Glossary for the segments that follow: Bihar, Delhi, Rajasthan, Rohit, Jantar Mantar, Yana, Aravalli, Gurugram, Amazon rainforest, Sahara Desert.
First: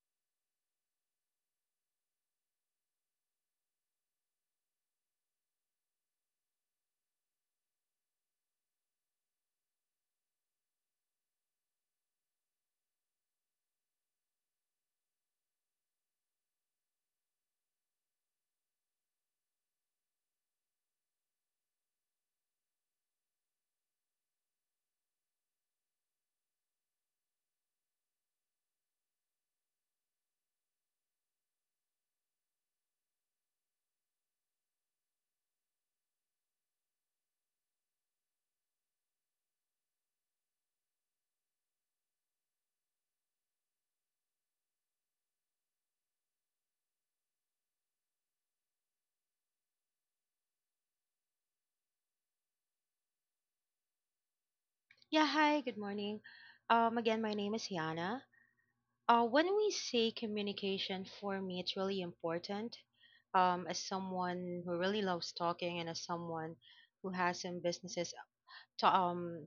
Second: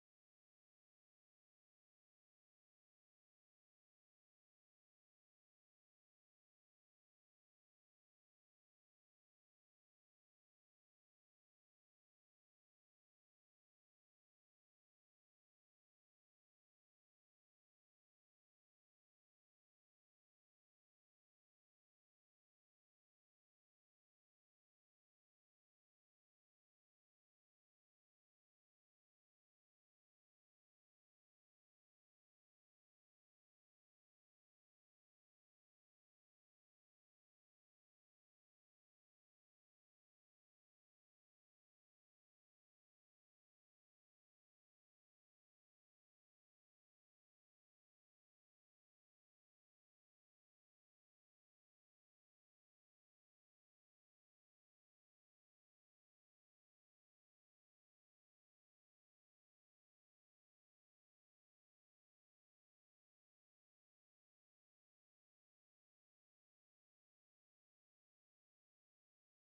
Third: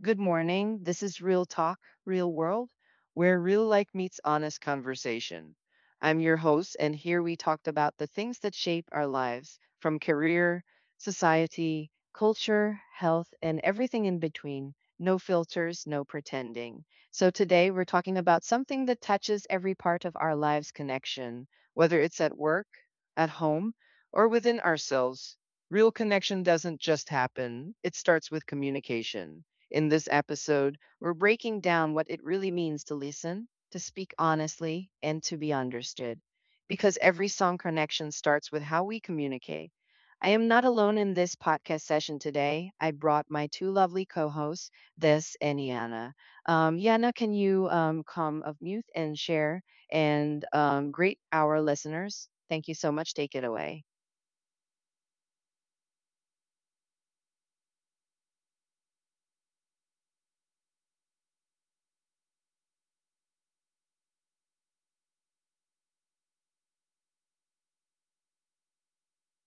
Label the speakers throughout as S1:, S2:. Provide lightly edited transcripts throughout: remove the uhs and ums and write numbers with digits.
S1: Good morning. This is Real Talk, Real World, where real life meets honest conversation. I'm your host, and here we talked about the things that shape our lives from career, society, culture, health, and everything in between. No filters, no pretending. So today we're talking about something that touches every part of our lives connection, whether it's at work, at home, or within ourselves. Real connection doesn't just happen, it starts with communication. In this episode, we're breaking down what it really means to listen, to speak honestly, and to be understood. Because every song connection starts with how we communicate. I am not alone in this podcast session today. I brought my two lovely co hosts, Des and Yana. Yana, can you come of mute and share and greet our listeners? Thank you so much. Take it away.
S2: Yeah, hi, good morning. Again, my name is Yana. When we say communication, for me, it's really important. As someone who really loves talking and as someone who has some businesses, to, um,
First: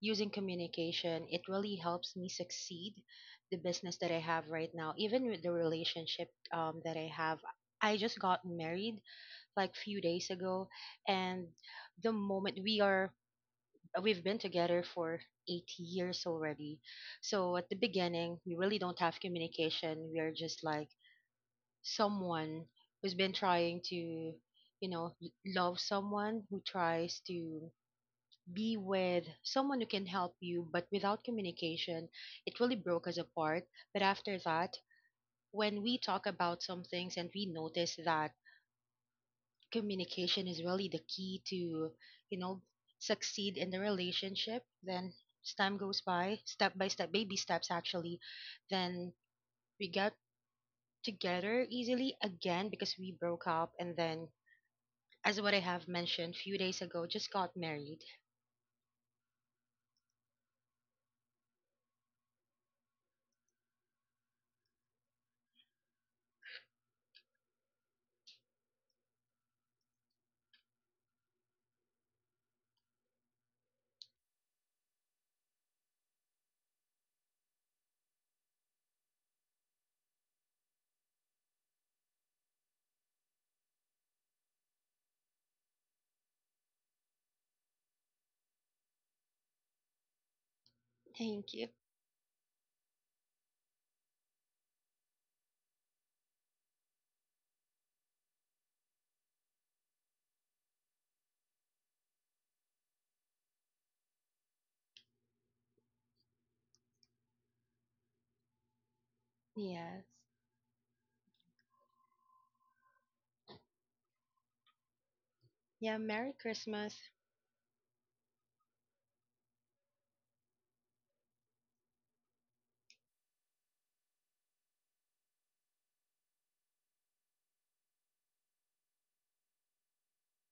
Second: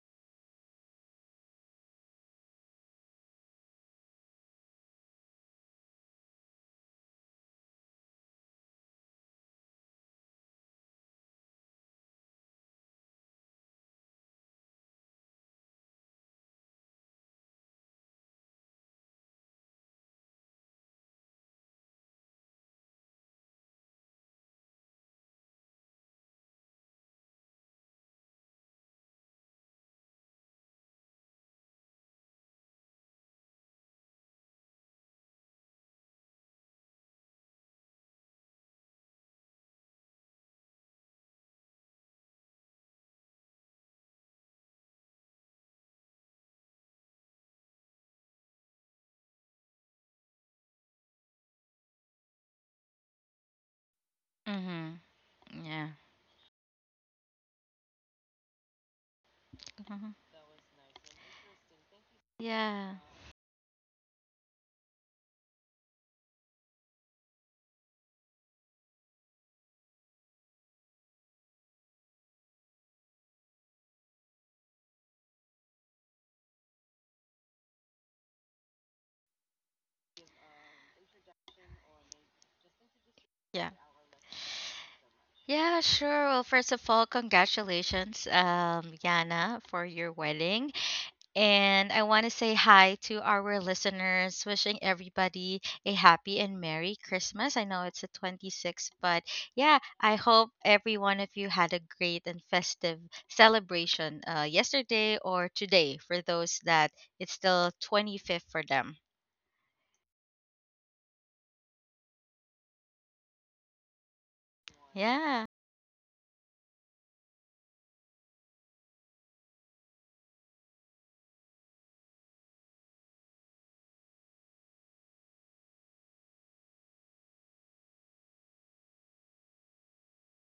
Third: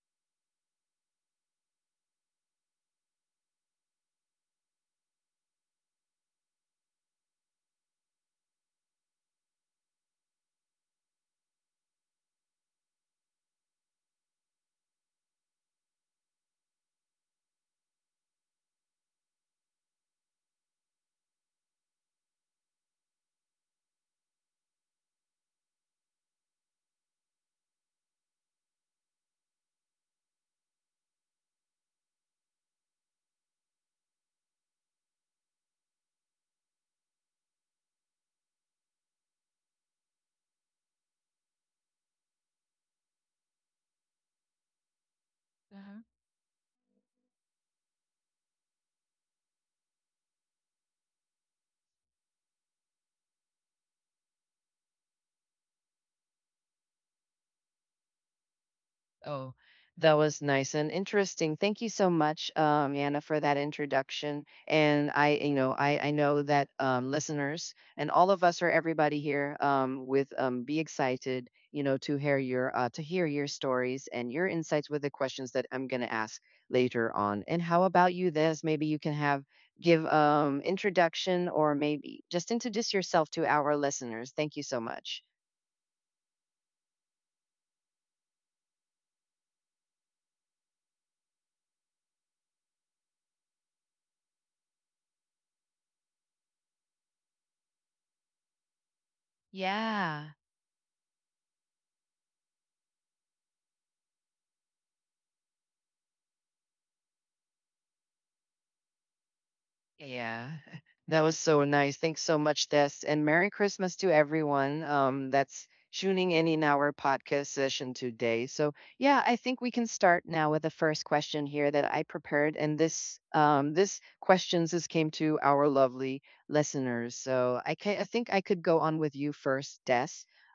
S2: using communication, it really helps me succeed the business that I have right now, even with the relationship that I have. I just got married like few days ago, and the moment we've been together for 8 years already. So at the beginning, we really don't have communication. We are just like someone who's been trying to, love someone who tries to be with someone who can help you, but without communication, it really broke us apart. But after that, when we talk about some things and we notice that communication is really the key to, you know, succeed in the relationship, then as time goes by step, baby steps actually, then we got together easily again, because we broke up and then,
S3: Mhm.
S2: as what I have
S3: Yeah.
S2: mentioned few days ago, just got married.
S1: Oh, that
S3: Mhm.
S1: was nice and interesting. Thank you so much,
S3: Yeah.
S1: Yana, for that introduction. And I know that listeners and all of us or everybody here with be excited, you know, to hear your stories and your insights with the questions that I'm going to ask later on. And how about you? This maybe you can have give introduction or maybe just introduce yourself to
S3: Yeah.
S1: our listeners. Thank you so much.
S3: Yeah, sure. Well, first of all, congratulations, Yana, for your wedding.
S2: Thank you.
S3: And I want to say hi to our listeners, wishing everybody a happy and merry Christmas. I know it's the 26th, but yeah, I
S1: Yeah.
S3: hope every one of you had a great and festive celebration yesterday or today for those that it's still 25th for them.
S2: Yes.
S1: Yeah. That was so nice. Thanks so much, Des. And Merry Christmas to everyone
S3: Yeah.
S1: that's
S2: Yeah,
S1: tuning
S2: Merry
S1: in our
S2: Christmas.
S1: podcast session today. So, yeah, I think we can start now with the first question here that I prepared. And this questions this came to our lovely listeners. So I think I could go on with you first, Des.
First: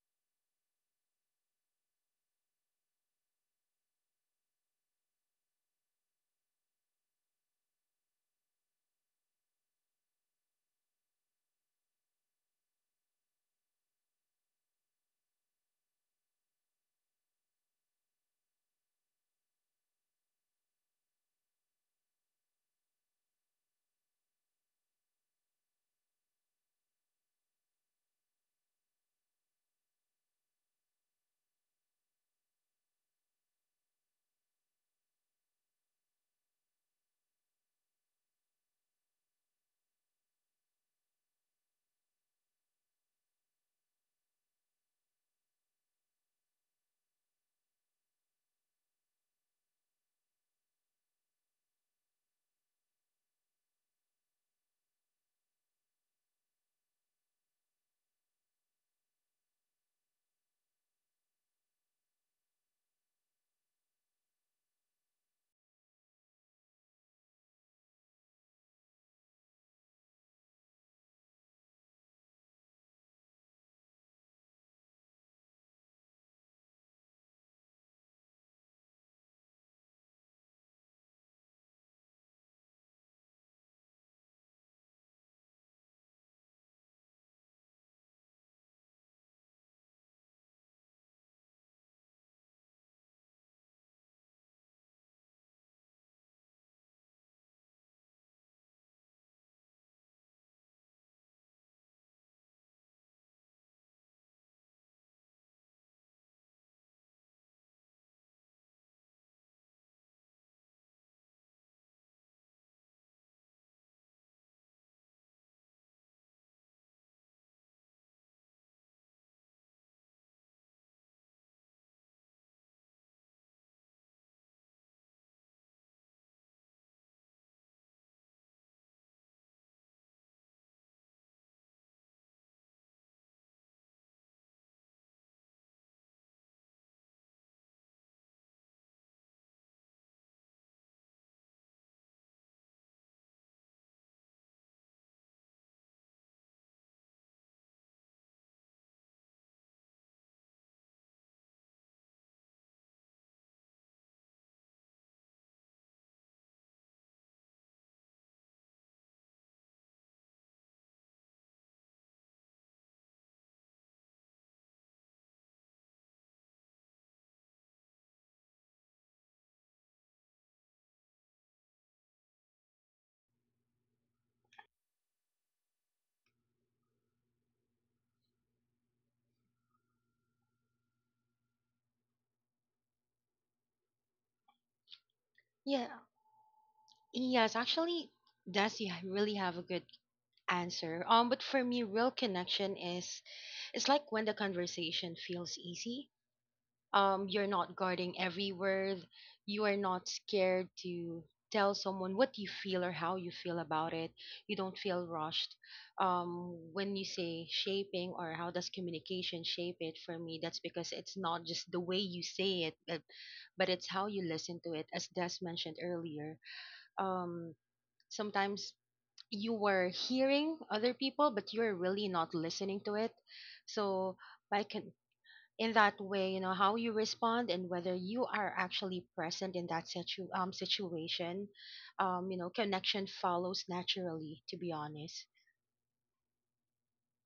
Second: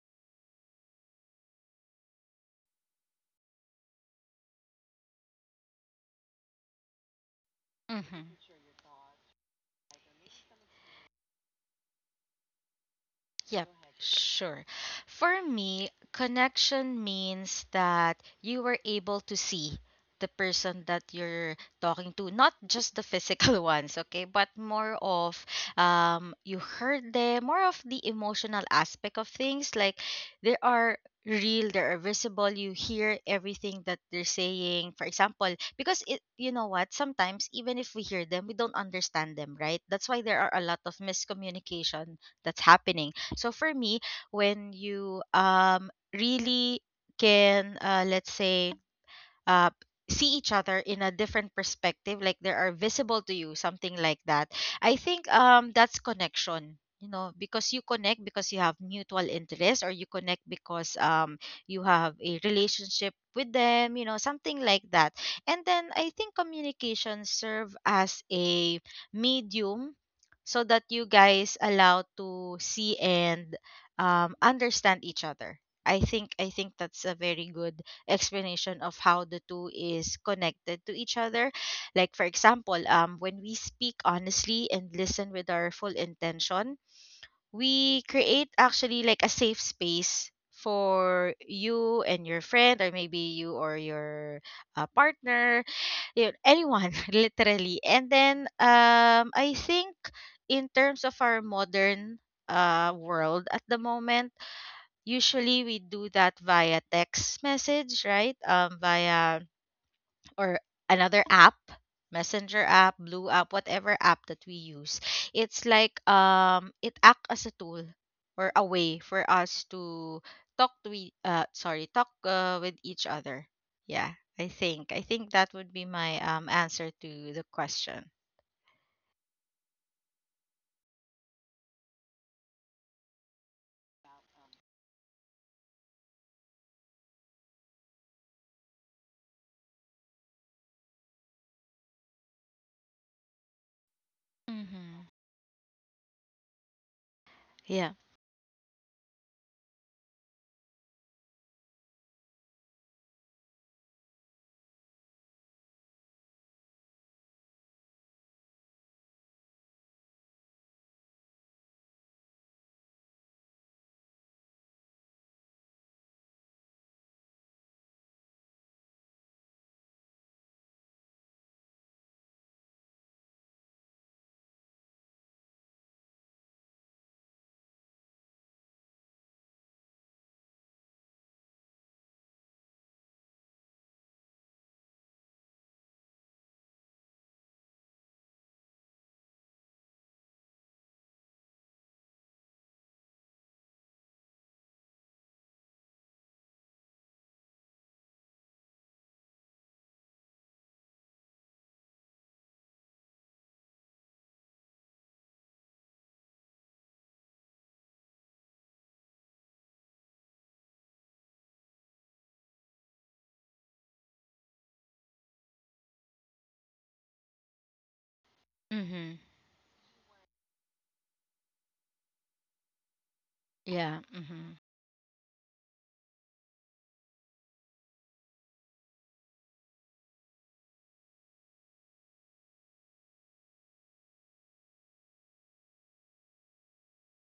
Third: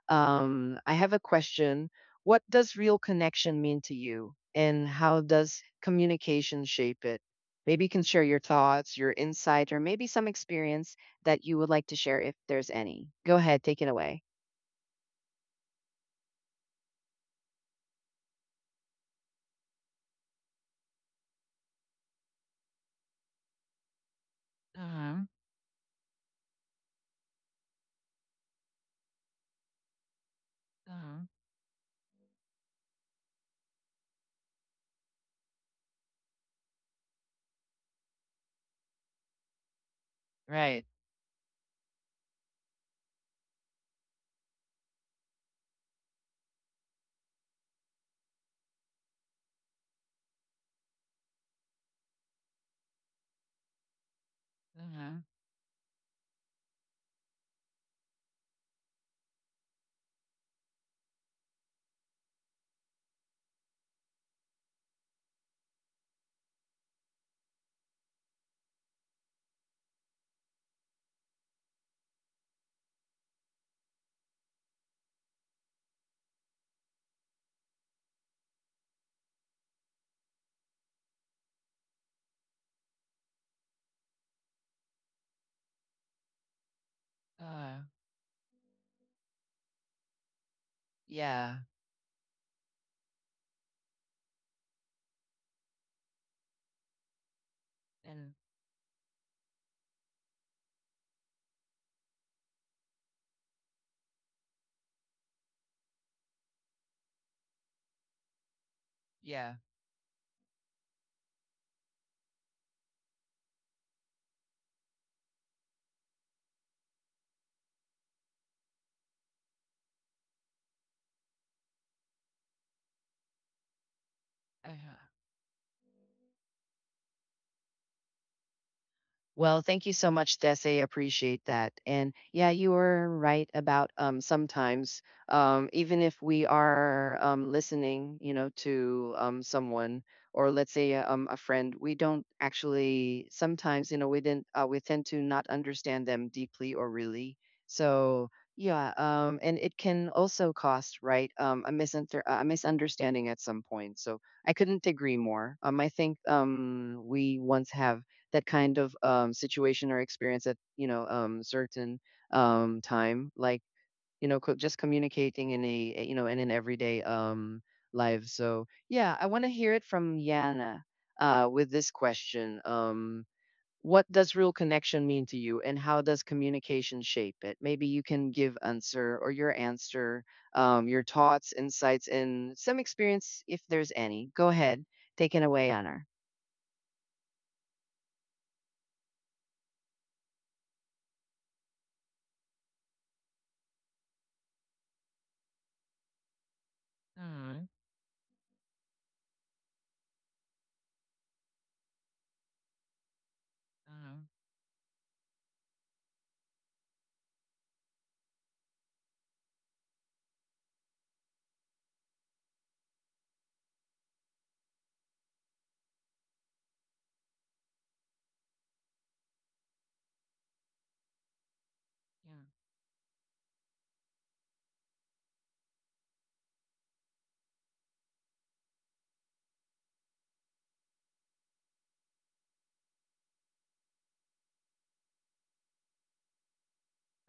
S1: I have a question. What does real connection mean to you? And how does communication shape it? Maybe you can share
S3: Hmm.
S1: your thoughts, your insight, or maybe some experience that you would like to share if there's any. Go ahead,
S3: Yep,
S1: take it away.
S3: sure. For me, connection means that you were able to see the person that you're talking to, not just the physical ones, okay, but more
S1: Uh-huh.
S3: of you heard them, more of the emotional aspect of things. Like they are
S1: Uh-huh.
S3: real, they are visible, you hear everything that they're saying. For example, because it, you know what, sometimes even if we hear them, we don't understand them, right? That's why there are a lot
S1: Right.
S3: of miscommunication that's happening. So for me, when you really can, let's say, uh, see each other in a different perspective, like they are visible to you, something like that. I
S1: Uh-huh.
S3: think that's connection. You know, because you connect because you have mutual interest, or you connect because you have a relationship with them, something like that. And then I think communication serve as a medium so that you guys allow to see and understand each other. I think that's a very good explanation of how the two is connected to each other. Like for example, when we speak honestly and listen with our full intention,
S1: Uh,
S3: we create actually like a safe space for
S1: yeah.
S3: you and your friend, or maybe you or your, partner, you, anyone literally. And
S1: And
S3: then I think, in terms of our modern world at the moment, usually we do that via text message, right? Via,
S1: yeah.
S3: or another app, Messenger app, Blue app, whatever app that we use. It's like, it act as a tool or a way for us to talk to sorry, talk with each other. Yeah, I think
S1: Uh-huh.
S3: I think that would be my answer to the question.
S1: Well, thank you so much, Desi. Appreciate that. And yeah, you were right about sometimes, even if we are listening, you know, to someone or let's say a friend, we don't actually sometimes, you know, we tend
S3: Mm-hmm.
S1: to not understand them deeply or really.
S3: Yeah.
S1: So yeah, and it can also cost right a a misunderstanding at some point. So I couldn't agree more. I think we once have that kind of situation or experience at you know certain time like you know just communicating in you know in an everyday life. So yeah, I want to hear it from Yana with this question. What does real connection mean to you, and how does communication shape it? Maybe you can give answer or your answer, your thoughts, insights, and some experience if there's any. Go ahead, take it away,
S2: Yeah.
S1: Anna.
S2: Yes, actually, does, yeah, really have a good answer. But for me, real connection is it's like when the conversation feels easy,
S1: All
S2: you're
S1: right.
S2: not guarding every word. You are not scared to tell someone what you feel or how you feel
S1: All
S2: about it.
S1: right.
S2: You don't feel rushed. When you say shaping or how does communication shape it, for me, that's because it's not just the way you say it, but it's how you listen to it. As Des mentioned earlier, um, sometimes
S3: Mm-hmm.
S2: you were hearing other people, but you're really
S1: Yeah.
S2: not listening to it.
S3: Yeah.
S2: So,
S3: Mm-hmm.
S2: by con- in that way, you know how you respond and whether you are actually present in that situation. Connection follows naturally, to be honest.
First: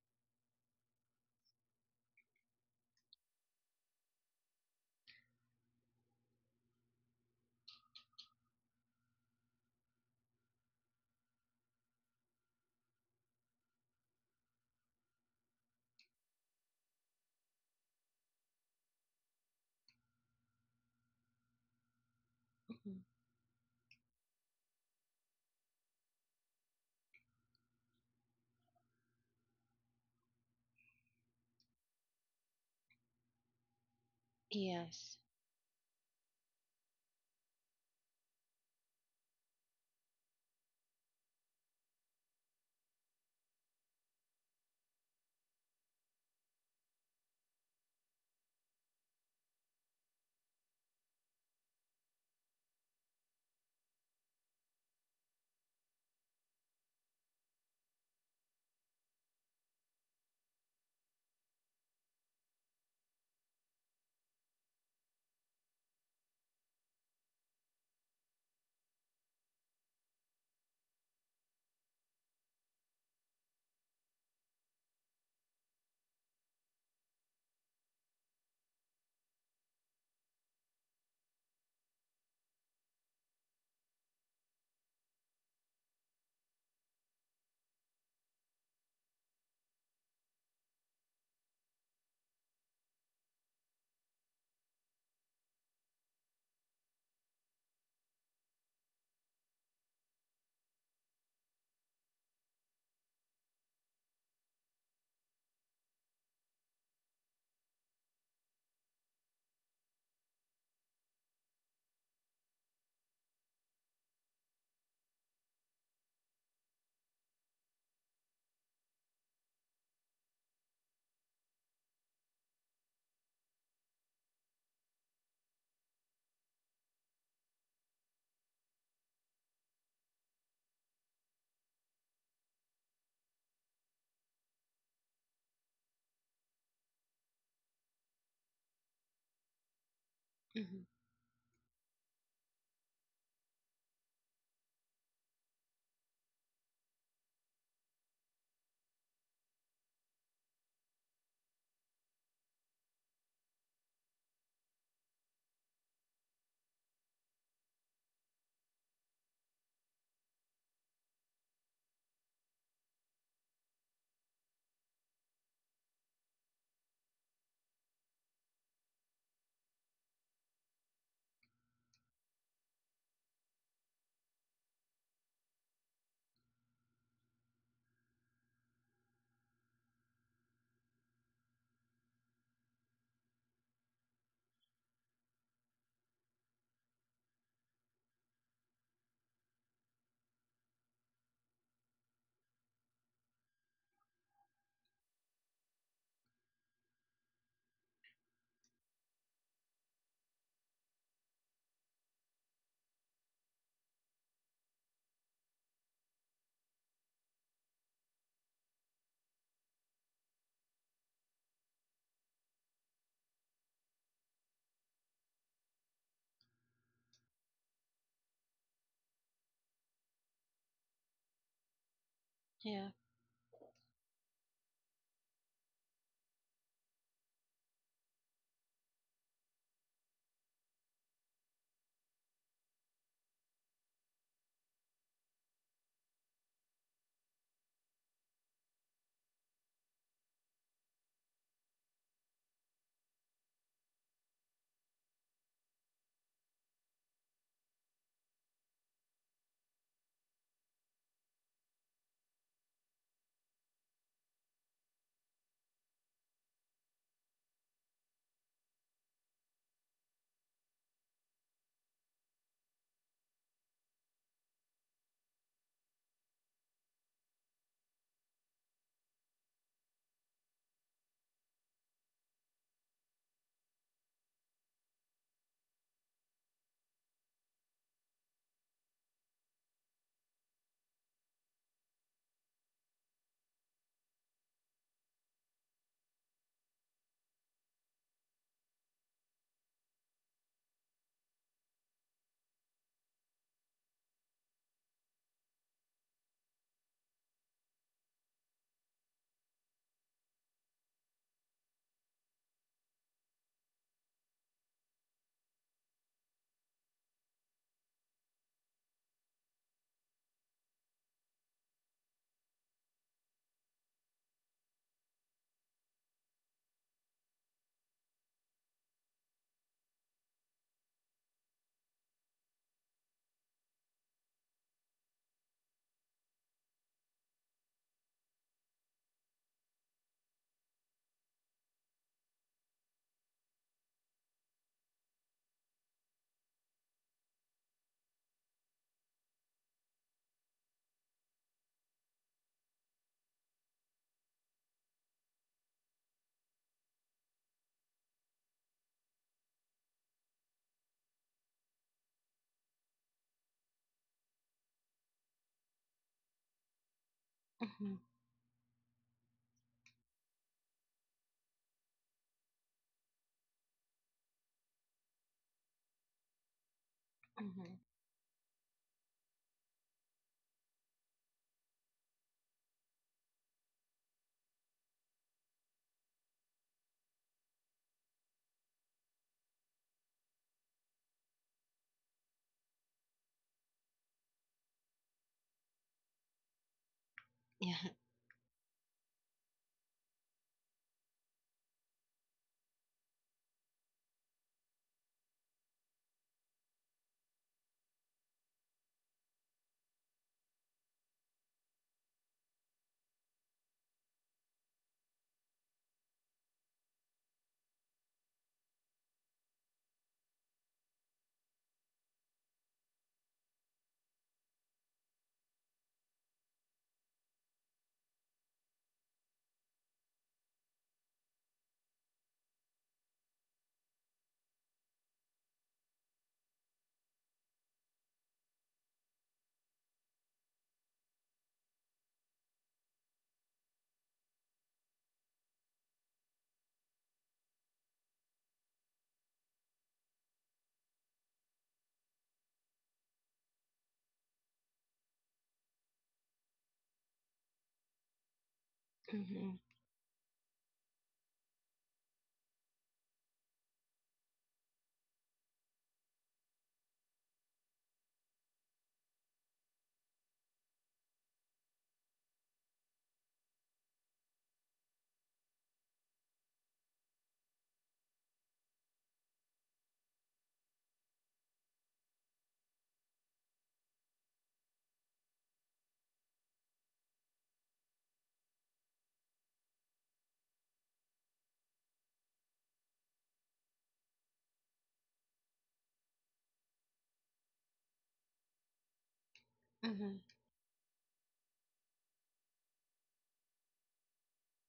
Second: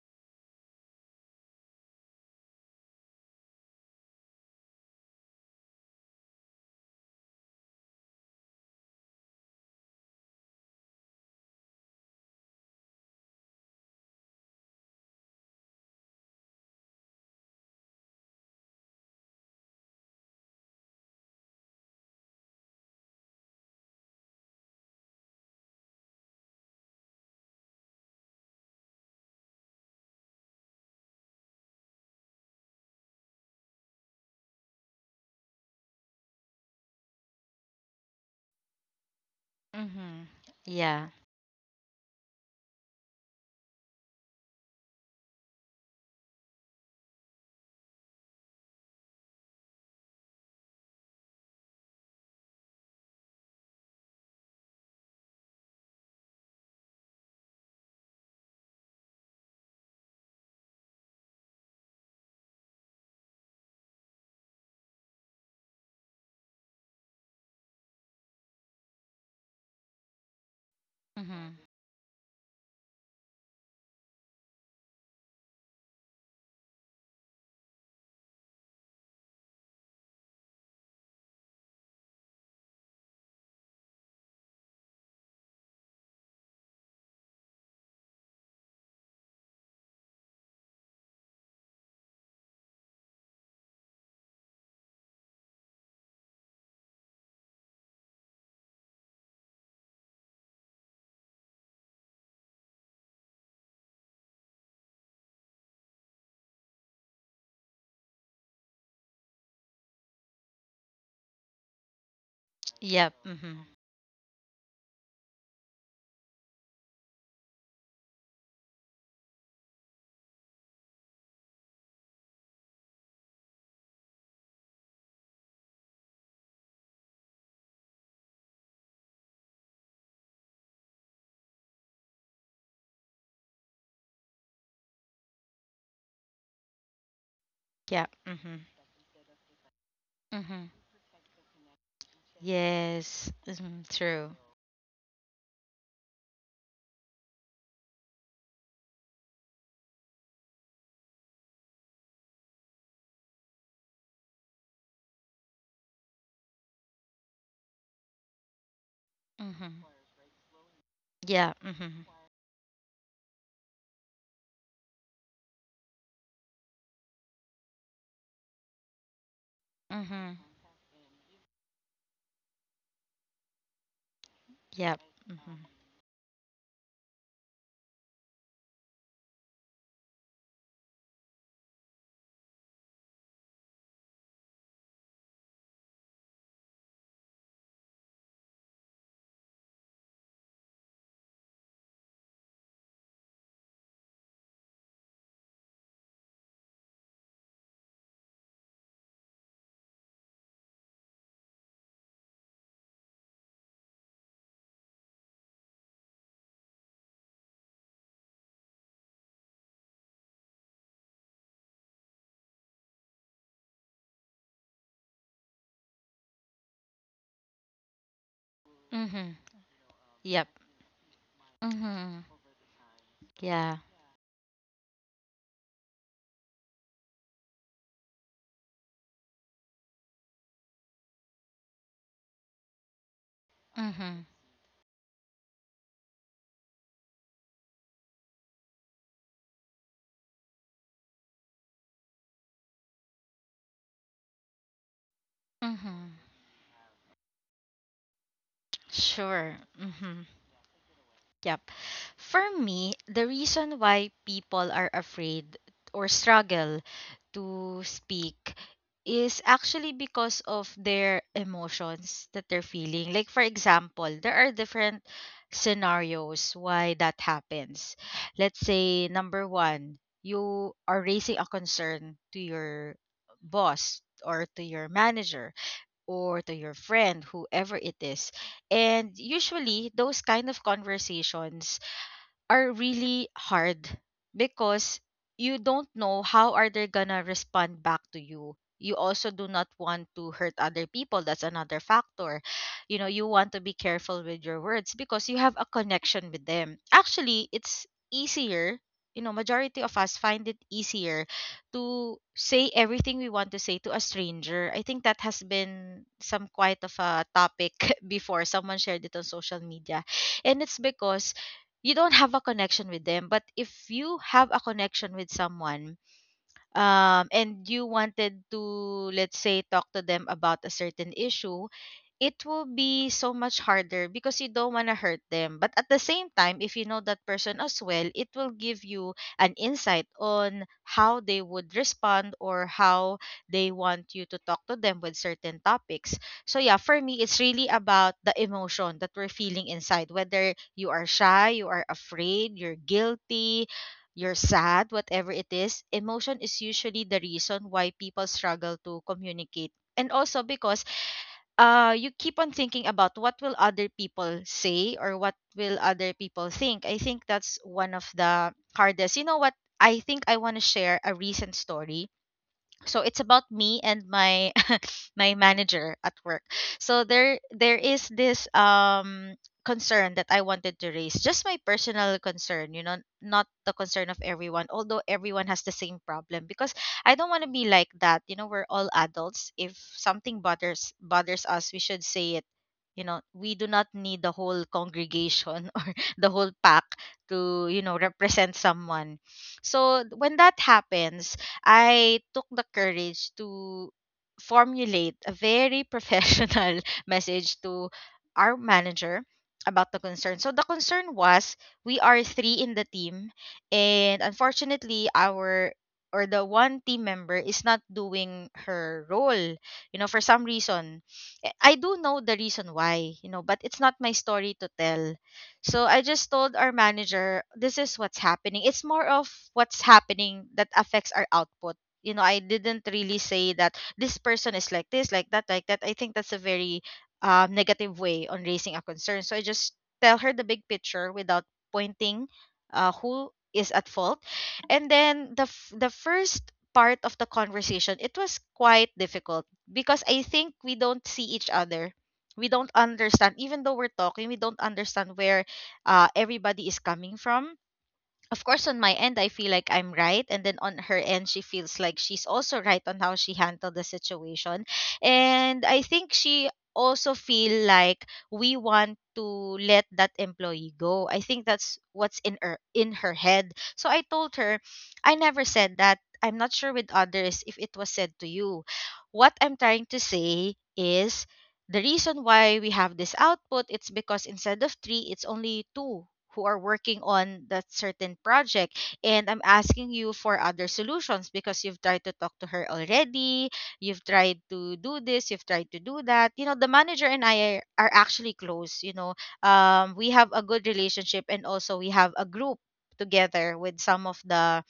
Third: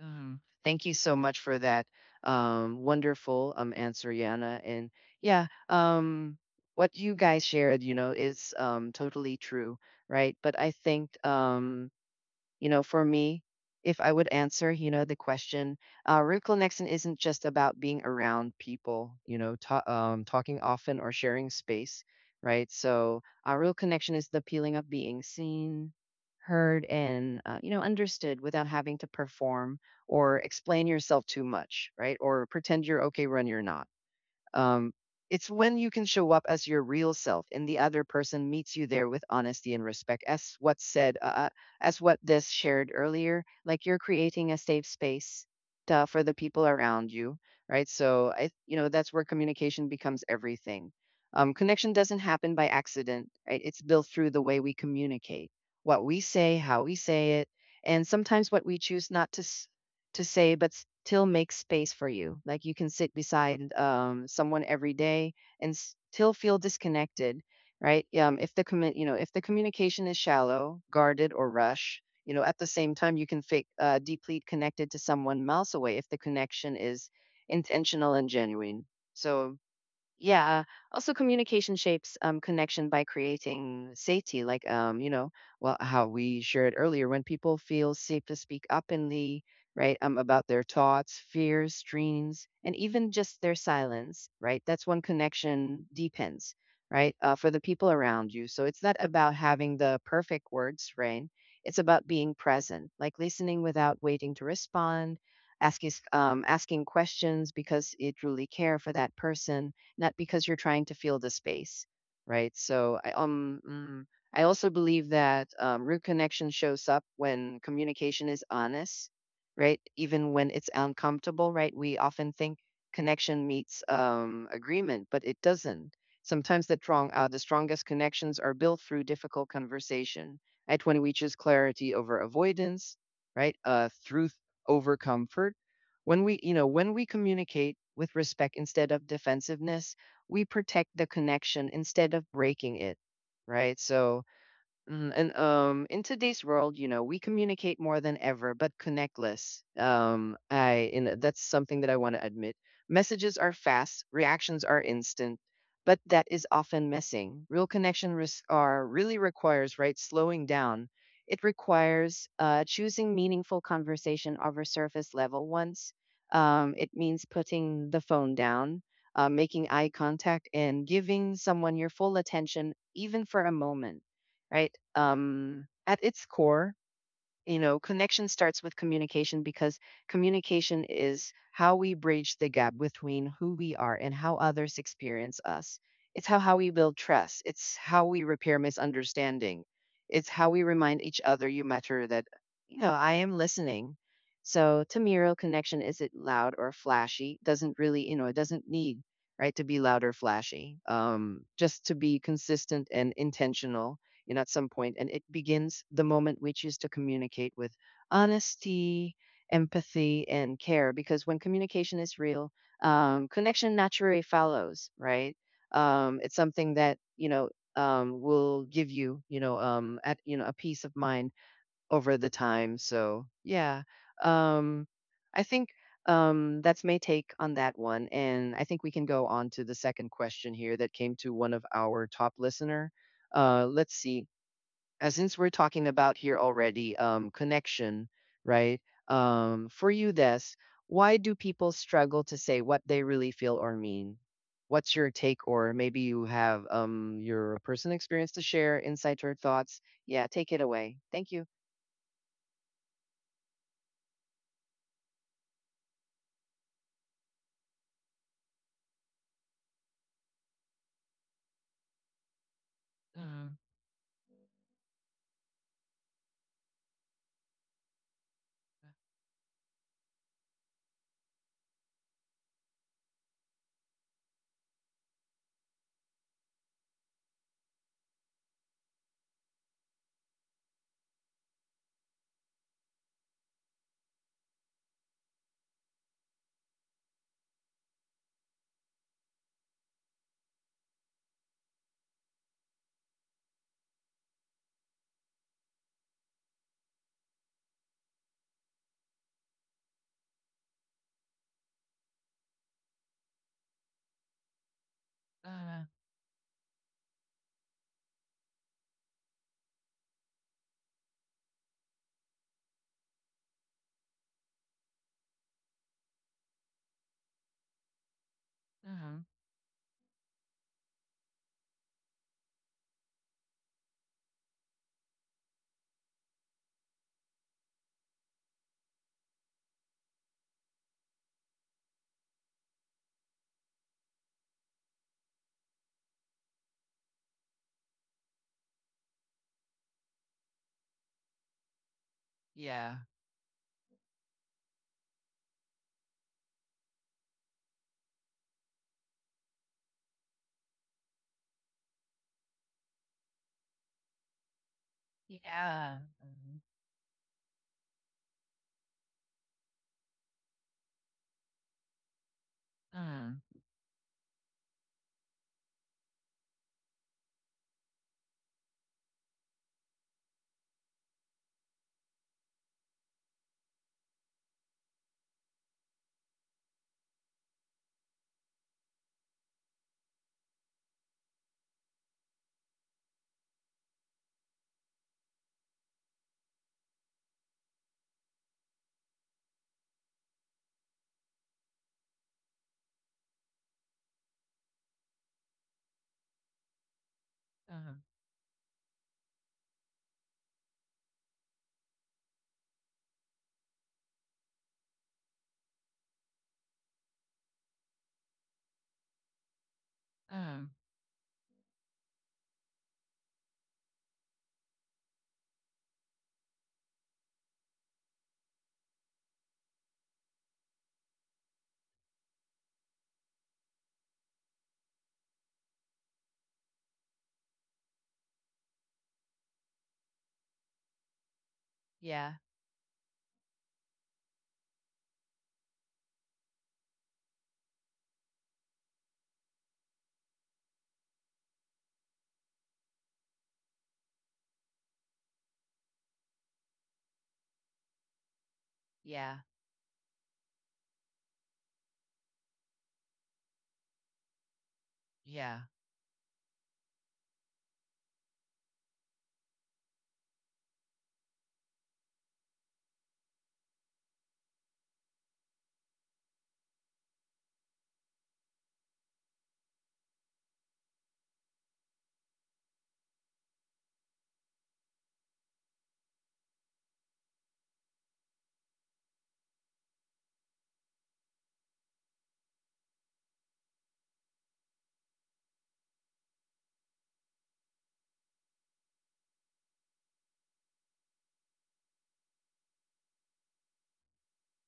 S1: Thank you so much for that wonderful answer, Yana. And yeah, what you guys shared, you know, is totally true, right? But I think you know, for me, if I would answer, you know, the question, real connection isn't just about being around people, you know, talking often or sharing space, right?
S2: Hmm.
S1: So, a real connection is the feeling of being seen, heard, and, you know, understood without having to perform or explain yourself too much, right? Or pretend you're okay when you're not. um,
S2: Yes.
S1: it's when you can show up as your real self and the other person meets you there with honesty and
S3: Mm-hmm.
S1: respect as what
S3: Yeah.
S1: said as what this shared earlier, like you're creating a safe space to, for the people around you, right? So I you know that's where communication becomes everything. Connection doesn't happen by accident, right? It's built through the way we communicate, what we say, how we say it, and sometimes what we choose not to to say, but still make space for you. Like you can sit beside someone every day and still feel disconnected, right? If the you know if the communication is shallow, guarded, or
S3: Mm-hmm.
S1: rush, you know, at the same time you can fake deeply connected to someone miles away if the connection is intentional and genuine. So yeah. Also, communication shapes connection by creating safety, like you know, well, how we shared earlier. When people feel safe to speak openly, right, about their thoughts, fears, dreams, and even just their silence, right? That's when connection deepens, right, for the people around you. So it's not about having the perfect words, right? It's about being present, like listening without waiting to respond, asking questions because you truly care for that person, not because you're trying to fill the space, right? So
S3: Yep. Mm-hmm.
S1: I also believe that root connection shows up when communication is honest, right? Even when it's uncomfortable, right? We often think connection meets agreement, but it doesn't. Sometimes the strongest connections are built through difficult conversation. Right when we choose clarity over avoidance, right? Truth over comfort when we, you know, when we communicate
S3: Yeah.
S1: with respect
S3: Mhm.
S1: instead of defensiveness, we
S3: Mhm.
S2: Hmm.
S1: protect the connection instead of breaking it,
S3: Yes.
S1: right?
S3: Mhm.
S1: So,
S3: True.
S1: And in today's world, you know, we communicate more than ever, but connect less. I and that's something that I want to admit. Messages are fast, reactions are instant, but that is often missing. Real connection are really requires
S3: Mhm.
S1: right slowing down. It
S3: Yeah. Mhm.
S1: requires choosing meaningful conversation over surface level ones. It means putting the phone down, making eye
S3: Mhm.
S1: contact, and giving someone your full attention, even for a moment, right?
S3: Yep. Mhm.
S1: At its core, you know, connection starts with communication because communication is how we bridge the gap between who we are and how others experience us. It's how we build trust, it's how we repair misunderstanding, it's how we remind each other you matter that, you know, I am listening. So to me, real connection isn't loud or flashy, doesn't really, you know, it doesn't need right to be loud or flashy, just to be consistent and intentional, you know, at some point, and it begins the moment we choose to communicate with honesty, empathy, and care. Because when communication is real, connection naturally follows, right? It's something that you know will give you,
S3: Mhm.
S1: you know,
S3: Yep.
S1: a peace of mind over
S3: Mhm.
S1: the time.
S2: Yeah.
S1: So
S3: Yeah.
S1: yeah, um, I think that's my take on that one, and I think we can go on to the second question here that came to one of our top listener. Let's
S3: Mhm.
S1: see since we're talking about here already connection, right? For you, Des, why do people struggle to say what they really feel or mean? What's your take, or maybe
S3: Mhm.
S1: you have your personal experience to share, insights or
S3: Sure.
S1: thoughts?
S3: Mhm.
S1: Yeah, take it away. Thank you.
S3: Yep. For me, the reason why people are afraid or struggle to speak is actually because of their emotions that they're feeling. Like, for
S1: Mm,
S3: example, there are different scenarios why that happens. Let's say, number one, you are raising a concern to your boss, or to your manager, or to your friend, whoever it is. And usually, those kind of conversations are really hard because you don't know how are they gonna respond back to you. You also do not want to hurt other people. That's another factor. You know, you want to be careful with your words because you have a connection with them. Actually, it's easier, majority of us find it easier to say everything we want to say to a stranger. I think that has
S1: uh,
S3: been some quite of a topic before someone shared it on social media. And it's because you don't have a connection with them. But if you have a connection with someone, and you wanted to,
S1: mm,
S3: let's say, talk to them about a certain issue, it will be so much harder because you don't want to hurt them. But at the same time, if you know that person as well, it will give you an insight on how they would respond, or how they want you to talk to them with certain topics. So, yeah, for me, it's really about the emotion that we're feeling inside, whether you are shy, you are afraid, you're
S1: yeah.
S3: guilty. You're sad, whatever it is, emotion is usually the reason why people struggle to communicate. And also because you keep on thinking about what will other people say, or what will
S1: Yeah.
S3: other people
S1: Mm,
S3: think. I think that's one
S2: Hmm.
S3: of the hardest. You know what, I think I want to share a recent story. So it's
S1: mm,
S3: about me and my my manager at work. So there
S2: Hmm.
S3: is this concern that I wanted to raise. Just my personal concern, you know, not the concern of everyone. Although everyone has the same problem, because I don't want to be like that. You know, we're all adults. If something bothers us, we should say it. You know, we do not need the whole congregation or the whole pack to,
S2: Yeah.
S3: you know, represent someone. So when that happens, I took the courage to formulate a very professional message to
S1: mm,
S3: our manager about the concern. So the concern was we are three in the team, and unfortunately, our or the one team member is not doing her role, you know, for some
S1: mm,
S3: reason. I do know the reason why, you know, but it's not my story to tell. So I just told our manager, this is what's happening. It's more of what's happening that affects our output. You know, I didn't really say that this person is like this, like that, like that. I think that's a very negative way on raising a concern. So I just tell her the big picture without pointing
S1: yeah.
S3: who is at fault. And then the the first part of the conversation, it was quite difficult because I think we don't see each other. We don't understand, even though we're talking, we don't understand where everybody is coming from. Of course, on my end, I
S1: Yeah.
S3: feel
S2: Hmm.
S3: like I'm right. And then on her end, she feels like she's also right on how she handled the situation.
S1: Yeah.
S3: And I think she also feel like we want to let that employee go. I think that's what's in her head. So I told her, I never said that. I'm not sure with others if it was said to you. What I'm trying to say is the reason why we have this output, it's because instead of 3 it's only 2 who are working on that certain project, and I'm asking you for other solutions because you've tried to talk to her already, you've tried to do this, you've tried to do that. You know, the manager and I are actually close, you know. We
S2: Hmm.
S3: have a good relationship, and also we have a group together with some of the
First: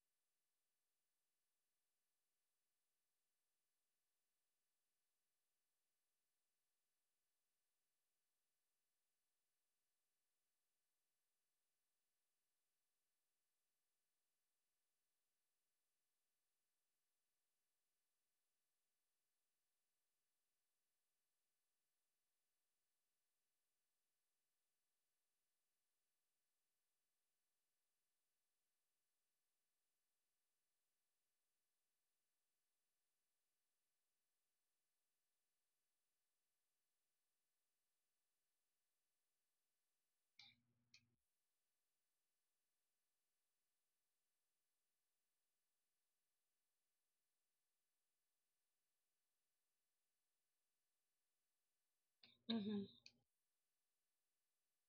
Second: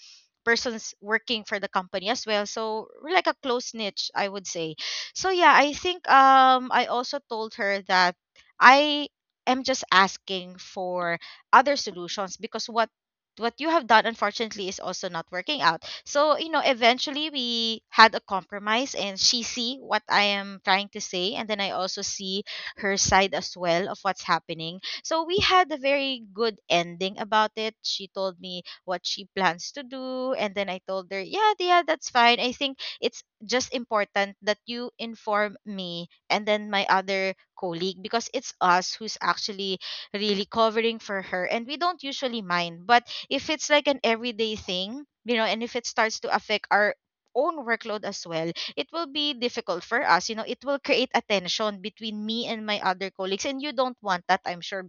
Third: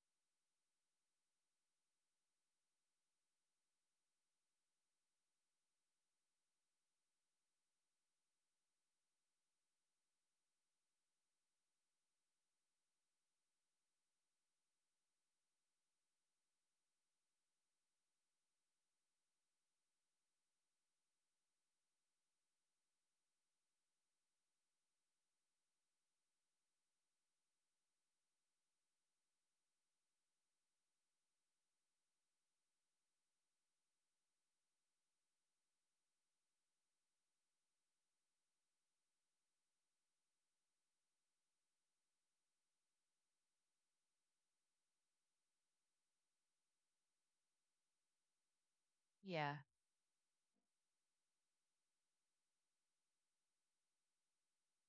S3: persons working for the company as well, so we're like a close niche, I would say. So yeah, I think I also told her that I am just asking for other solutions, because what you have done, unfortunately, is also not working out. So, you know, eventually we had a compromise, and she see what I am trying to say, and then I also see her side as well of what's happening. So we had a very good ending about it. She told me what she plans to do. And then I told her, yeah, yeah, that's fine. I think it's just important that you inform me and then my other colleague, because it's us who's actually really covering for her. And we don't usually mind. But if it's like an everyday thing, you know, and if it starts to affect our own workload as well, it will be
S1: Yeah.
S3: difficult for us. You know, it will create a tension between me and my
S2: Hmm.
S3: other colleagues. And you don't want that, I'm sure,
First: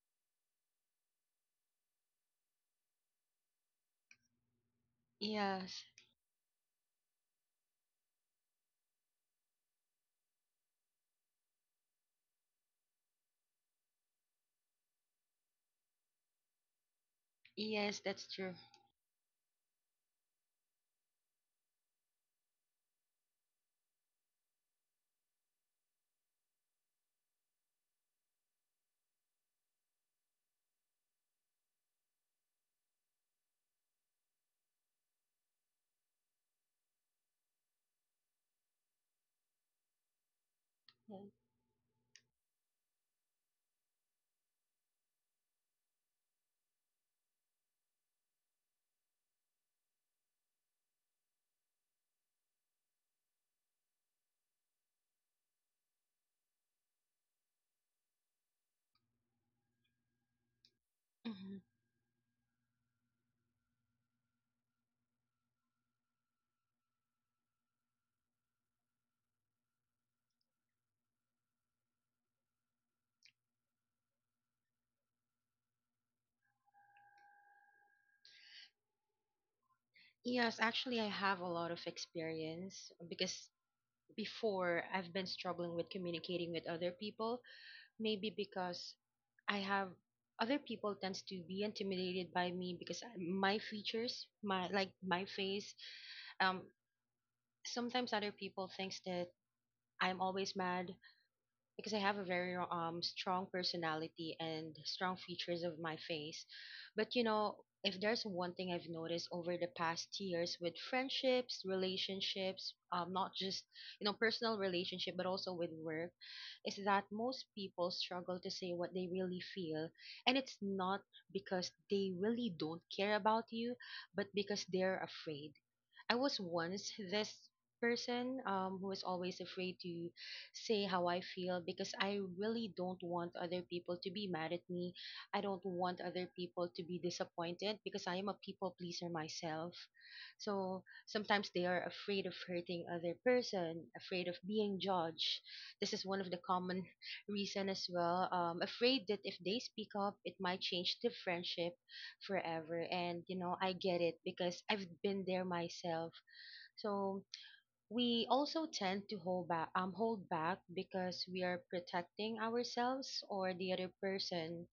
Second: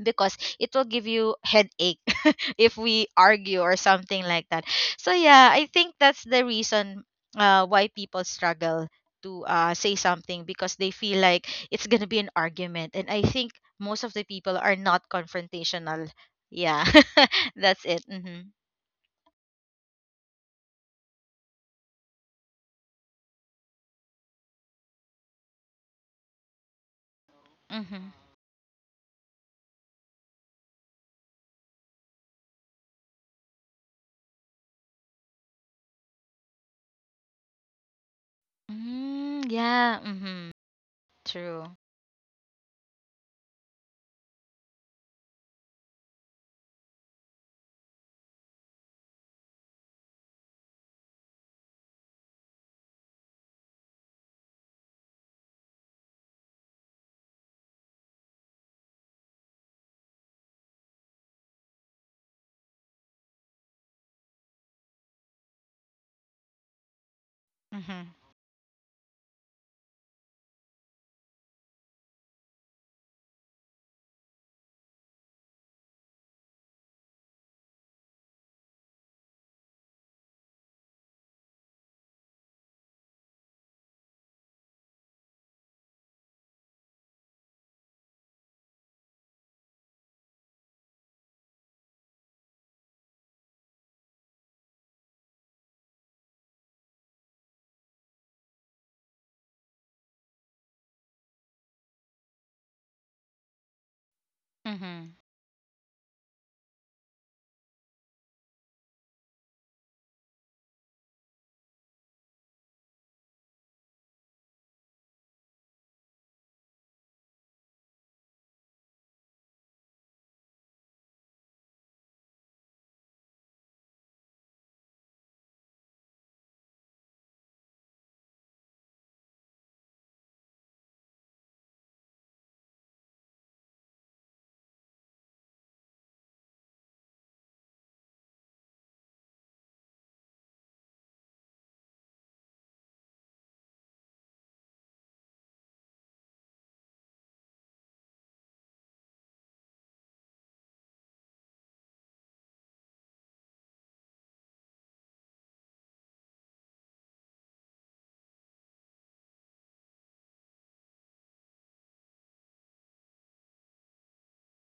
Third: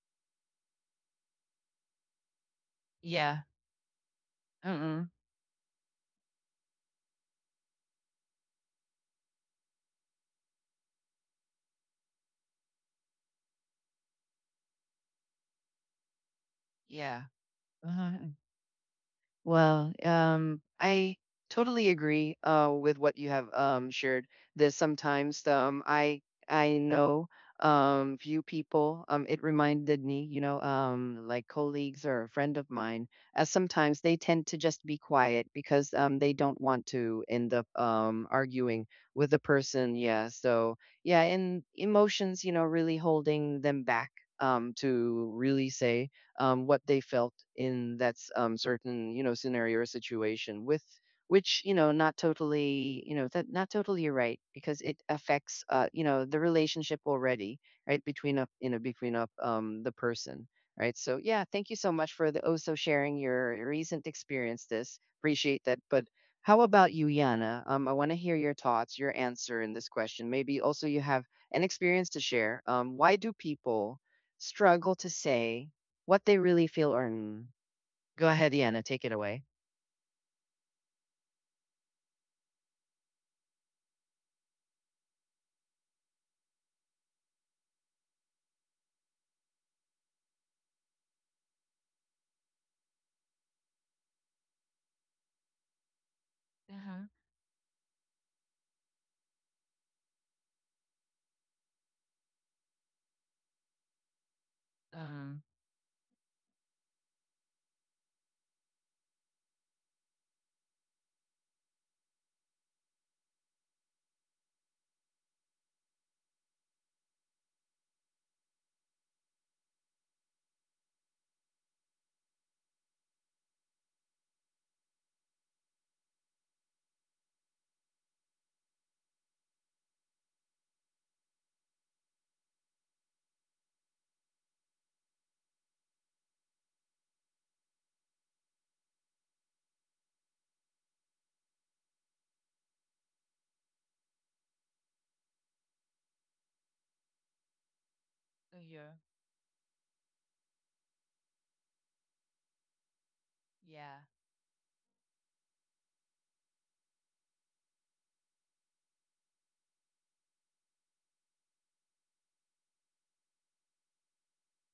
S3: because it will give you headache if we
S1: Yeah.
S3: argue or something like that.
S1: Mm-mm.
S3: So yeah, I
S2: Yes.
S3: think that's the reason why people struggle to say something, because they feel like it's gonna be an argument, and I think most of the people are not confrontational. Yeah,
S1: Yeah.
S3: that's it.
S2: Yes,
S1: Uh-huh.
S2: that's
S3: Mm-hmm.
S2: true.
S1: Well, I totally agree with what you have shared. This sometimes um, I know
S3: Mm-hmm.
S1: few people. It reminded me, you know, like colleagues or a friend of mine, as sometimes they tend to just be quiet because they don't want to end up arguing with the
S3: Mm,
S1: person.
S3: yeah.
S1: Yeah.
S3: Mm-hmm.
S1: So
S2: Yeah.
S1: yeah, and
S3: True.
S1: emotions, you know, really holding them back to really say what they felt in that certain you know scenario or situation with which you know not totally you know that not totally you're right because it affects you know the relationship already right between up you know between up the person, right? So yeah,
S2: Hmm.
S1: thank you so much for the also sharing your recent experience this appreciate that. But how about you, Yana? I want
S3: Mm-hmm.
S1: to hear your thoughts, your answer in this question. Maybe also you have an experience to share. Why do people struggle to say what they really feel or mm. Go ahead, Yana, take it away.
S2: Yes, actually, I have a lot of experience, because before, I've been struggling with communicating with other people. Maybe because I have other people tends to be intimidated by me, because my features, my, like, my face. Um,
S1: Uh-huh.
S2: Sometimes other people thinks that I'm always mad, because I have a very strong personality and
S3: Mm-hmm.
S2: strong
S1: Um,
S2: features of my face. But, if there's one thing I've noticed over the past years with friendships, relationships, not just, personal relationship but also with work, is that most people struggle to say what they really feel. And it's not because they really don't care about you, but because they're afraid. I was once this person, who is always afraid to say how I feel because I really don't want other people to be mad at me. I don't want other people to be disappointed because I am a people pleaser myself. So sometimes they are afraid of hurting other person, afraid of being judged. This is one of the common reason as well.
S1: Yeah.
S2: Afraid that if they speak up, it might change the friendship forever, and I
S1: Yeah.
S2: get it because I've been there myself. So we also tend to hold back, because we are protecting ourselves or the other person,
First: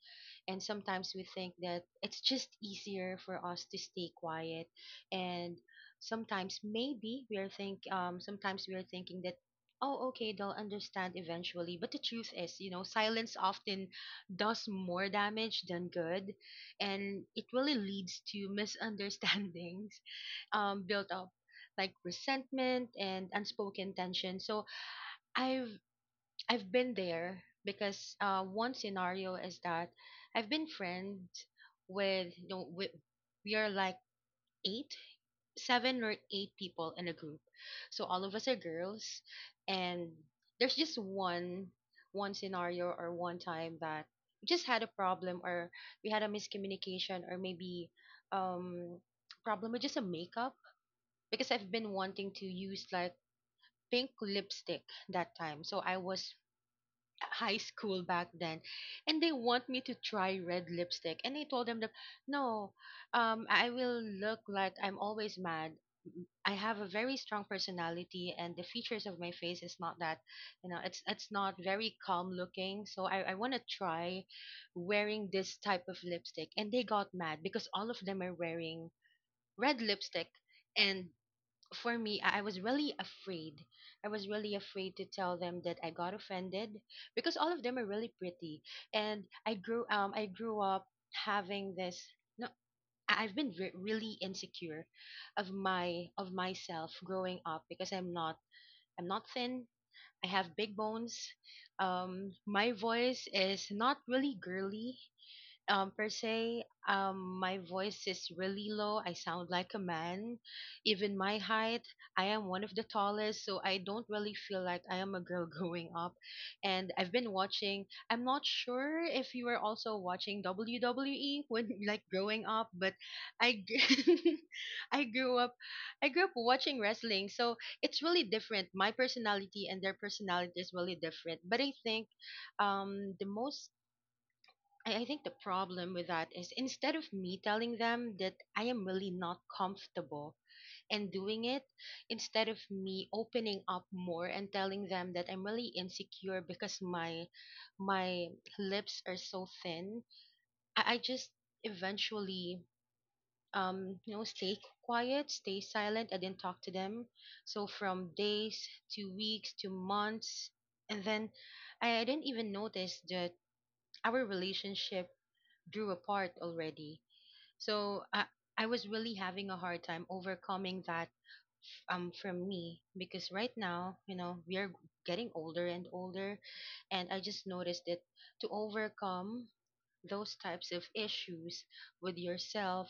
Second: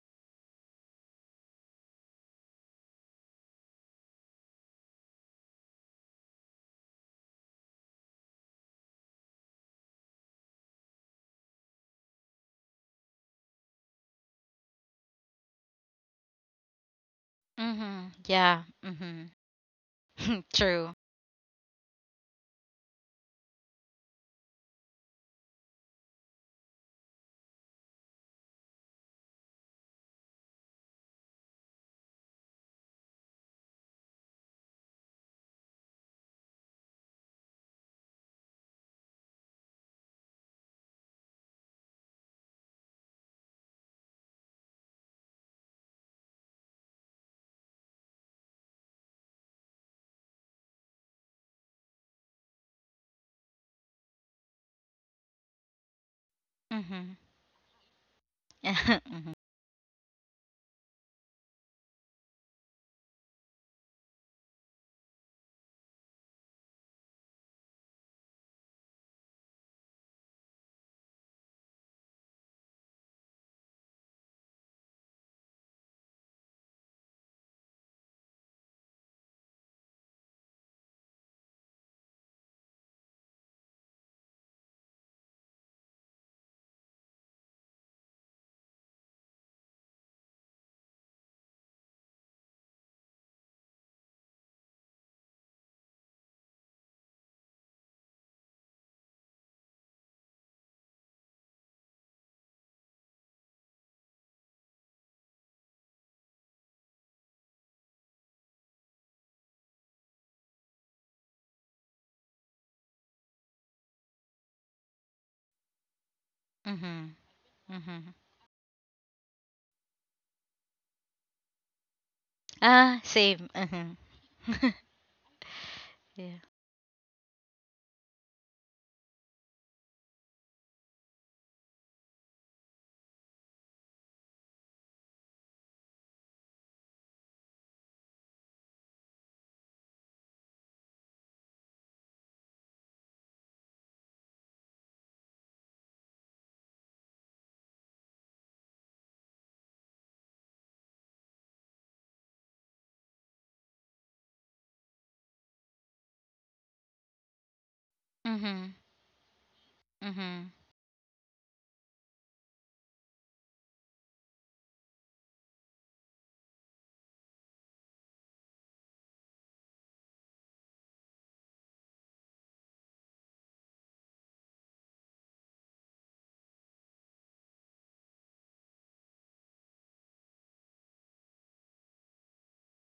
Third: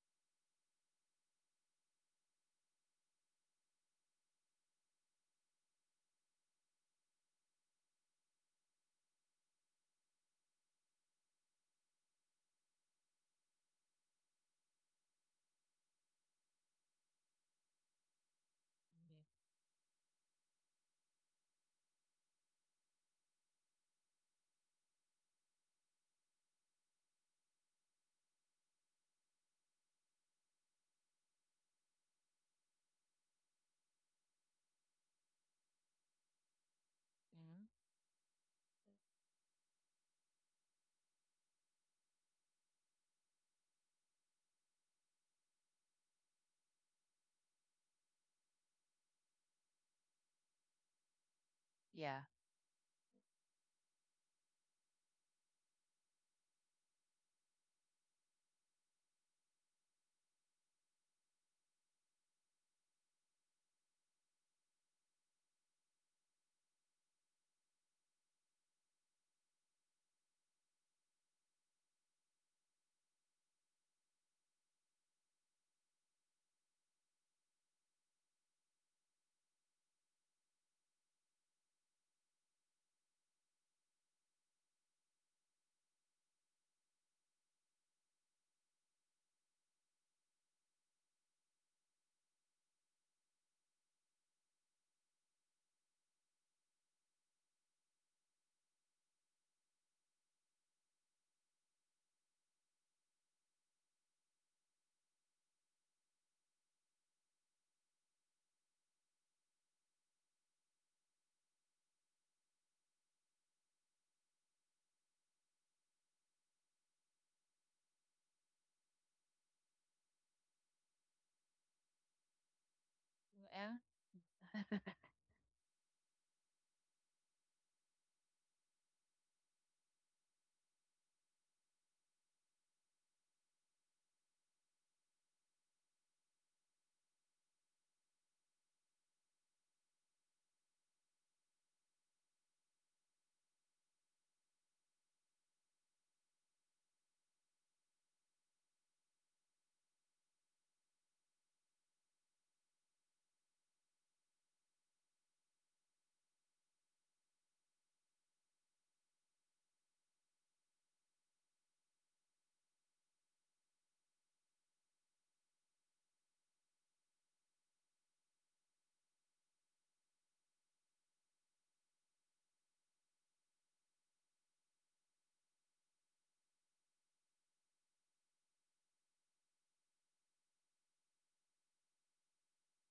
S2: and sometimes we think that it's just easier for us to stay quiet. And sometimes maybe we are thinking that, oh, okay, they'll understand eventually. But the truth is, silence often does more damage than good, and it really
S3: Mm-hmm.
S2: leads to
S3: Yeah. Mm-hmm.
S2: misunderstandings,
S3: True.
S2: built up like resentment and unspoken tension. So I've I've been there, because one scenario is that I've been friend with you know we, are like eight, seven or eight people in a group,
S1: hmm
S2: so all of us are girls, and there's just one scenario or one time that we just had a problem, or we had a miscommunication, or maybe um problem with just a makeup, because I've been
S1: Yeah.
S2: wanting to use like pink lipstick that time, so I was
S3: Mm-hmm.
S2: high school back then, and
S3: Mm-hmm.
S2: they want me to try red lipstick, and I told them that no, I will look like I'm always mad. I have a very strong personality, and the features of my face is not that, it's not very calm looking. So I want to try wearing this type of lipstick, and they got mad because all of them are wearing red lipstick. And for me, I was really afraid. I was really afraid to tell them that I got offended, because all of them are really pretty, and I grew up having this. No, I've been really insecure of my of myself growing up, because I'm not thin. I have big bones. My voice is not really girly, per se. My voice is really low, I sound like a man. Even my height, I am one of the tallest, so I don't really feel like I am a girl growing up. And
S3: Mm-hmm.
S2: I've been watching
S3: Mm-hmm.
S2: I'm not sure if you were also watching WWE when like growing up, but
S3: Ah, same.
S2: i
S3: Mm-hmm.
S2: g- i grew up I grew up
S3: Yeah.
S2: watching wrestling. So it's really different, my personality and their personality is really different. But um the most I think the problem with that is, instead of me telling them that I am really not comfortable and doing it, instead of me opening up more and telling them that I'm really insecure because my lips are so thin, I just eventually, stay quiet, stay silent. I didn't talk to them. So from days
S3: Mhm.
S2: to weeks to
S3: Mhm.
S2: months, and then I didn't even notice that our relationship drew apart already. So I was really having a hard time overcoming that, from me, because right now, we are getting older and older, and I just noticed that to overcome those types of issues with yourself,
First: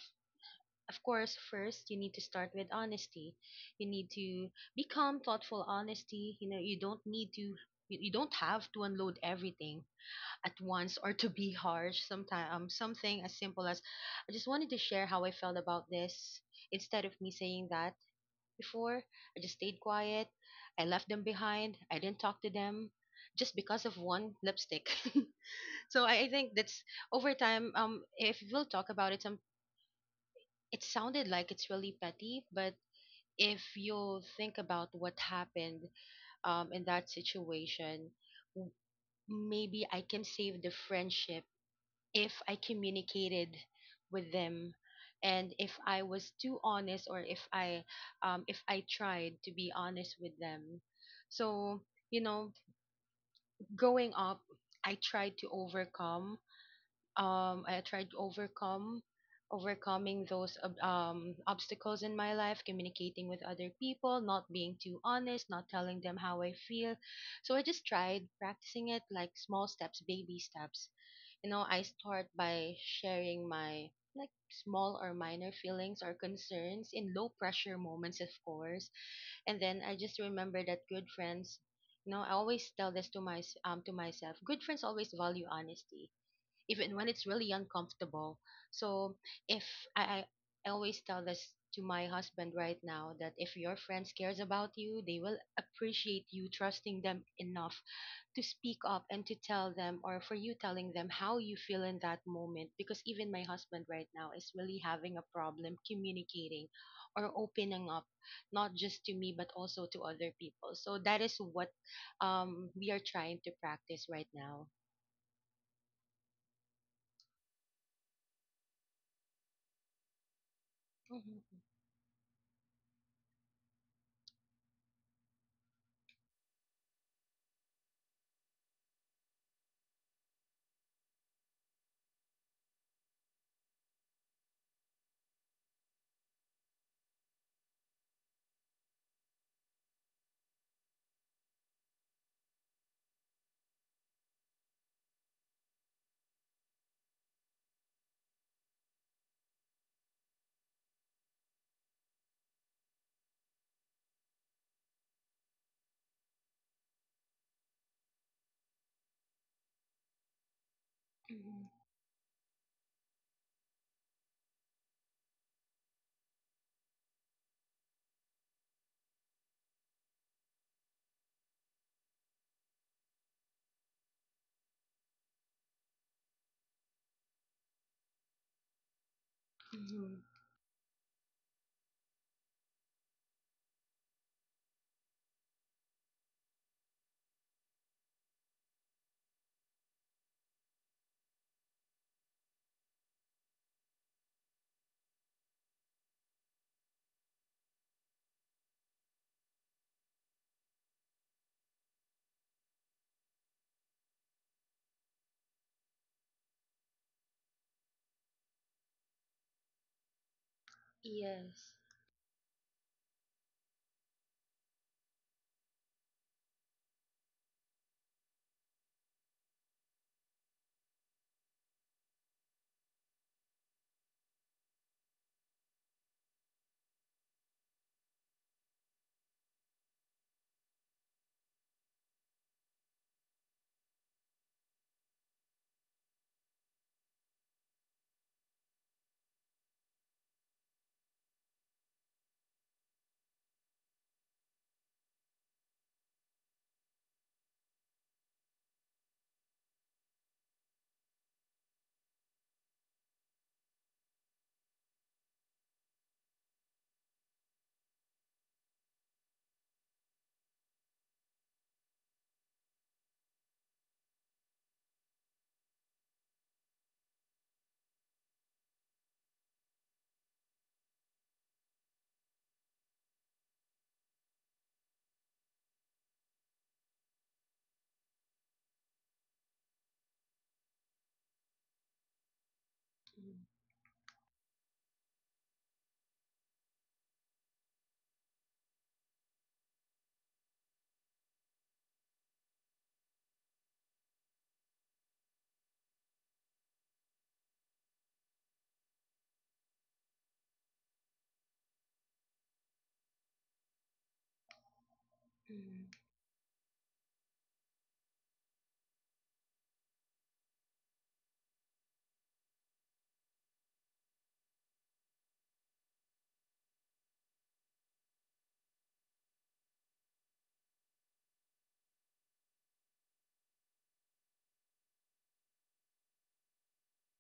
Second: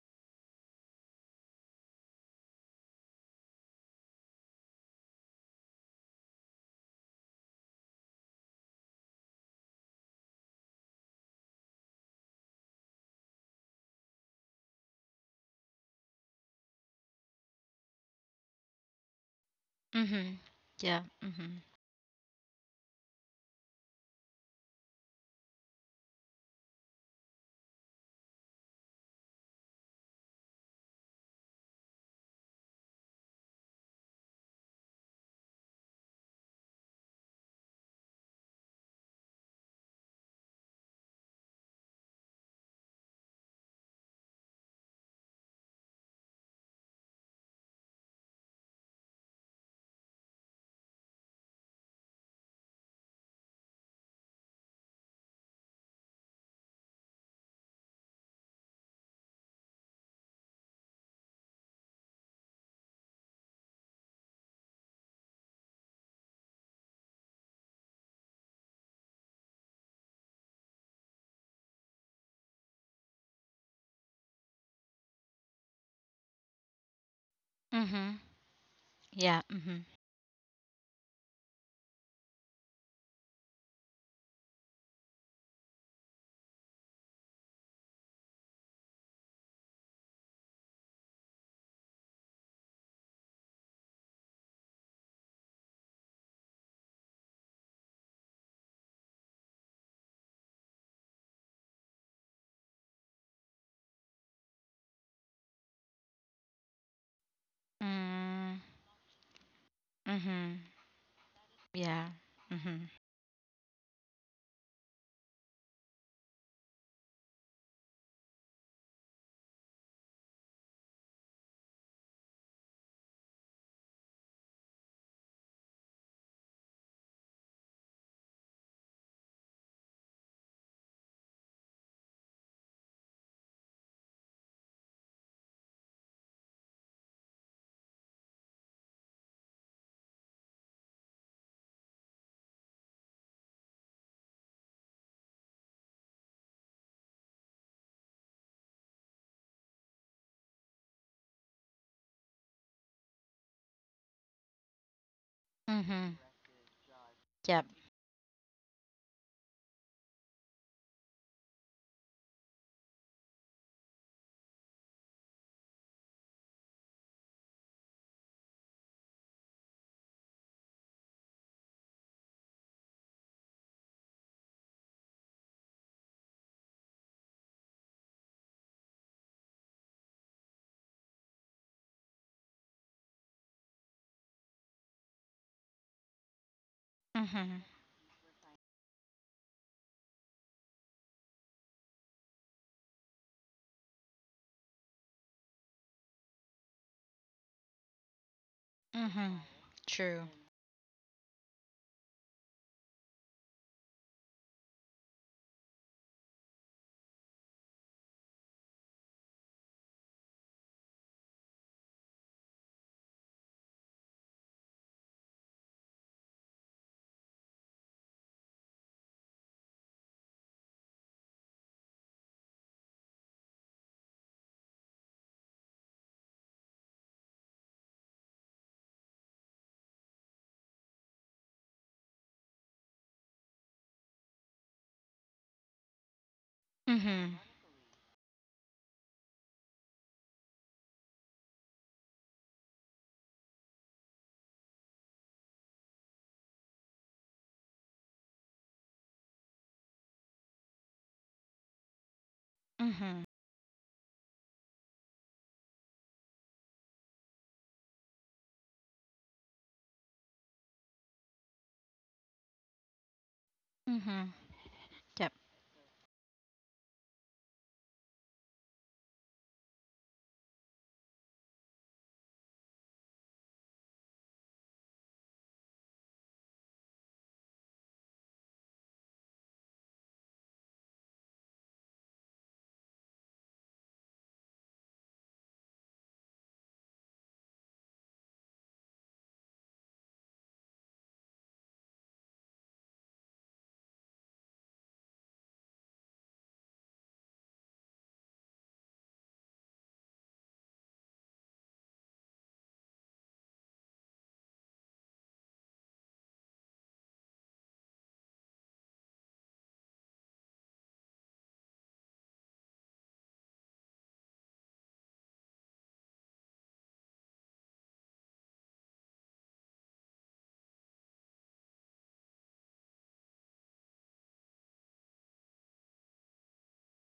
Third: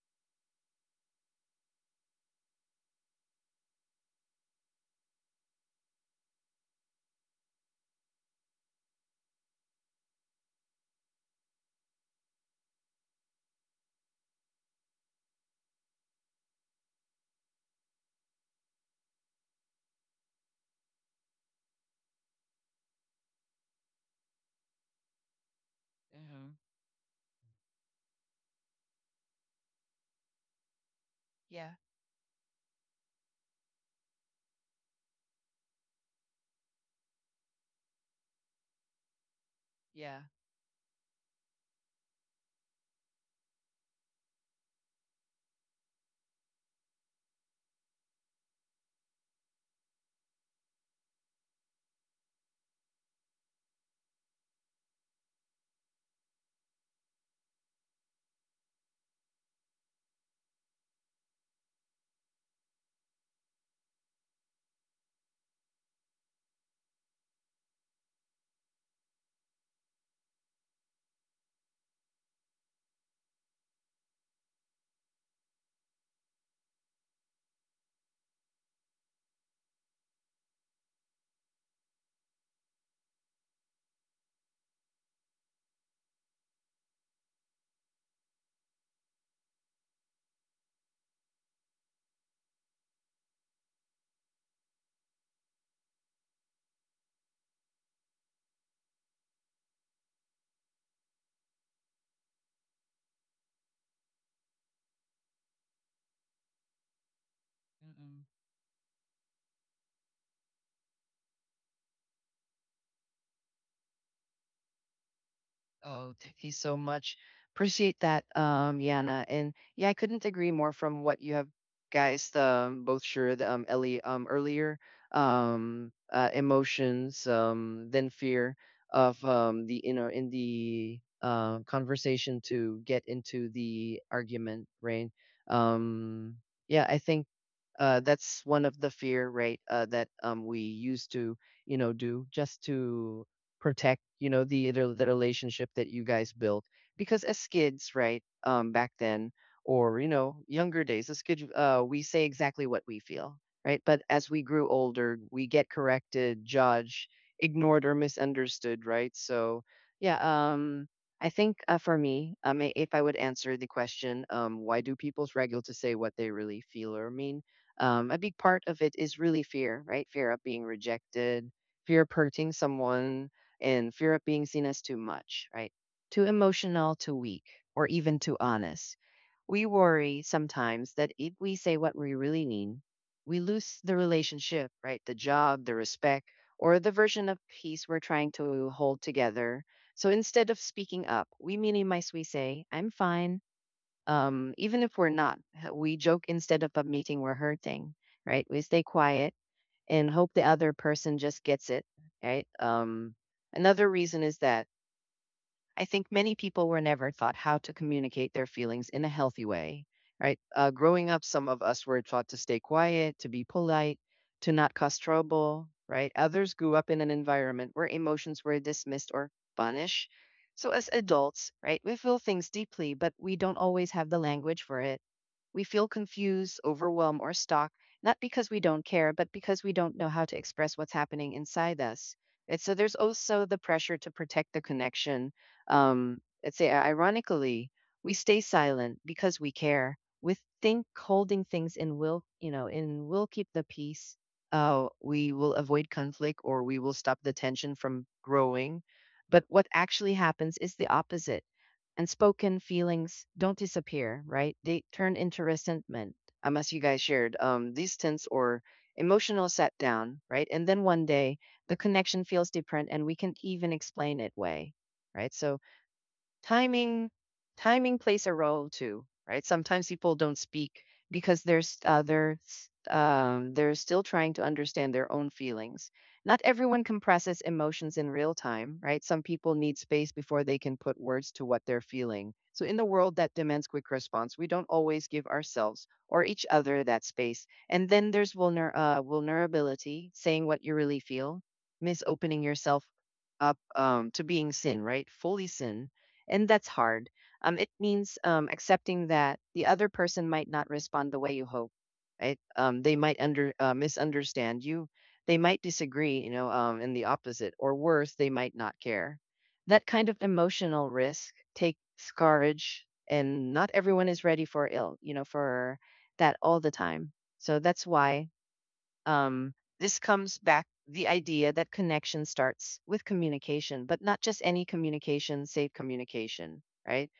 S2: of course, first you need to start with honesty. You need to become thoughtful honesty. You don't have to unload everything at once or to be harsh sometimes, something as simple as, I just wanted to share how I felt about this, instead of me saying that before, I just stayed quiet,
S3: Mhm.
S2: I
S3: Yeah.
S2: left them
S3: Mhm.
S2: behind, I didn't talk to them, just because of one lipstick. So
S1: And?
S2: I
S1: Uh-huh.
S2: think that's, over time, if we'll talk about it, some, it sounded like it's
S1: Yeah.
S2: really petty, but if you think about what happened in that situation, w- maybe I
S1: Yeah.
S2: can save the friendship if I communicated with them, and if I was too honest, or if I tried to be honest with them. So, you know, growing up, I tried to overcome I tried to overcome overcoming those obstacles in my life, communicating with other people, not being too honest, not telling them how I feel. So I just tried practicing it like small steps, baby steps. I start by sharing my, like, small or minor feelings or concerns in low pressure
S3: Mhm.
S2: moments, of course.
S3: Yeah.
S2: And then
S3: Mhm.
S2: I just remember that good friends, I always tell this to my to myself. Good friends always value honesty, even when it's really uncomfortable. So if I, I always tell this to my husband right now, that if your friends cares about you, they will appreciate you trusting them enough to speak up and to tell them, or for you telling them how you feel in that moment, because even my husband right now is really having a problem communicating or opening up,
S1: Mm-mm.
S3: Mm.
S2: not just to me but also to other
S3: Mhm.
S2: people. So that is what,
S3: Yeah. Mhm.
S2: we are trying to practice right now.
S1: Oh, thank you so much. Appreciate that, Yana. And yeah, I couldn't agree more from what you
S2: Mhm.
S1: have guys both shared Ellie earlier. Emotions, then fear of the you know in the conversation to get into the argument, right? Um, yeah, I think that's one of the fear, right? That we used to, you know, do just to protect, you know, the relationship that you guys built. Because as kids, right, back then, younger days, as kids, we say exactly what we feel, right? But as we grew older, we get
S3: Mhm.
S1: corrected, judged,
S3: Yep.
S1: ignored, or misunderstood, right? So, yeah, um. I think
S2: Mhm.
S1: for me, if I would answer the question, why do people's struggle to say what they really feel or mean? A big part of it is really fear, right? Fear of being rejected, fear of hurting someone, and fear of being seen as too much, right? Too emotional, too weak, or even too honest. We
S2: Mhm.
S1: worry sometimes that if we say what we really mean, we lose the relationship, right? The job, the respect, or the version of
S3: Mhm.
S1: peace we're trying to hold together. So instead of speaking up, we minimize, we say, I'm fine even if we're not. We joke instead of admitting we're hurting, right? We stay quiet
S3: Mhm.
S1: and
S3: True.
S1: hope the other person just gets it, right? Another reason is that I think many people were never taught how to communicate their feelings in a healthy way, right? Growing up, some of
S2: Yes.
S1: us were taught to stay quiet, to be polite, to not cause trouble, right? Others grew up in an environment where emotions were dismissed or punished. So, as adults, right, we feel things deeply, but we don't always have the language for it. We feel confused, overwhelmed, or stuck, not because we don't care, but because we don't know how to express what's happening inside us. And so there's also the pressure to protect the connection let's say,
S3: Mhm.
S1: ironically, we stay silent because we care. We think holding things in will keep the peace. We will avoid conflict or we will stop the tension from growing. But what actually happens is the opposite. And spoken feelings
S3: Mhm.
S1: don't disappear, right? They turn into resentment, as you guys shared, distance or emotional set down, right? And then one day the connection feels different and we can even explain it
S3: Mhm.
S1: way, right?
S3: Yep.
S1: So timing timing plays a role too, right? Sometimes people don't speak because they're still trying to understand their own feelings. Not everyone compresses emotions in real time, right? Some people need space before they can put words to what they're feeling. So in the world that
S2: Mhm.
S1: demands quick response, we don't always give ourselves or each other that space. And then there's vulnerability. Saying what you really feel miss opening yourself up to being sin, right, fully sin, and that's hard. It means accepting that the other person might not respond the way you hope. Right? They might under misunderstand you. They might
S2: Mhm.
S1: disagree. You know, and the opposite, or worse, they might not care. That kind of emotional risk takes courage, and not everyone is ready for ill. You know, for that all the time. So that's why um, this comes back the idea that connection starts with communication, but not just any communication, safe communication, right?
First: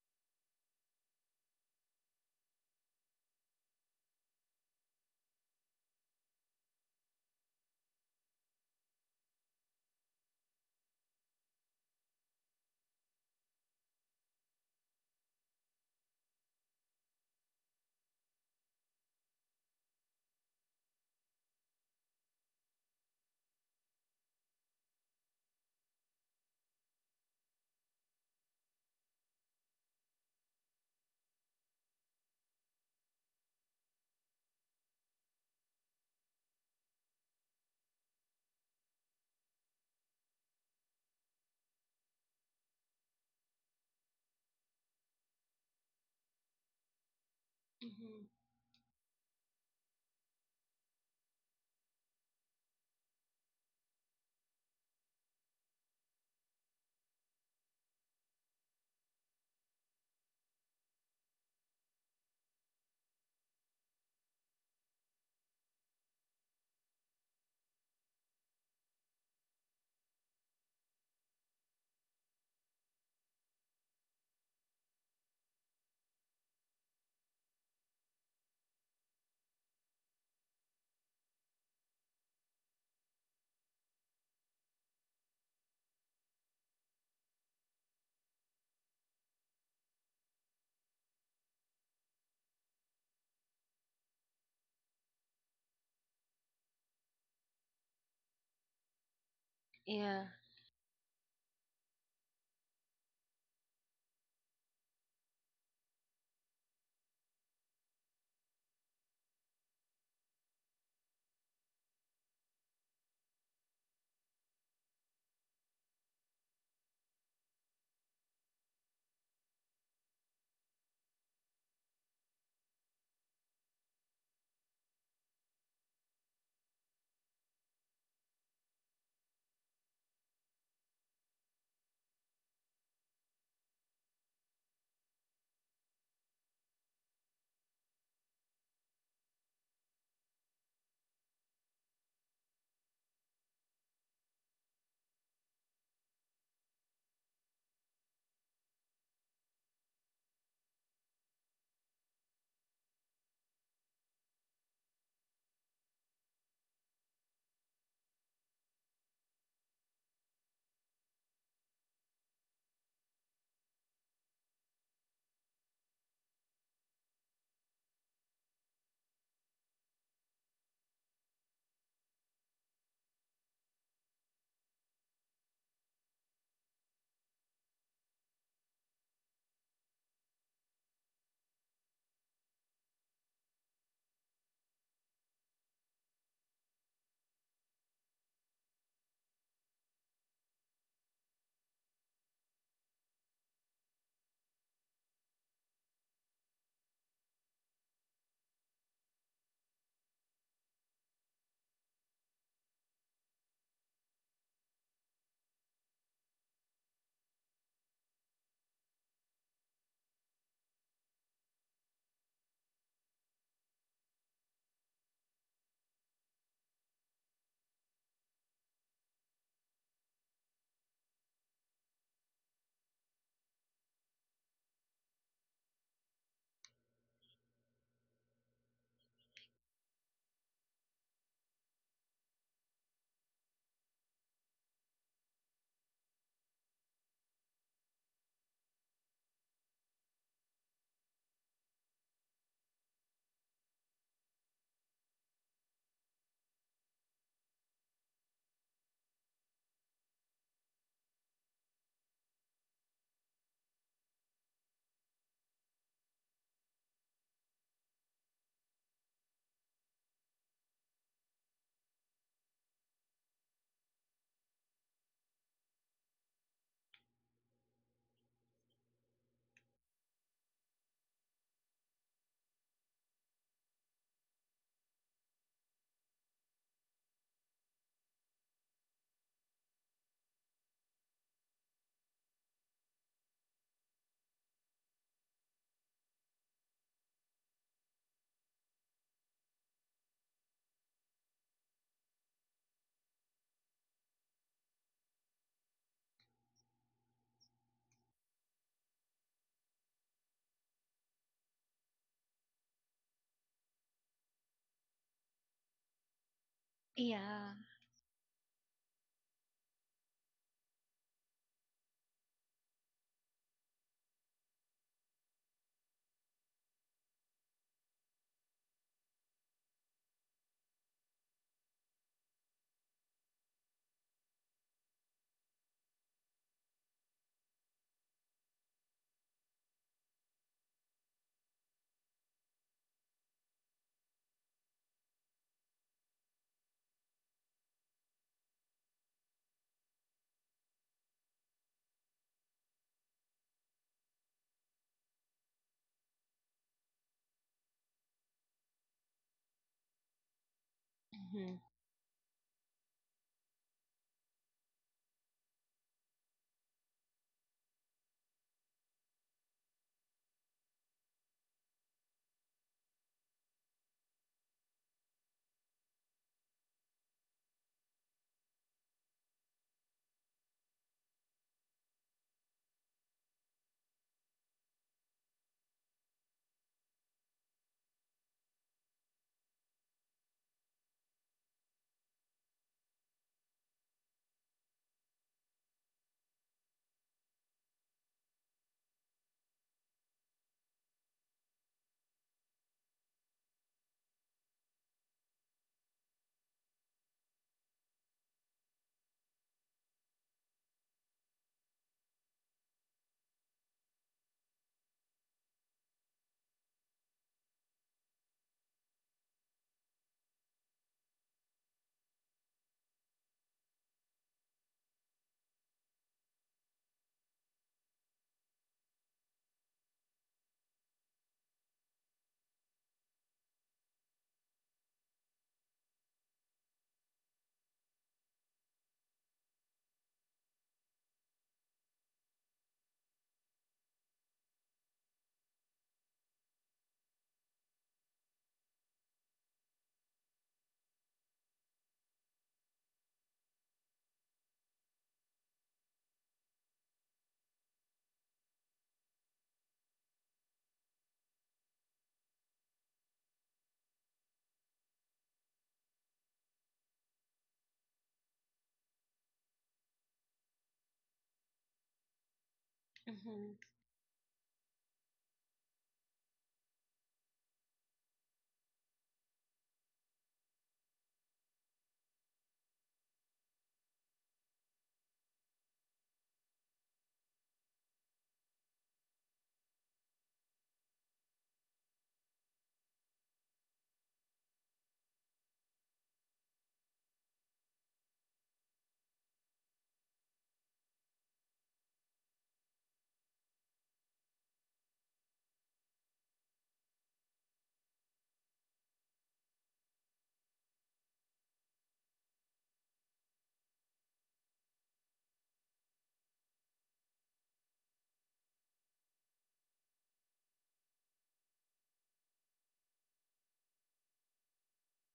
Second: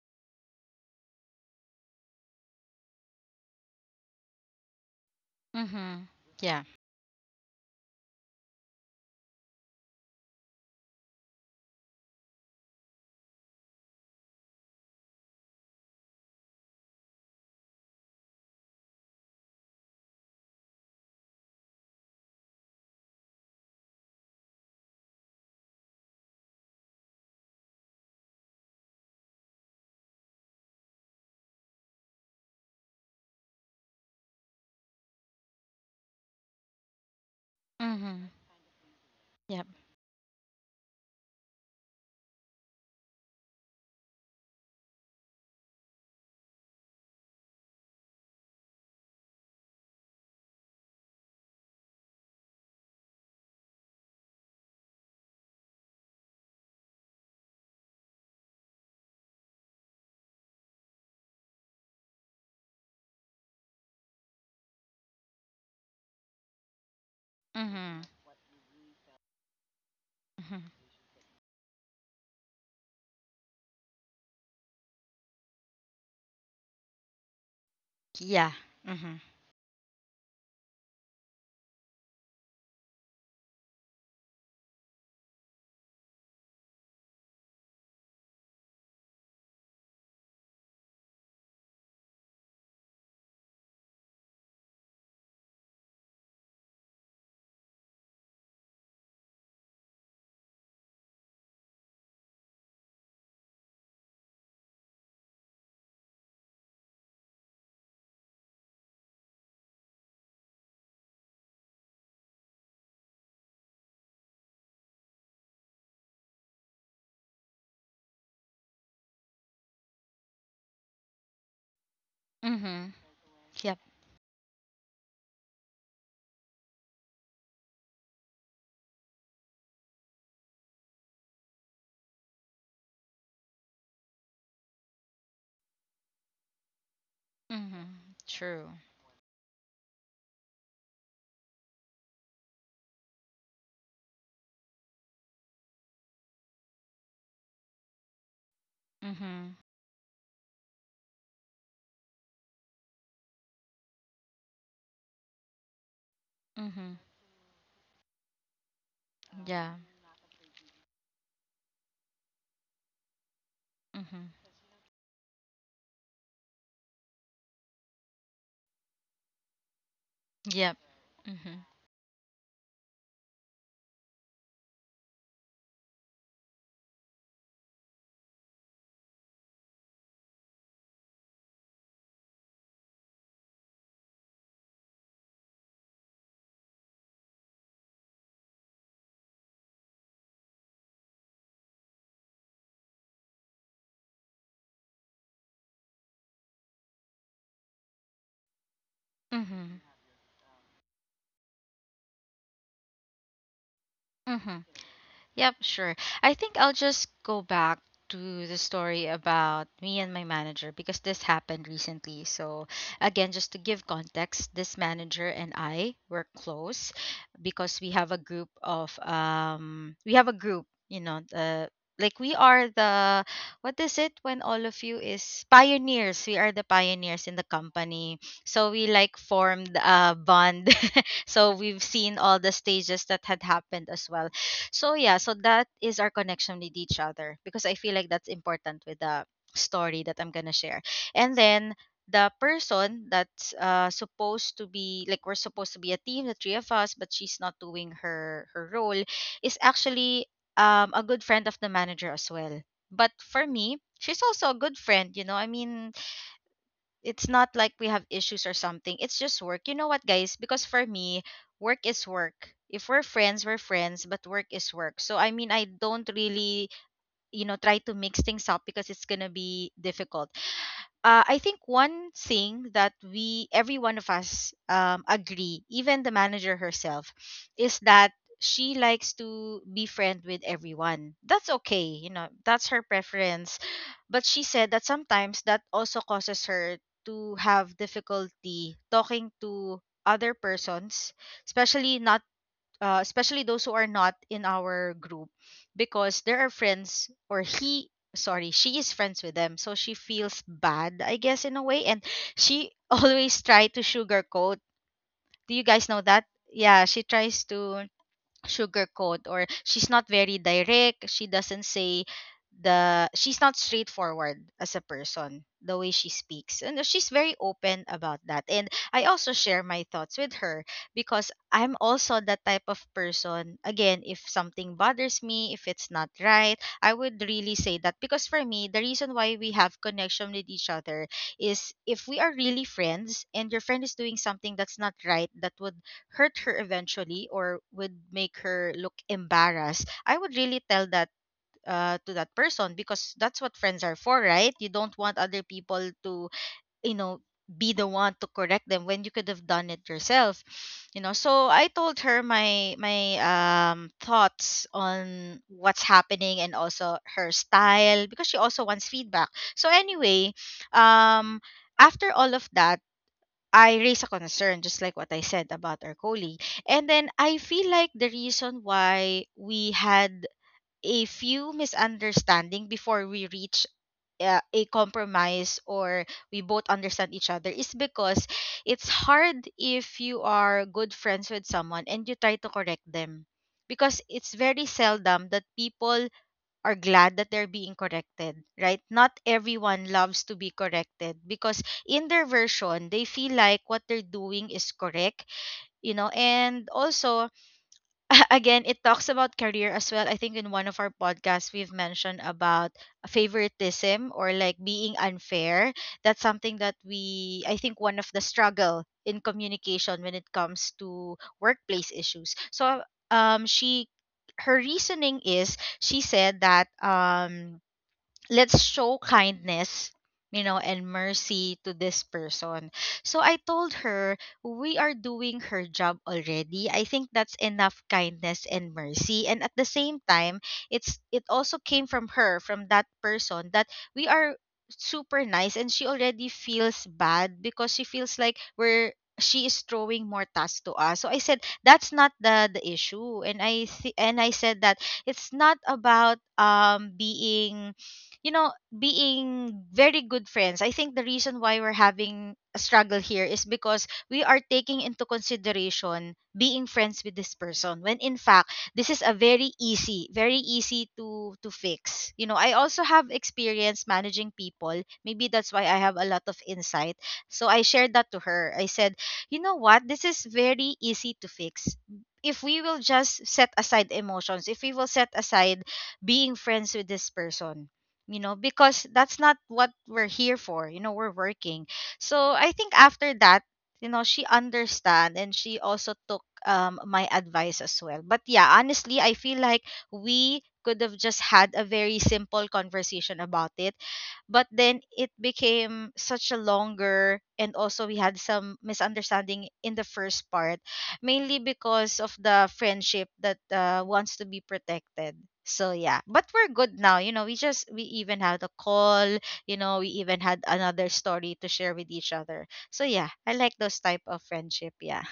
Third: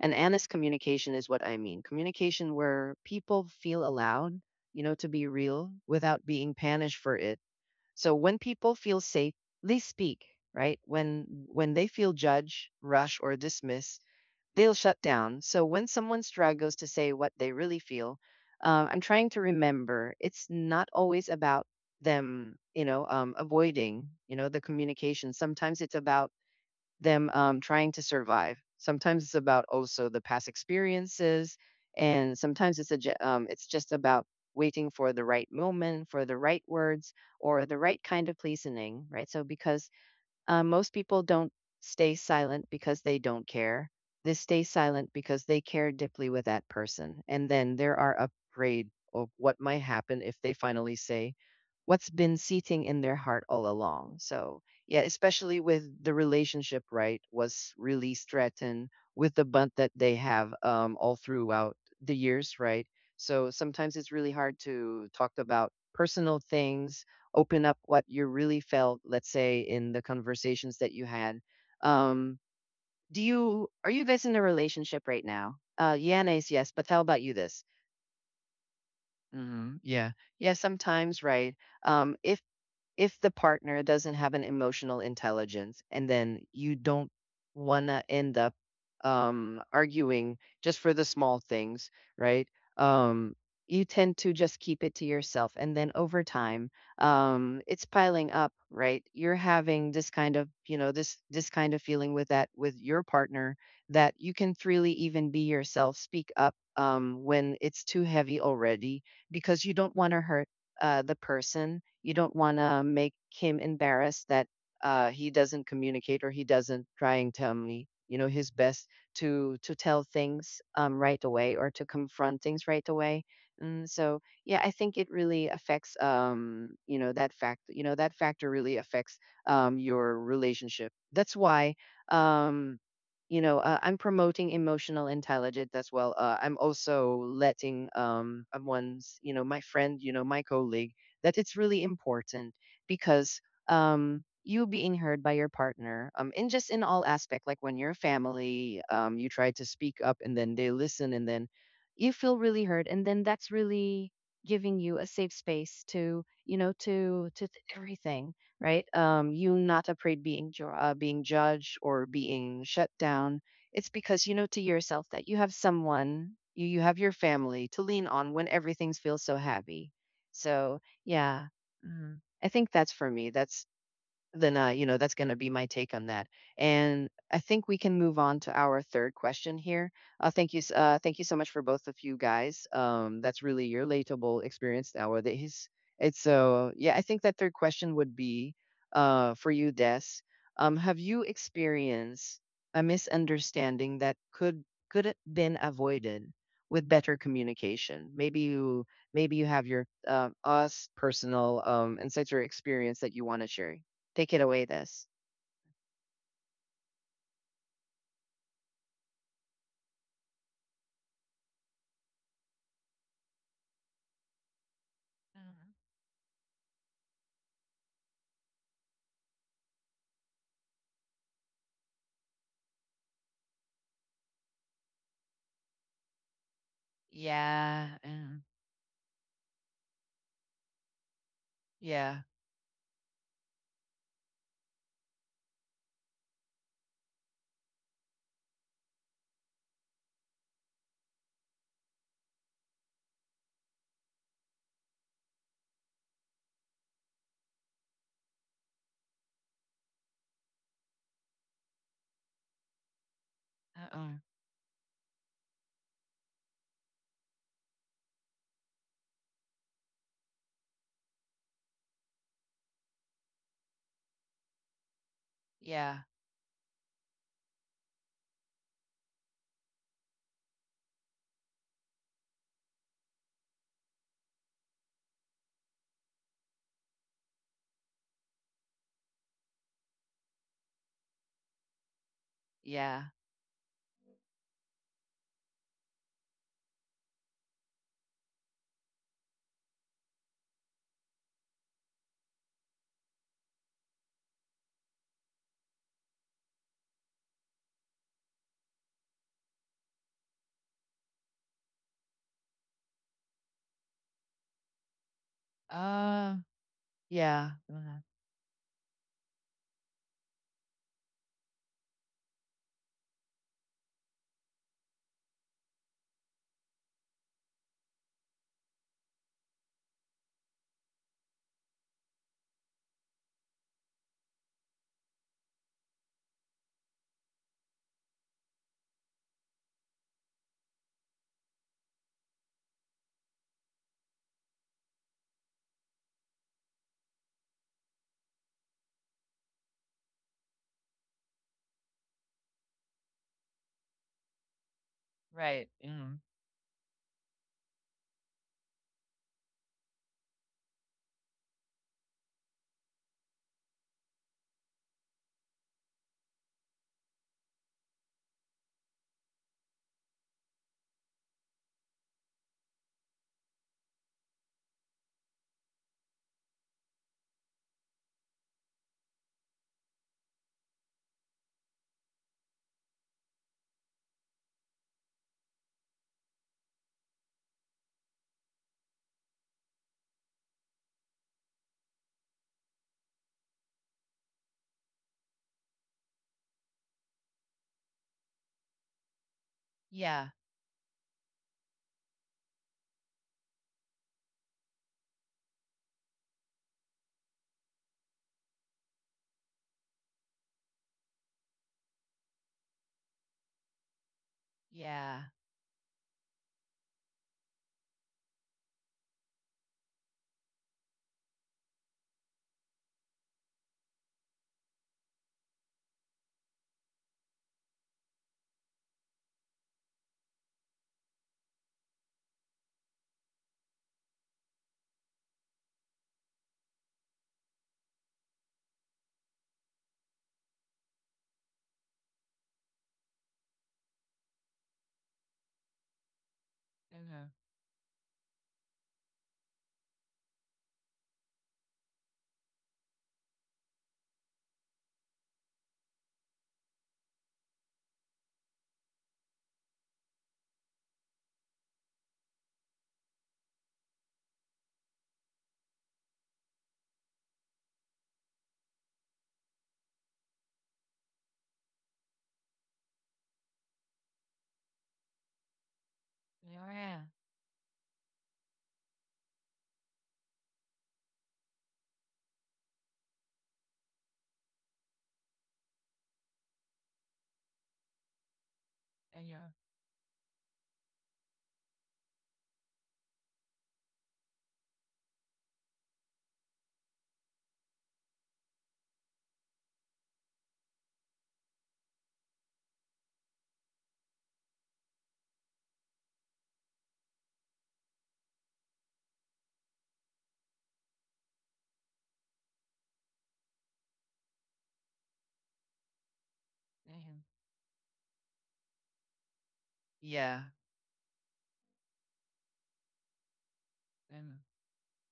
S1: And honest communication is what I mean. Communication where people feel allowed, to be real
S3: Mhm.
S1: without being
S3: Yeah.
S1: punished for it. So when people feel safe, they speak, right? When they feel judged, rushed, or dismissed, they'll shut down. So when someone struggles to say what they really feel, I'm trying to remember it's not always about them, avoiding, the communication. Sometimes it's about them trying to survive. Sometimes it's about also the past experiences, and sometimes it's just about waiting for the right moment, for the right words, or the right kind
S3: Mhm.
S1: of pleasing, right? So
S3: Yep.
S1: because most people don't stay silent because they don't care. They stay silent because they care deeply with that person. And then they are
S2: Mhm.
S1: afraid of what might happen if they finally say what's been seething in their heart all along. So, yeah, especially with the relationship, right, was really threatened with the bond that they have all throughout the years, right? So sometimes it's really hard to talk about personal things, open up
S3: Mhm.
S1: what you really felt, let's say, in the
S3: Mhm.
S1: conversations that you had. Um, do you are you guys in a relationship right now? Yana is yes, but how about you? This,
S3: Yeah. Mhm.
S1: hmm, yeah, yeah. Sometimes, right? Um, if if the partner doesn't have an emotional intelligence and then you don't want to end up arguing just for the small things, right? Um, you tend to just keep it to yourself. And then over time, it's piling up, right? You're having this
S2: Yeah.
S1: kind of, you know, this kind of feeling with that, with your partner that you can freely even be yourself, speak up when it's too heavy already, because you don't want to hurt the person. You don't want to make him embarrassed that he doesn't communicate or he doesn't try and tell me you know his best to tell things right away or to confront things right
S3: Mhm.
S1: away.
S3: Yep.
S1: And so yeah, I think it really affects you know that factor really affects your relationship. That's why um you know I'm promoting emotional intelligence as well. Uh, I'm also letting
S3: Mhm. True.
S1: one's you know my friend you know my colleague that it's really important, because you being heard by your partner in just in all aspect, like when your family you try
S3: Mhm.
S1: to speak up and then they listen and then you feel really heard, and then that's really giving you a safe space to you know
S3: Mhm.
S1: everything, right? Um, you
S3: Yeah.
S1: not afraid being being judged or being shut down. It's because
S3: Mhm.
S1: you know to yourself that you have someone, you have your family to lean on when everything feels so happy.
S3: Yep.
S1: So yeah.
S3: Mhm.
S1: Mhm. I think that's for me. That's then you know that's going to be my take on that. And I think we can move on to our third question here. Thank you so much for both of you guys. That's really your relatable experience nowadays. It's so yeah. I think that third question would be for you, Des. Have you experienced a misunderstanding that could have been avoided with better communication? Maybe you have
S3: Mhm.
S1: your us personal insights or experience that you want to share. Take it
S3: Mhm.
S1: away, this.
S3: Yep, sure. I think I'll just go back to the story about me and my manager because this happened recently. So, again, just to give context, this manager and
S1: Uh,
S3: I were close because we have a group of we have a group, like we are the, what is it when all of you is pioneers, we are the pioneers in the
S1: yeah.
S3: company. So we, like, formed a bond, so we've seen
S1: Yeah.
S3: all the stages that had happened as well. So yeah, so that is our connection with each other, because I feel like that's important with the story that I'm gonna share. And then the person that's supposed to be, like, we're supposed to be a team, the three of us, but she's not doing her role is actually a good friend of the manager as well. But for me
S1: Uh-uh.
S3: she's also a good friend, you know, I mean, it's not like we have issues or something. It's just work. You know what, guys? Because for me, work is work. If we're friends, we're friends, but work is work. So I mean, I
S1: Yeah.
S3: don't really, you know, try to mix things up because it's gonna be difficult. I think one thing that we, every one of us, agree, even the manager herself, is that she likes to be friend with everyone. That's okay, you know, that's her
S1: Yeah.
S3: preference. But she said that sometimes that also causes her to have difficulty talking to other persons, especially not, especially those who are not in our group, because there are friends, or he, sorry, she is friends with them, so she feels bad, I guess, in a way. And she always try to sugarcoat, do you guys know that?
S1: Uh,
S3: Yeah, she tries
S1: yeah.
S2: Yeah.
S3: to sugarcoat, or she's not very direct, she doesn't say the she's not straightforward as a person, the way she speaks, and she's very open about that, and I also share my thoughts with her. Because I'm also the type of person, again, if something bothers me, if it's not right, I would really say that, because for me, the reason why we have connection with each other is, if we are really friends and your friend is doing something that's not right that would hurt her eventually, or would make her look embarrassed, I would really tell that to that person, because that's what friends are for, right? You don't want other
S1: Right.
S3: people
S1: Mm.
S3: to, you know, be the one to correct them when you could have done it yourself, you know. So
S2: Hmm.
S3: I told her my thoughts on what's happening, and also her style, because she also wants feedback. So anyway, um after all of that, I raise a concern, just like what I said about our colleague. And then I feel like the reason why we had a few misunderstanding before we reach a compromise, or we both understand each other, is because it's hard if you are good friends with someone and you try to correct them, because it's very seldom that people are glad that they're being corrected, right? Not everyone
S1: Yeah.
S3: loves to be corrected because in their version, they feel like what they're doing is correct, you know. And also, again, it talks about career as well, I think in one of our podcasts we've mentioned about favoritism, or like being
S1: Yeah.
S3: unfair. That's something that we, I think, one of the struggle in communication when it comes to workplace issues. So, she, her reasoning is, she said that let's show kindness, you know, and mercy to this person. So I told her, we are doing her job already, I think that's enough kindness and mercy. And at the same time, it also came from her, from that person, that we are super nice, and she already feels
S1: Uh,
S3: bad because she feels like we're she is throwing more tasks to us. So I said that's not the issue. And I said that it's not about being, you know, being very good friends. I think the reason why we're having a struggle here is because we are taking into consideration being friends with this person, when in fact this is a very easy, very easy to fix. You know, I also have
S2: Hmm.
S3: experience managing people, maybe that's why I have a lot of insight.
S1: yeah.
S3: So I shared that to her, I said, you know what, this is very easy to fix. If we will just set aside emotions, if we will set aside being friends with this person, you know, because that's not
S1: Yeah.
S3: what we're here for, you know, we're working. So I think after that, you know, she understand, and she also took my advice as well. But yeah, honestly I feel like we could have just had a very simple conversation about it, but then it became such a longer. And also, we had some misunderstanding in the first part, mainly because of the friendship that wants to be protected. So yeah, but we're good now. You know, we
S1: Uh,
S3: just we even had a call. You know, we even had
S1: yeah.
S3: another story to share with each other. So yeah, I like those type of
S1: Uh,
S3: friendship. Yeah.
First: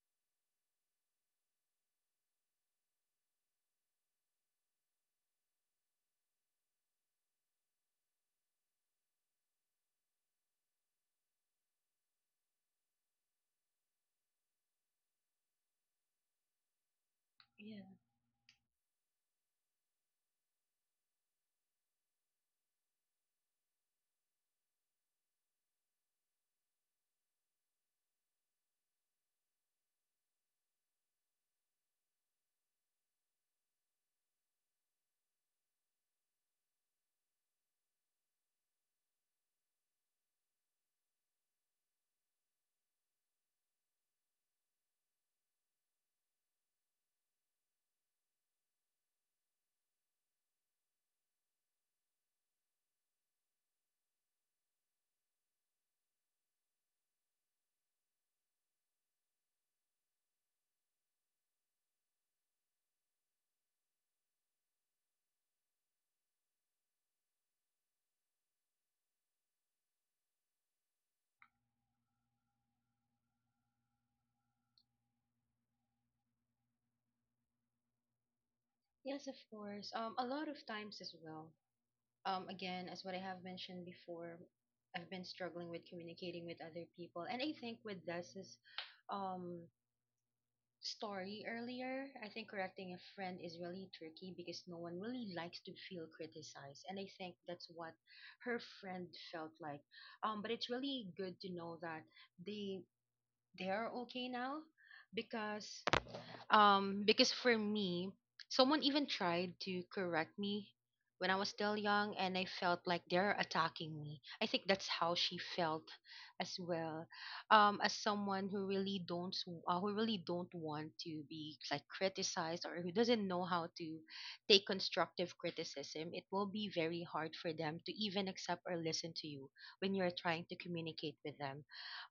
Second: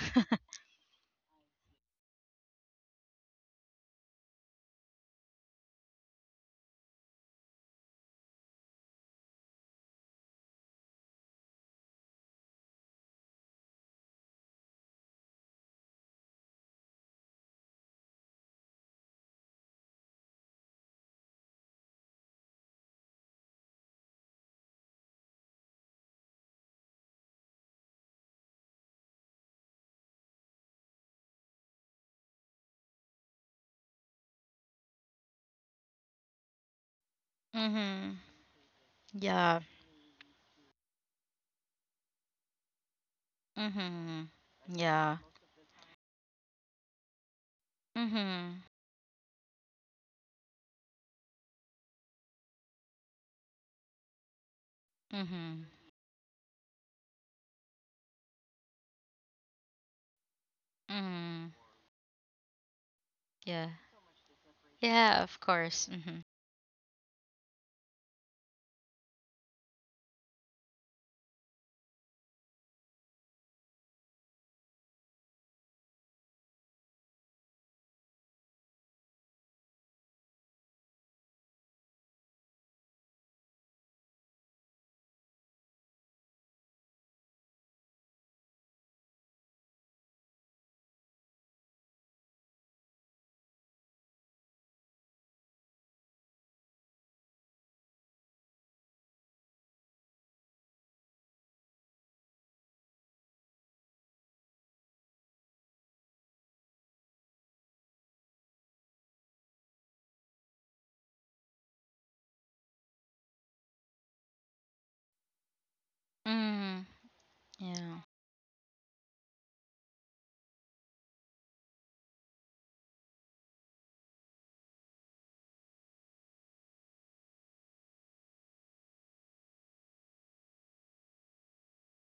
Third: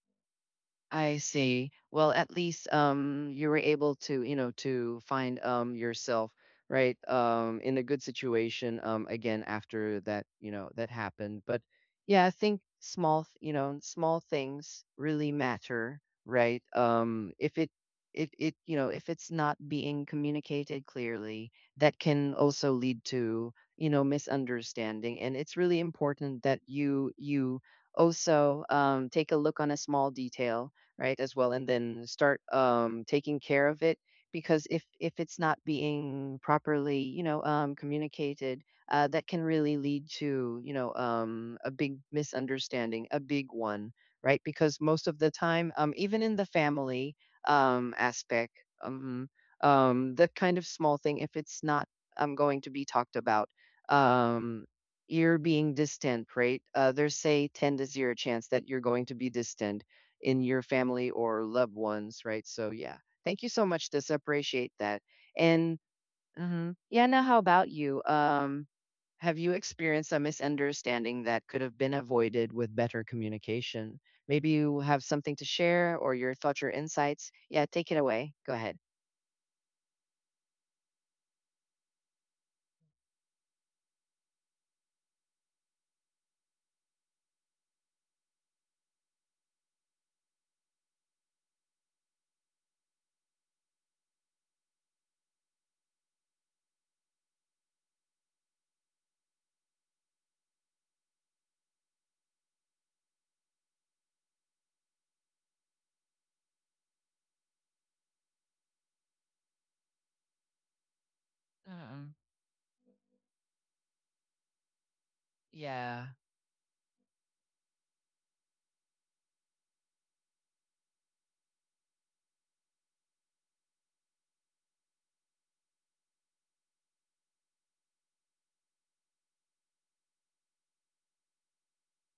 S1: I see. Well, at least you were able to, you know, to find yourself, right, in a good situation again after that, you know, that happened. But yeah, I think you know, small things really matter, right? Um, if it
S2: Yeah.
S1: it it you know, if it's not being communicated clearly, that can also lead to, you know, misunderstanding. And it's really important that you also take a look on a small detail, right, as well, and then start taking care of it, because if it's not being properly you know
S3: Mhm.
S1: communicated, that can
S3: Yeah.
S1: really lead to you know a big misunderstanding, a big one,
S3: Mhm.
S1: right? Because most of
S3: Yeah.
S1: the time um, even in the family aspect,
S3: Mhm.
S1: um that kind of small thing, if it's not going to be talked about um, you're
S3: Mhm.
S1: being distant, right? Uh, there's say 10 to 0 chance that you're going to be distant in your family or
S3: Mhm.
S1: loved ones, right? So yeah, thank you so
S3: Yeah.
S1: much. This appreciate that.
S3: Yeah. Of
S1: And
S3: course. Mhm.
S1: mhm, yeah, now how about you? Have you experienced a misunderstanding that could have been avoided with better communication? Maybe you have something to share or your thoughts or insights. Yeah, take it away. Go ahead.
S2: Yes, of course. A lot of times as well. Again, as what I have mentioned before, I've been struggling with communicating with other people, and I think with Des's um story earlier, I think correcting a friend is really tricky because no one really likes to feel criticized, and I think that's what her friend felt like. But it's really good to know that they they are okay now, because for me, someone even tried to correct me when I was still
S1: Uh,
S2: young, and I felt like they're attacking me. I think that's how she felt
S1: yeah.
S2: as
S3: Mhm.
S2: well. As
S3: Yeah.
S2: someone who really don't, who really don't want to be like criticized, or who doesn't know how to take constructive criticism, it will be very hard for them to even accept or listen to you when you're trying to communicate with them.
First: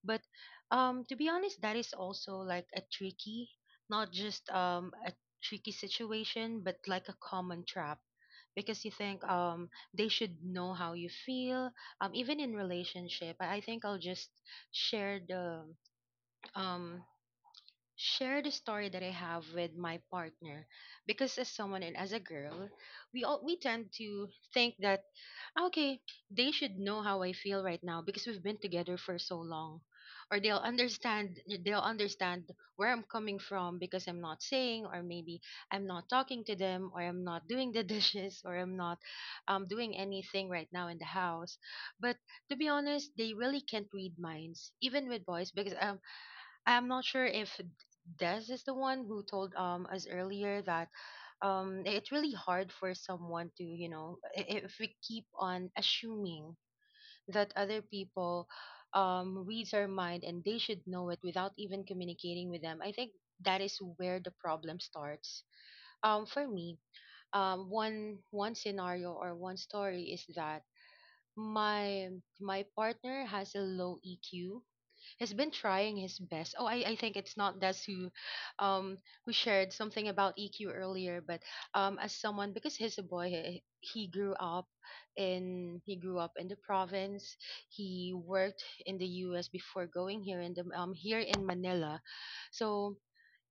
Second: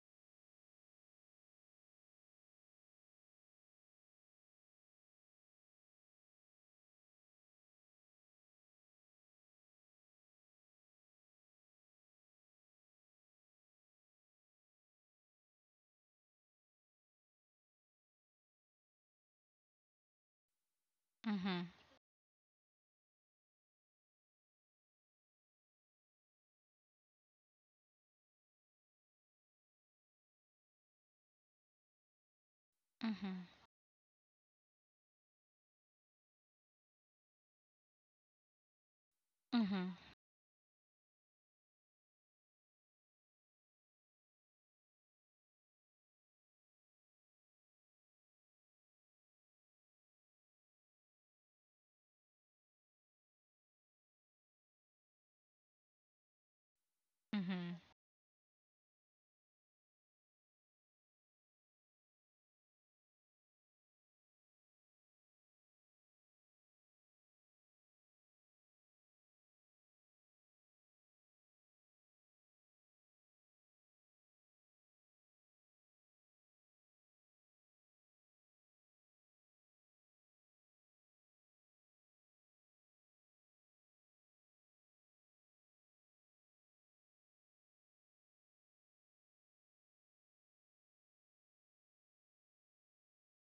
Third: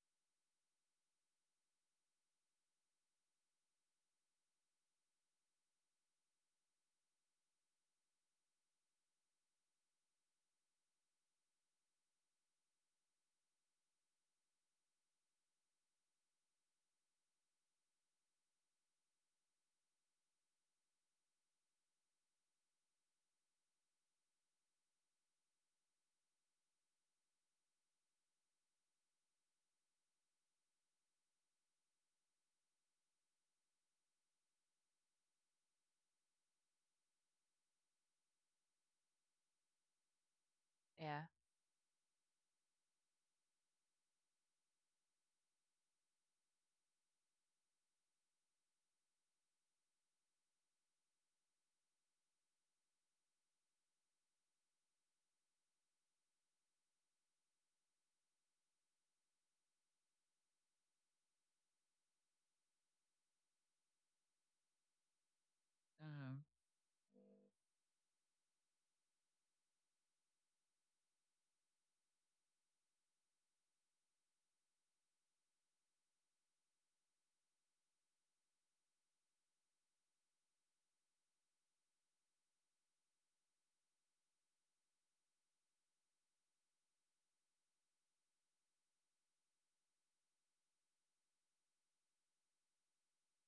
S2: But to be honest, that is also like a tricky, not just a tricky situation, but like a common trap. Because you think they should know how you feel, even in relationship. I think I'll just share the um, share the story that I have with my partner, because as
S3: Mhm.
S2: someone and as a girl, we tend to think that Ah, Okay, they should know how I feel right now because we've been together for so long. Or they'll understand, they'll understand where I'm coming
S3: Mhm.
S2: from because I'm not saying, or maybe I'm not talking to them, or I'm not doing the dishes, or I'm not doing
S3: Mhm.
S2: anything right now in the
S1: Yeah.
S2: house. But to be honest, they really can't read minds, even with boys, because I'm not sure if Des is the one who told us earlier that it's really hard for someone to if we keep on assuming that other
S3: Mhm.
S2: people reads our mind and they should know it without even communicating with them. I think that is where the problem starts.
S1: Uh-huh.
S2: For me, one scenario or one story is that my my partner has a low EQ, has been trying his best. Oh, I think it's not Des um, who shared something about EQ earlier, but as someone, because he's a boy, he grew up in the province. He worked in the U.S. before going here in the here in Manila, so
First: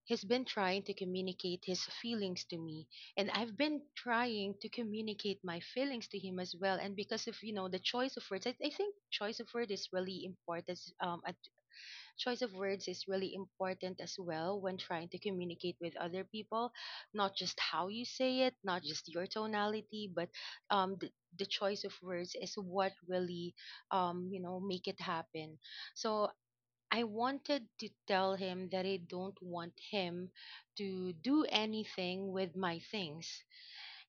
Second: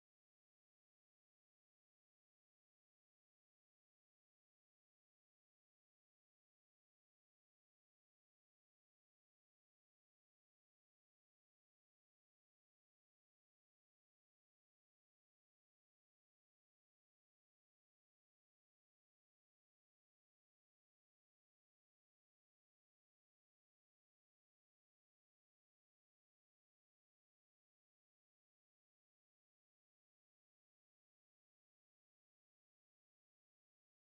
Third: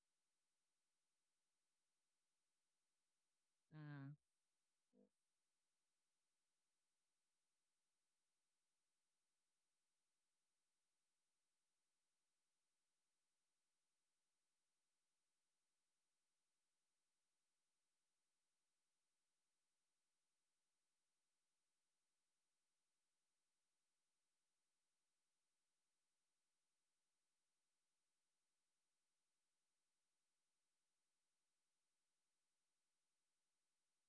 S2: he's been trying to communicate his feelings to me, and I've been trying to communicate my feelings to him as well. And because of you know the choice of words, I think choice of word is really important at choice of words is really important as well when trying to communicate with other people, not just how you say it, not just your tonality, but um the, the choice of words is what really you know make it happen. So I wanted to tell him that I don't want him to do anything with my things,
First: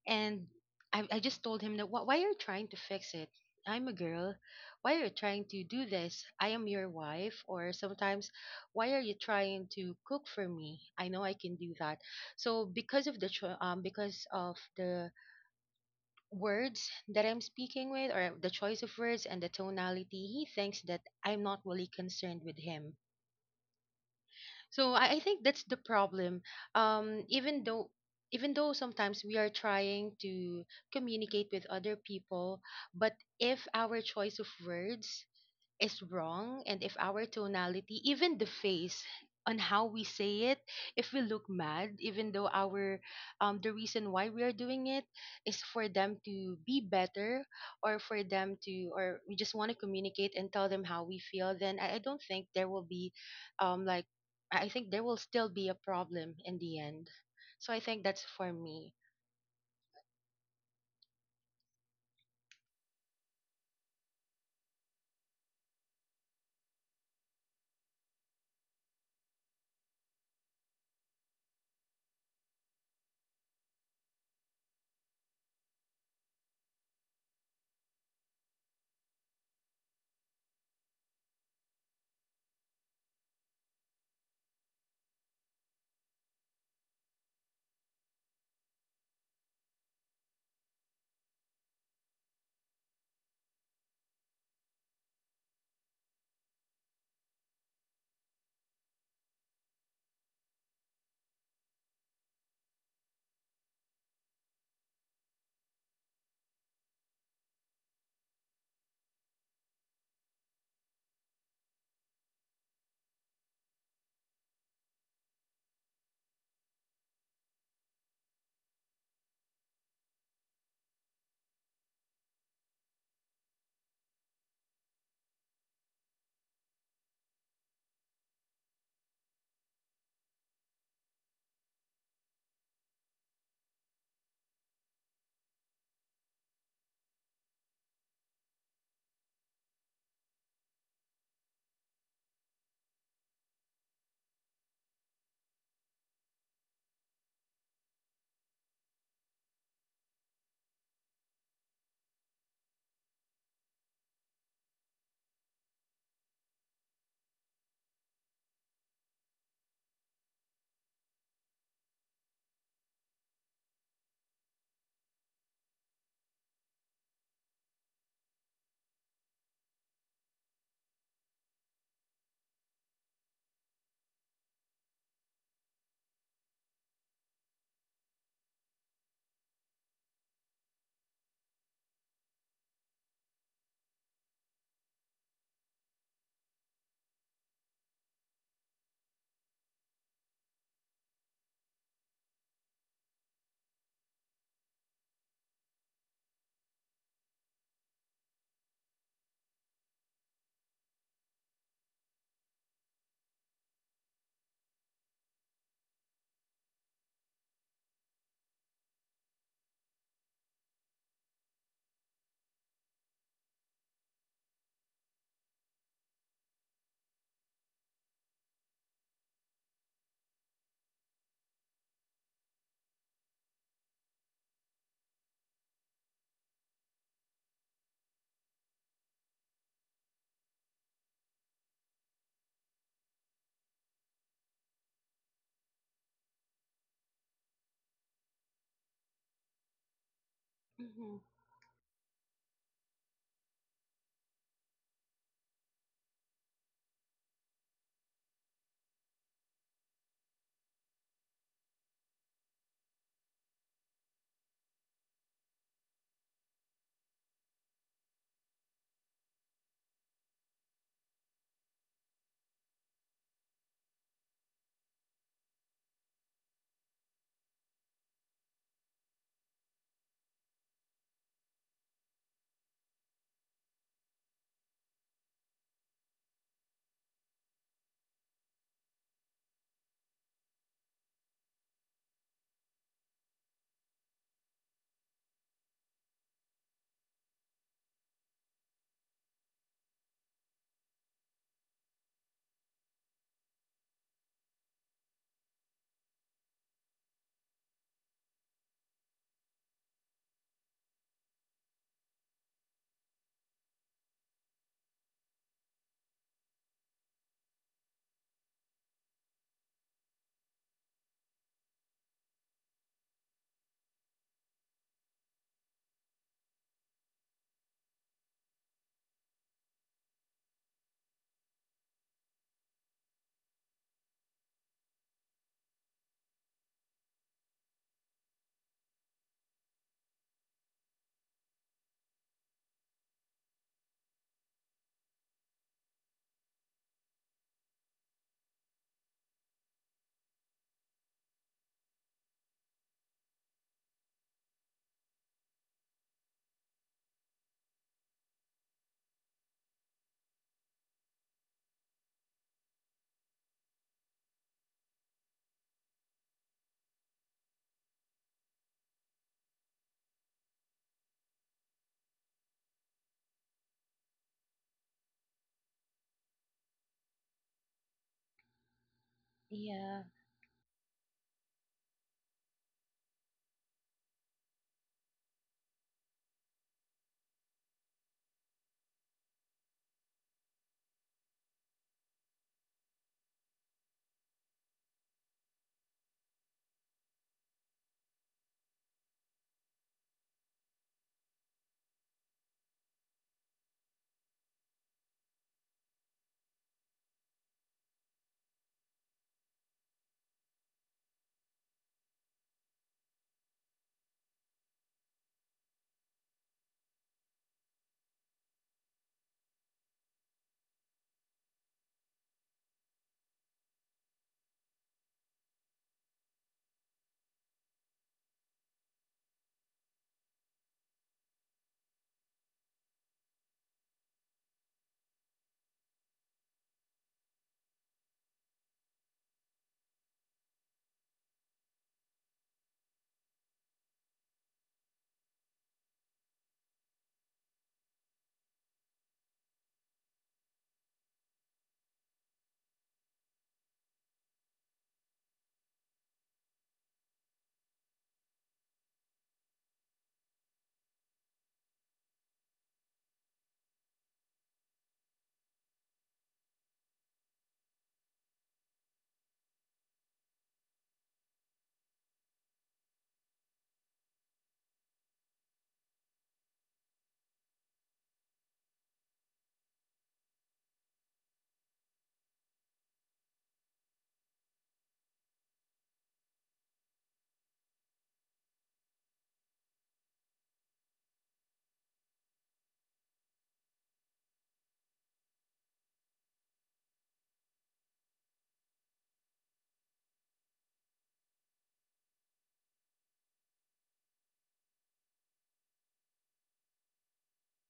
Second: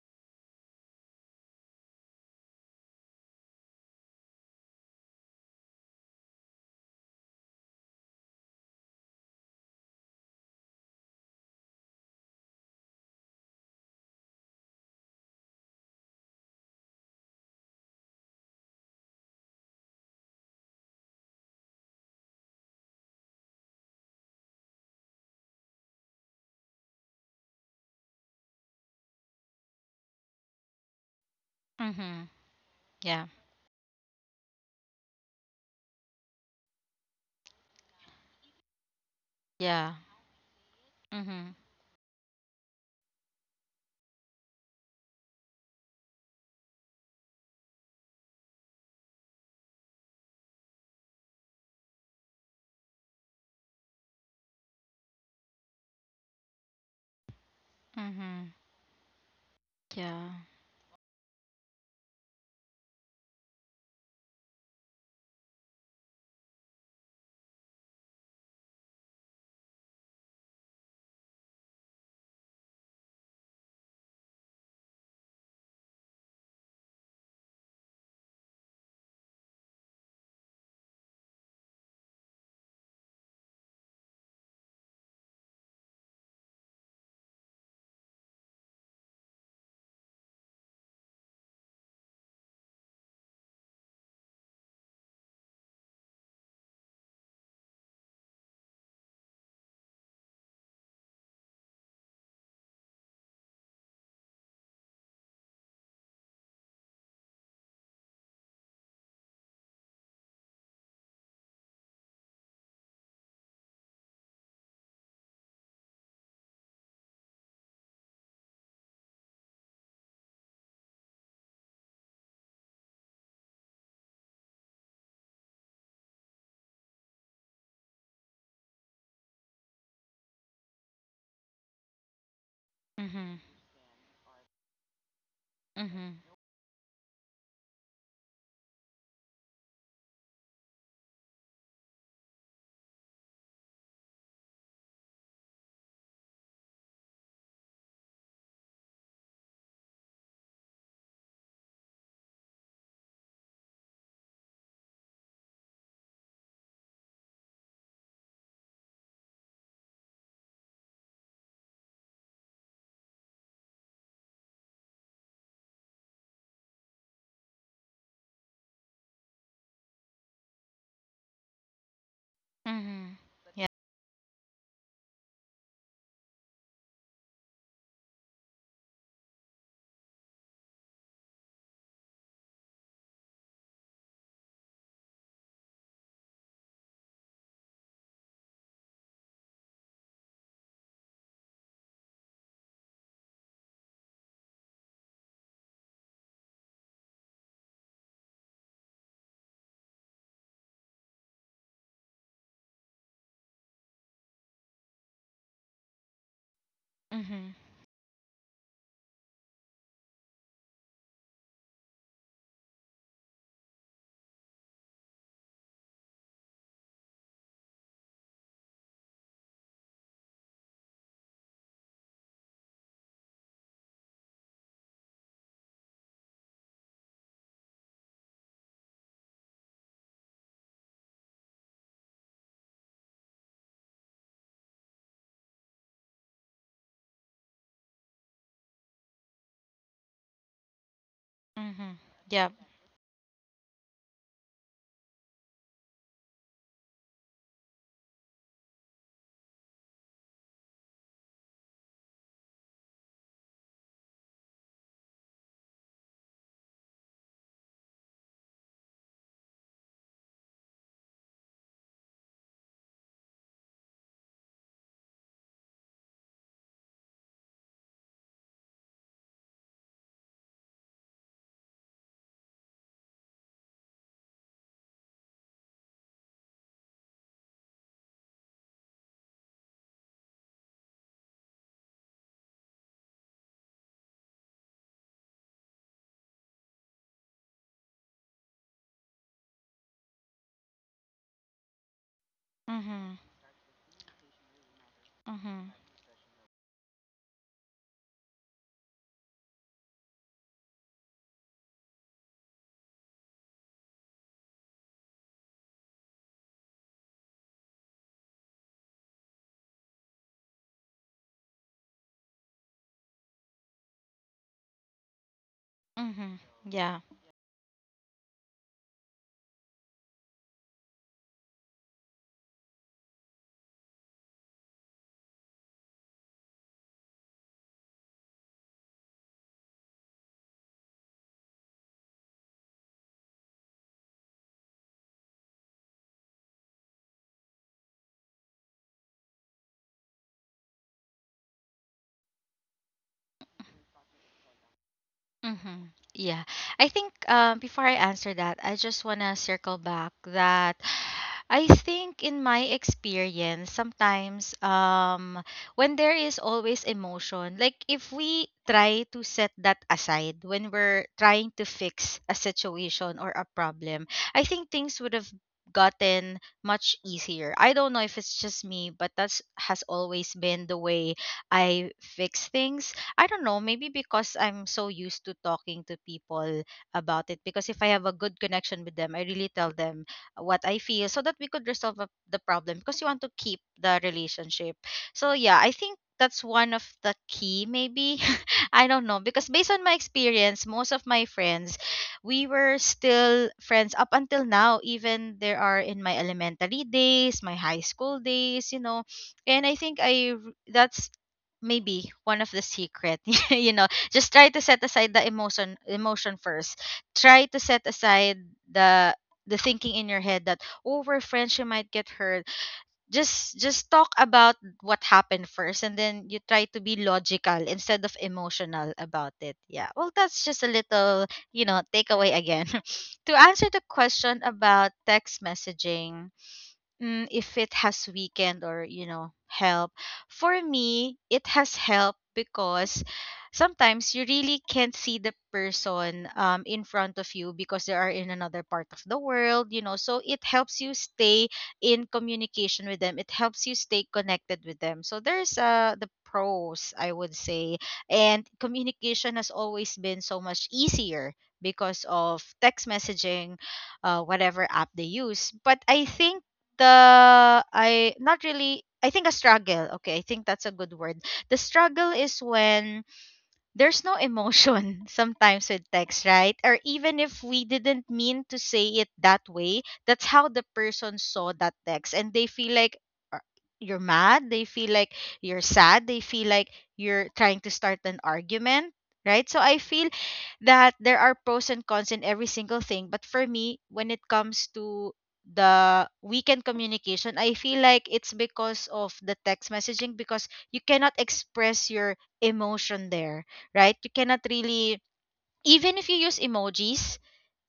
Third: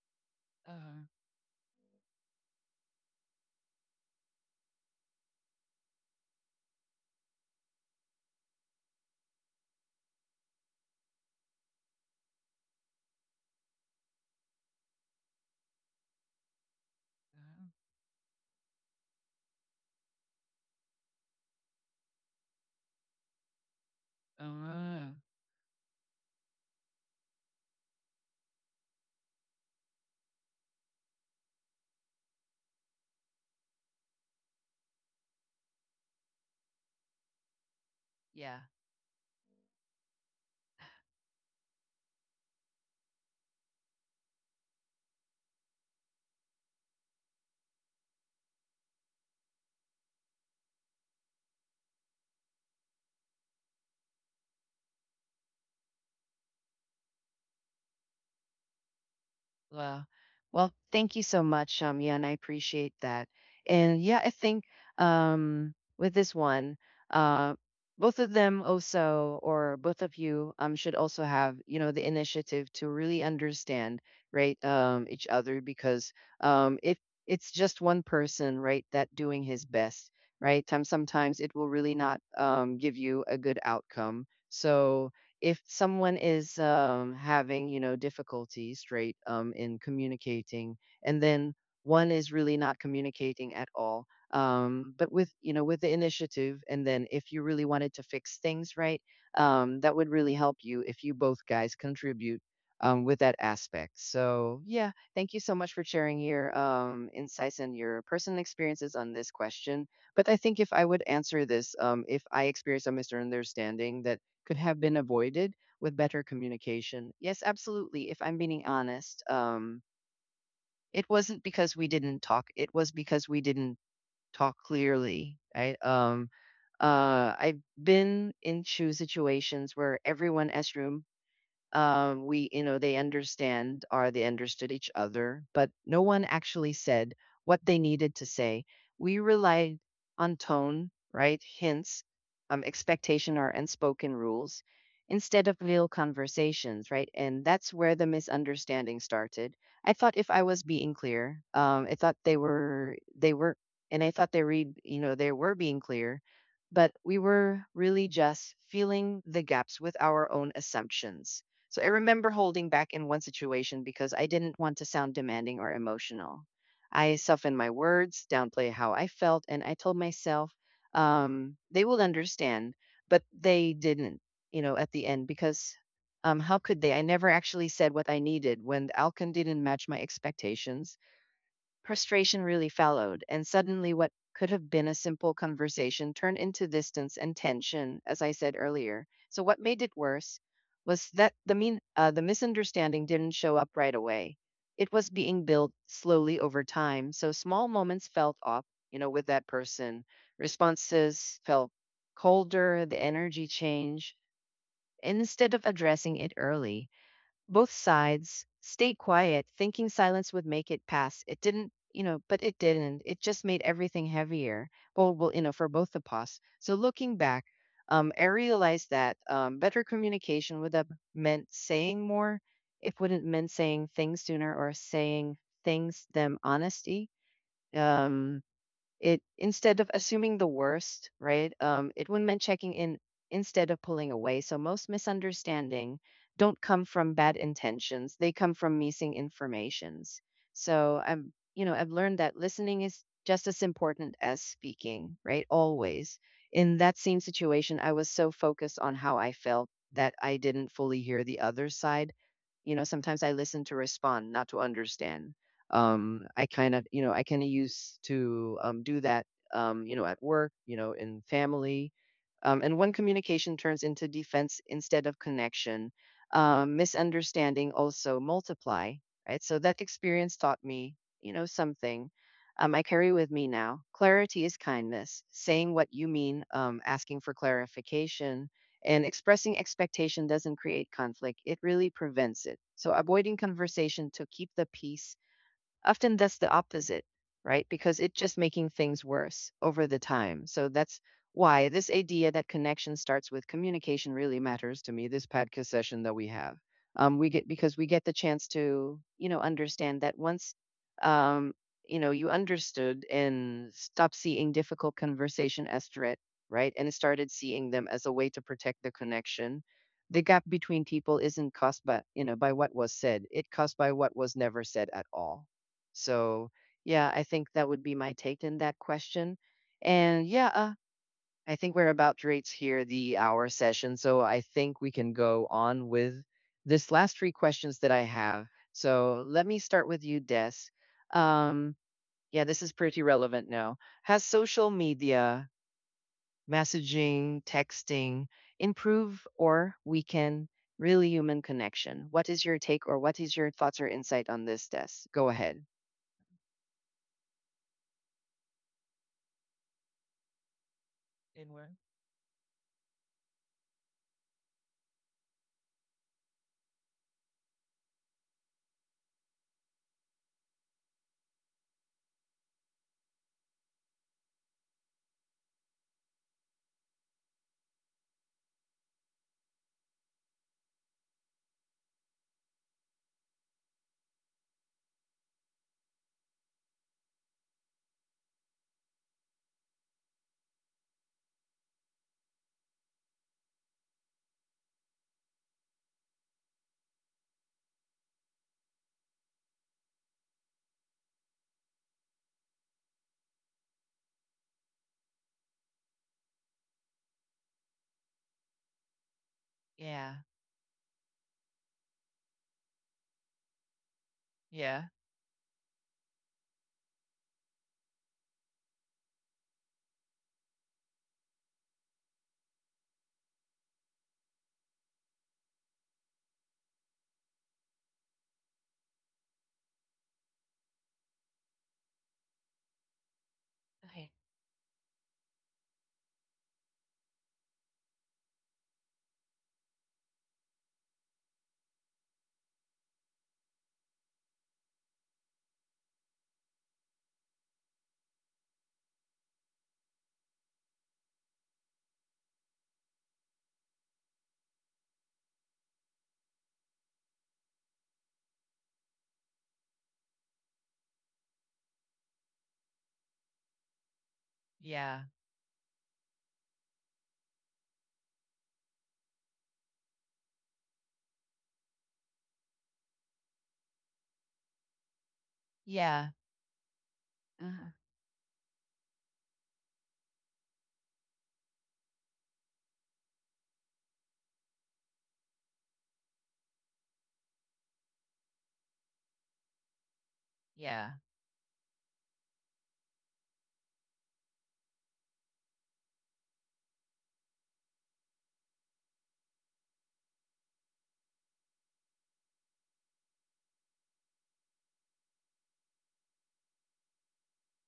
S2: and
S1: Uh-huh. Uh,
S2: I
S1: uh,
S2: just told him that, Why are you trying to fix it? I'm a girl. Why are you trying to do this? I am your wife." Or sometimes, "Why are you trying to cook for me? I know I can do that." So because of the because of the words that I'm speaking with, or the choice of words and the tonality, he thinks that I'm not really concerned with him. So I think that's the problem. Um, even though even though sometimes we are trying to communicate with other
S3: Mhm.
S2: people, but
S3: Yeah.
S2: if our choice of words is wrong, and if our tonality, even the
S1: yeah.
S2: face on how
S3: Yeah.
S2: we say it, if we look
S3: Mhm.
S2: mad, even though our the reason why we are doing it is for them to be better, or for them to, or we just want to communicate and tell them how we feel, then I don't think there will be um like I think there will still be a problem in the end. So I think that's for
S3: Mhm.
S2: me.
S1: Well,
S3: Yeah.
S1: well, thank you so much, yeah, and I appreciate that. And yeah, I think with this one, uh, both of them also, or both of you, should also have you know the initiative to really understand, right, each other, because if it's just one person, right, that doing his best, right, time sometimes it will really not give you a good outcome. So if someone is having difficulties straight in communicating, and then one is really not communicating at all, but with with the initiative, and then if you really wanted to fix things, right, that would really help you if you both guys contribute with that aspect. So yeah, thank you so much for sharing your insights and your personal experiences on this question. But I think if I would answer this, if I experience a misunderstanding that could have been avoided with better communication. Yes, absolutely. If I'm being honest, it wasn't because we didn't talk. It was because we didn't talk clearly. I've been into situations where everyone has room, we, they
S3: Mhm.
S1: understand or they understood each other, but no
S3: Mhm.
S1: one actually said what they needed to say. We relied on tone, right? Hints, expectation, or unspoken rules instead of real conversations, right? And that's where the misunderstanding started. I thought if I was being clear, I thought they were, and I thought they read, they were being clear, but we were really just filling the gaps with our own assumptions. So I remember holding back in one situation because I didn't want to sound demanding or emotional. I softened my words, downplay how I felt, and I told myself they will understand,
S3: Mhm.
S1: but
S3: Yeah.
S1: they didn't, at the end, because how could they? I never actually said what I needed. When the outcome didn't match my expectations, frustration really followed, and suddenly what could have been a simple conversation turned into distance and tension, as I said earlier. So what made it worse was that the misunderstanding didn't show up right away. It was being built slowly over time, so small moments felt off, you know, with that person. Responses felt colder, the energy changed. Instead of addressing it early,
S3: Mhm.
S1: both sides stayed quiet, thinking silence would make it pass. It didn't, you know, But it didn't. It just made everything heavier. Well, for both the paws. So looking back, I realized that better communication would have meant saying more. It wouldn't meant saying things sooner, or saying things them honesty. Um, it Instead of assuming the worst, right? It would meant checking in instead of pulling away. So most misunderstanding don't come from bad intentions; they come from missing informations. So
S2: Hmm.
S1: I'm, you know, I've
S3: Mhm.
S1: learned that
S3: Yep.
S1: listening is just as important as speaking, right? Always. In that same situation, I was so focused on how I felt that I didn't fully hear the other side. You know, sometimes I listen to respond, not to understand. I kind of used to do that, at work, in family. And when communication turns into defense instead of connection, misunderstanding also multiply, right? So that experience taught me, something I carry with me now. Clarity is kindness. Saying what you mean, asking for clarification, and expressing expectation doesn't create conflict, it really prevents it. So, avoiding conversation to keep the peace. Often that's the opposite, right? Because it's just making things worse over the time. So that's why this idea that connection
S3: Mhm.
S1: starts with communication really matters to me. This podcast
S3: Mhm.
S1: session that we have, we get the chance to, understand that once, um, you understood and stopped seeing difficult conversation as threat, right, and started seeing them as a way to protect the connection. The gap between people isn't caused by you know by what was said, it caused by what was never said at all.
S3: Mhm.
S1: So,
S3: Yeah.
S1: yeah, I think that would be my take in that question. And yeah, I think we're about to reach here the hour session. So I think we can go on with this last three questions that I have. So let me start with you, Des. Um, yeah, this is pretty relevant now. Has social media, messaging, texting improve or weaken really human connection? What is your take, or what is your thoughts or insight on this, Des? Go ahead.
S3: Mm-hmm. Yeah. I think, before I answer that, I just want to circle back that
S1: In
S3: I
S1: where?
S3: think in my experience, sometimes, when there is always emotion, like if we try to set that aside when we're trying to fix a situation or a problem, I think things would have gotten much easier. I don't know if it's just me, but that's has
S2: Yeah.
S3: always been the way I fix things. I don't know, maybe because I'm so used to talking to people about it. Because if I have a good connection with them, I really tell them what I feel so that we could resolve the problem, because you want to keep the relationship. So yeah, I think that's one of the key, maybe. I don't know. Because based on my experience, most of my friends, we were still friends up until now, even there are in my elementary days, my high school days, you know. And I think
S1: Yeah.
S3: that's maybe one of the secret. You know, just try to set
S1: Yeah.
S3: aside the emotion first. Try to set aside the the thinking in your head that over friends you might get hurt. Just talk about what happened first, and then you try to be logical instead of emotional about it. Yeah, well that's just a little, you know, takeaway again. To answer the
S1: Okay.
S3: question about text messaging, if it has weakened or, you know, help, for me it has helped, because sometimes you really can't see the person in front of you, because they are in another part of the world, you know. So it helps you stay in communication with them, it helps you stay connected with them, so there's the pros, I would say. And communication has always been so much easier because of text messaging, whatever app
S1: Yeah.
S3: they use. But I think the I not really, I think, a struggle. Okay, I think that's a good word. The struggle is when there's no emotion, sometimes, with
S1: Yeah.
S3: text, right? Or even if we
S1: Uh-huh.
S3: didn't mean to say it that way, that's how the person saw that text. And they feel like, uh, you're mad, they feel like you're sad, they feel like you're trying to start an argument, right? So I feel
S1: Yeah.
S3: that there are pros and cons in every single thing. But for me, when it comes to the weekend communication, I feel like it's because of the text messaging, because you cannot express your emotion there, right? You cannot really, even if you use emojis,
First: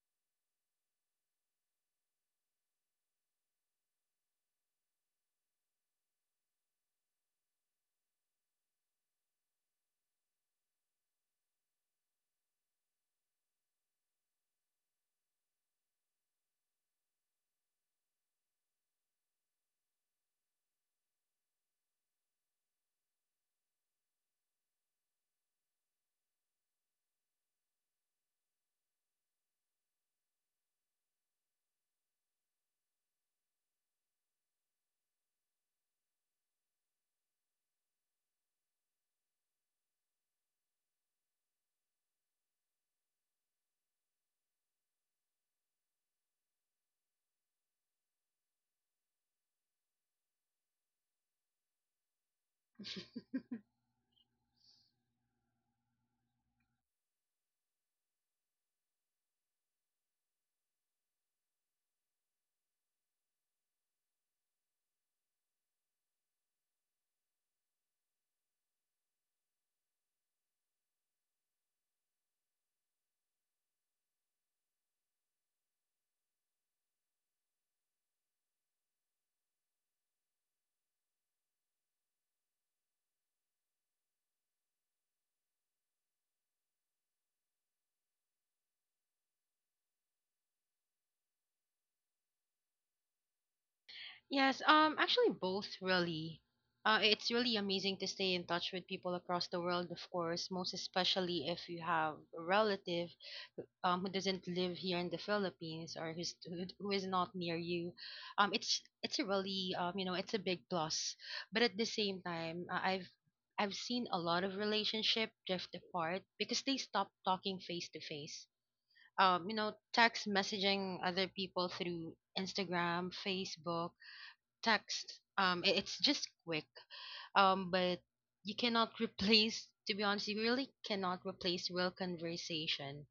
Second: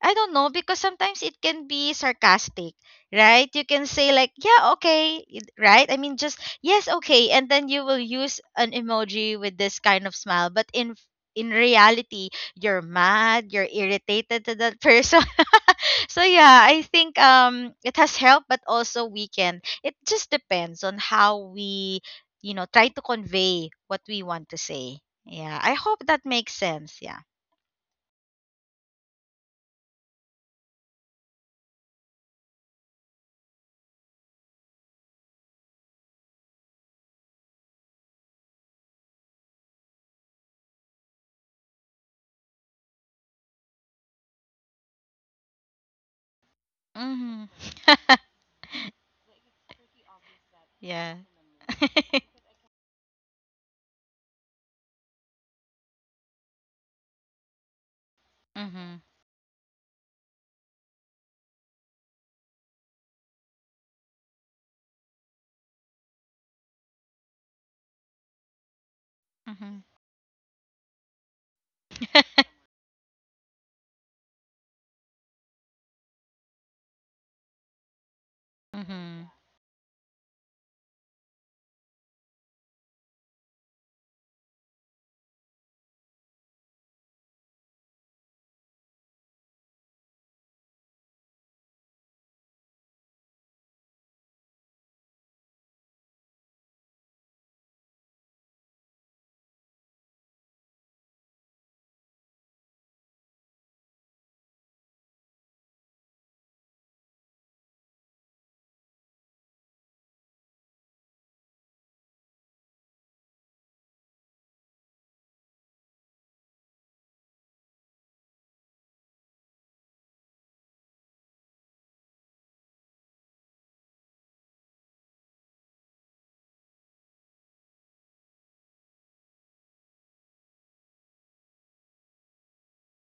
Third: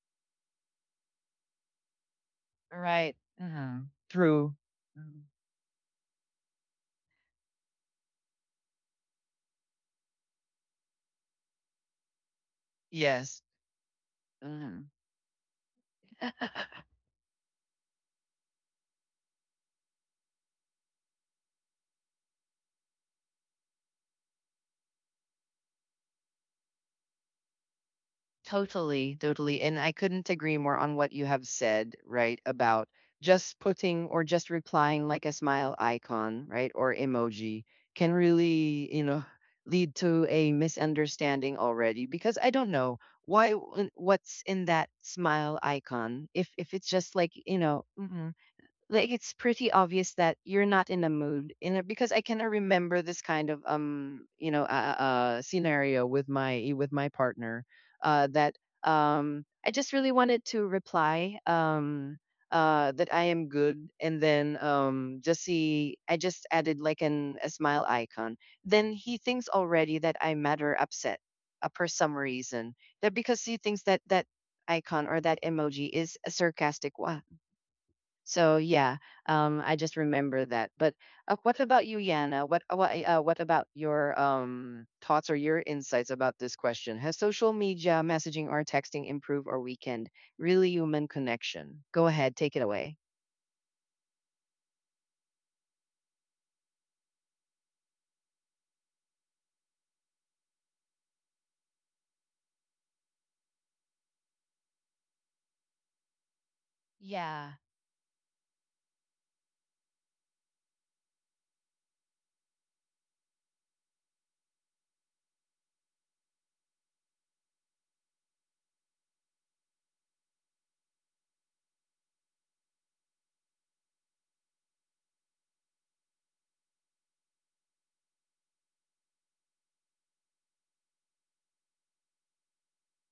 S3: I don't know, because sometimes it can be sarcastic,
S1: All right.
S3: right? You can
S1: Mhm.
S3: say like,
S1: True.
S3: yeah, okay,
S1: Mhm.
S3: right, I mean, just yes, okay, and then you will use an emoji with this kind of smile. But in reality, you're
S1: Yes.
S3: mad, you're irritated to that
S1: Huh.
S3: person. So yeah, I think it has helped, but also weakened. It just depends on how we, you know, try to convey what we want to say. Yeah, I hope that makes sense. Yeah.
S1: Totally, totally. And I couldn't agree more on what you have said, right? About just putting or just replying like a smile icon, right? Or emoji can really, lead to a misunderstanding already, because I don't know why what's in that smile icon. If it's just like,
S3: Mhm.
S1: mm-hmm, like it's pretty obvious that you're not in a
S3: Yeah.
S1: mood, because I cannot remember this kind of scenario with my partner that
S3: Mhm.
S1: I just really wanted to reply that I am good, and then just see I just added like an a smile icon, then he thinks
S3: Mhm.
S1: already that I'm mad or upset, for some reason, that because he thinks that that icon or that emoji is a sarcastic one. So yeah,
S3: Mhm.
S1: I just remember that. But what about you, Yana? What about your thoughts or your insights about this question? Has social media messaging or texting improved or weakened really human connection? Go ahead, take it away.
S2: Yes, actually both really. It's really amazing to stay in touch with people across the world, of course, most especially if you have a relative who doesn't live here in the Philippines, or who is not
S1: Yeah,
S2: near you. It's a really you know, it's a big plus. But at the same time, I've seen a lot of relationship drift apart because they stop talking face to face. You know, text messaging other people through Instagram, Facebook text. It's just quick. But you cannot replace. To be honest, you really cannot replace real conversation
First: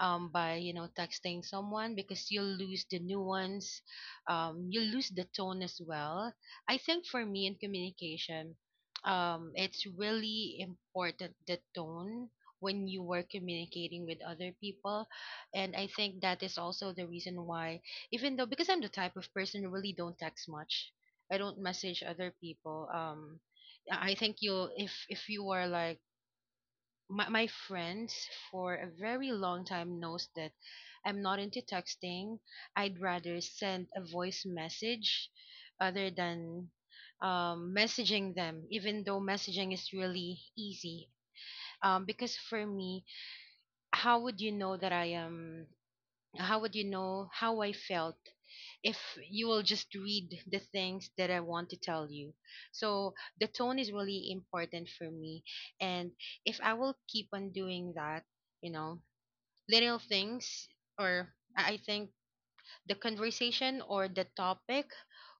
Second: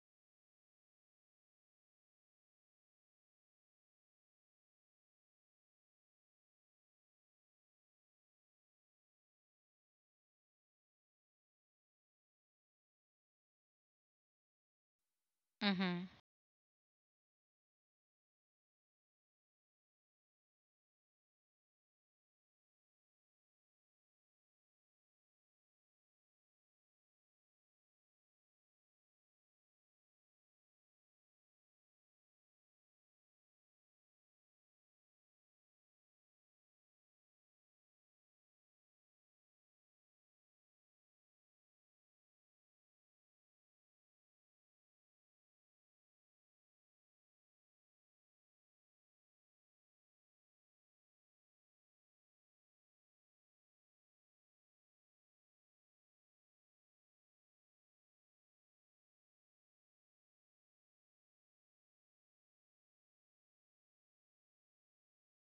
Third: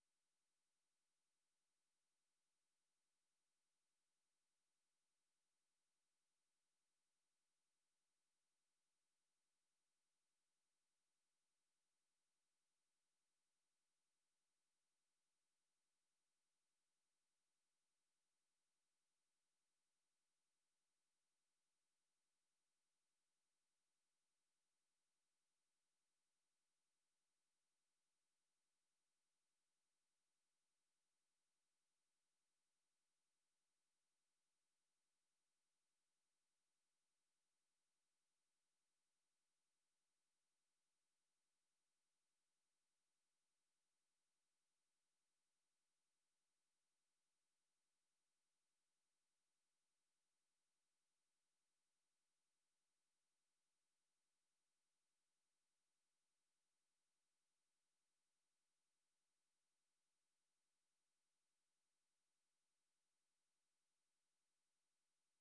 S2: by you know texting someone because you'll lose the nuance, you'll lose the tone as well. I think for me in communication, it's really important the tone when you were communicating with other people. And I
S3: Mhm.
S2: think that is also the reason why, even though, because I'm the type of person who really don't text much, I don't message other people. I think you, if you are like my friends for a very long time, knows that I'm not into texting. I'd rather send a voice message other than messaging them, even though messaging is really easy. Because for me, how would you know that I am how would you know how I felt if you will just read the things that I want to tell you? So the tone is really important for me. And if I will keep on doing that, you know, little things, or I think the conversation or the topic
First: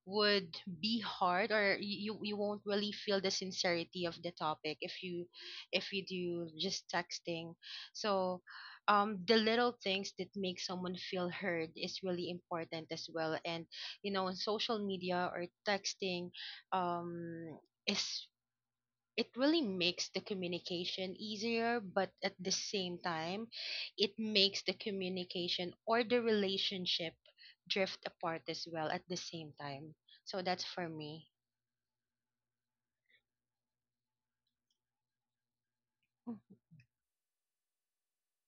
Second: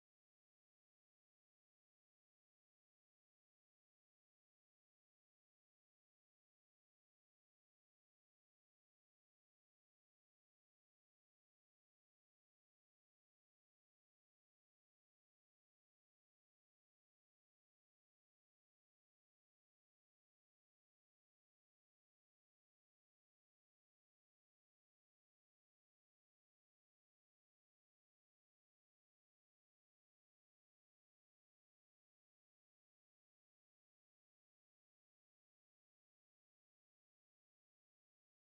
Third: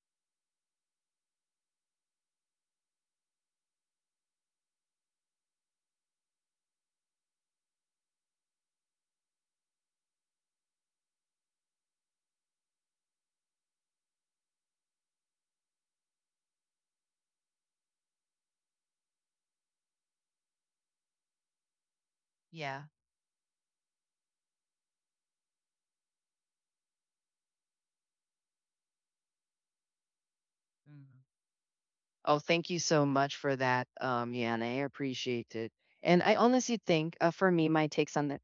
S2: would be hard, or you won't really feel the sincerity of the topic if you, if you do just texting. So the little things that make someone feel heard is really important as well. And you know, on social media or texting, um is it really makes the communication easier, but at the
S1: yeah.
S2: same time, it makes the communication or the relationship drift apart as well at the same time. So that's for me.
S1: Hmm. Oh, thank you so much for that, Yana. I appreciate it. And I honestly think, for me, my takes on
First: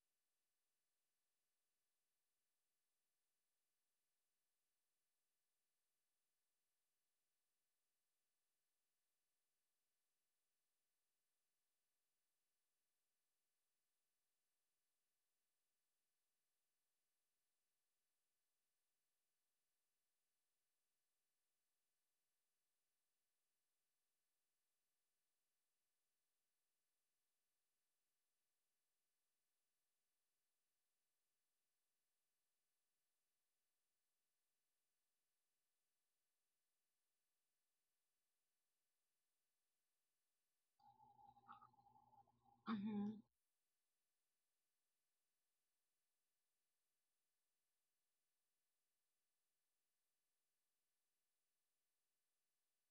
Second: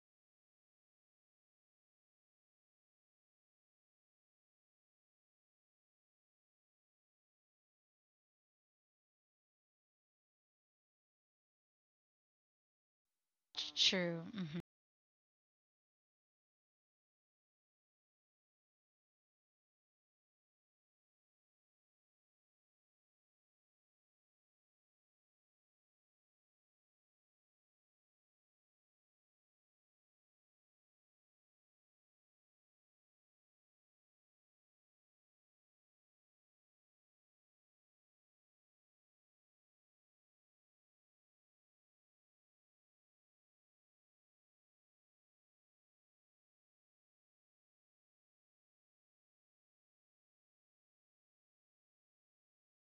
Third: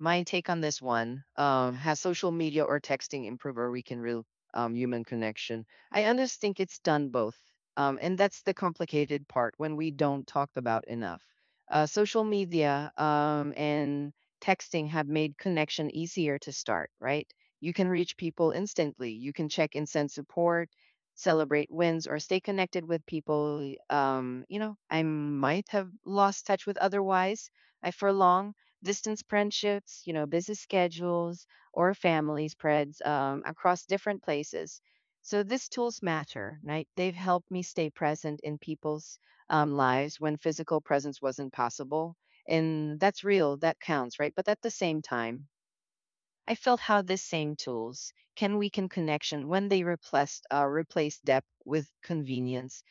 S1: My take on this one, has social media or texting improve or weaken real human connection? I honestly think it's done both. And that's the complicated part when we don't talk about enough. Social media and
S3: True. Mhm.
S1: texting have made connection easier to start, right? You can reach people instantly, you can check and send support. Celebrate wins or stay connected with people. I might have lost touch with otherwise. I, for long distance friendships, busy schedules, or family spreads across different places. So these tools matter, right? They've helped me stay present in people's lives when physical presence wasn't possible. And
S2: Mm-hmm.
S1: that's real, that counts, right? But at the same time, I felt how these same tools can weaken connection when they replace depth with convenience.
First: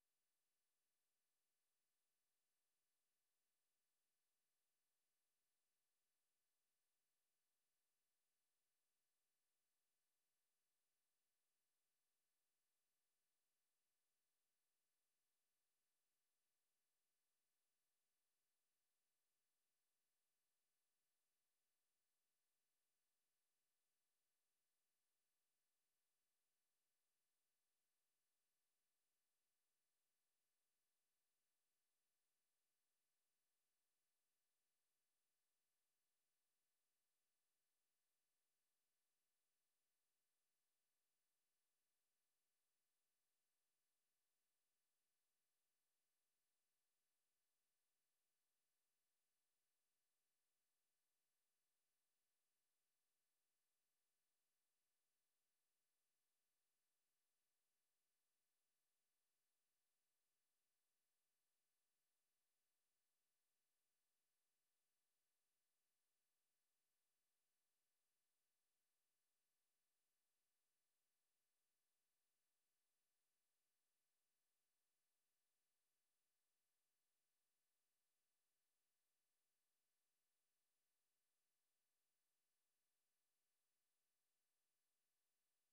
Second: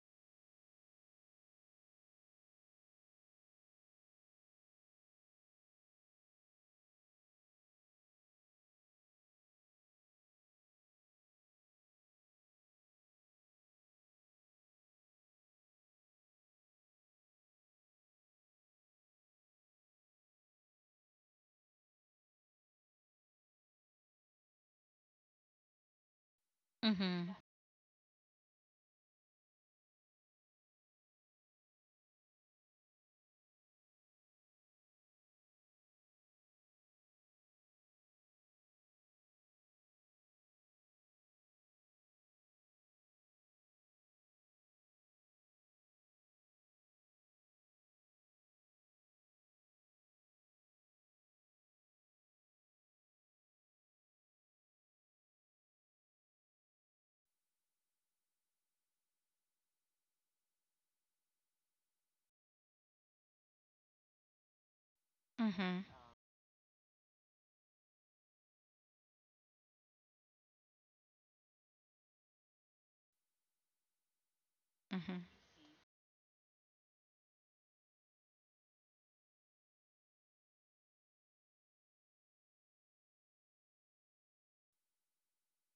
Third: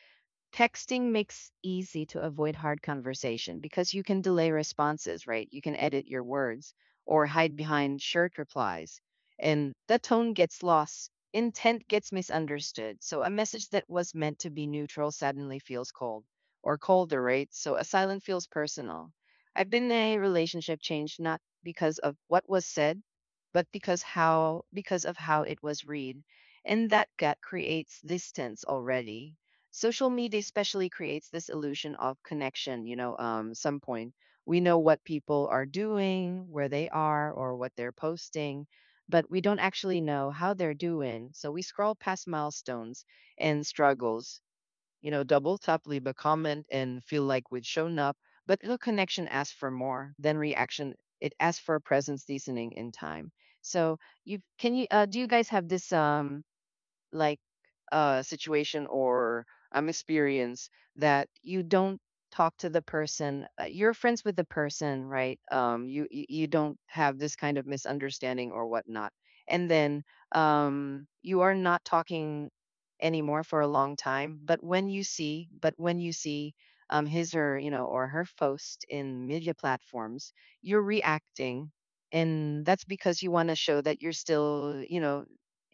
S1: Texting makes easy to avoid hard conversation because you can delay responses, right? You can edit your words or hide behind short replies. And the tone gets lost, intent gets misunderstood. So a message that was meant to be neutral suddenly feels cold or colder, right? So a silent feels personal. I've been in a relationship change not because of what was said, but because of how it was read. And that
S3: Mhm.
S1: gut creates distance already. Social media especially creates this illusion of connection. Some point, we know what people are doing, where they are, or what they're posting, but we don't actually know how they're doing. So we scroll past milestones and struggles, double tap, leave a comment, and feel like we've shown up. But the connection asks for more than reaction, it asks for presence, deesening in time. So you can you do you guys have this like situation or experience that you don't talk to the person, you're friends with the person, right,
S3: Mhm.
S1: you don't have this kind of misunderstanding or whatnot, and then you are not talking anymore for a long time, but
S3: Mhm.
S1: when you see his or you know or her post in media platforms, you're reacting, and that's because you want to show that you're still,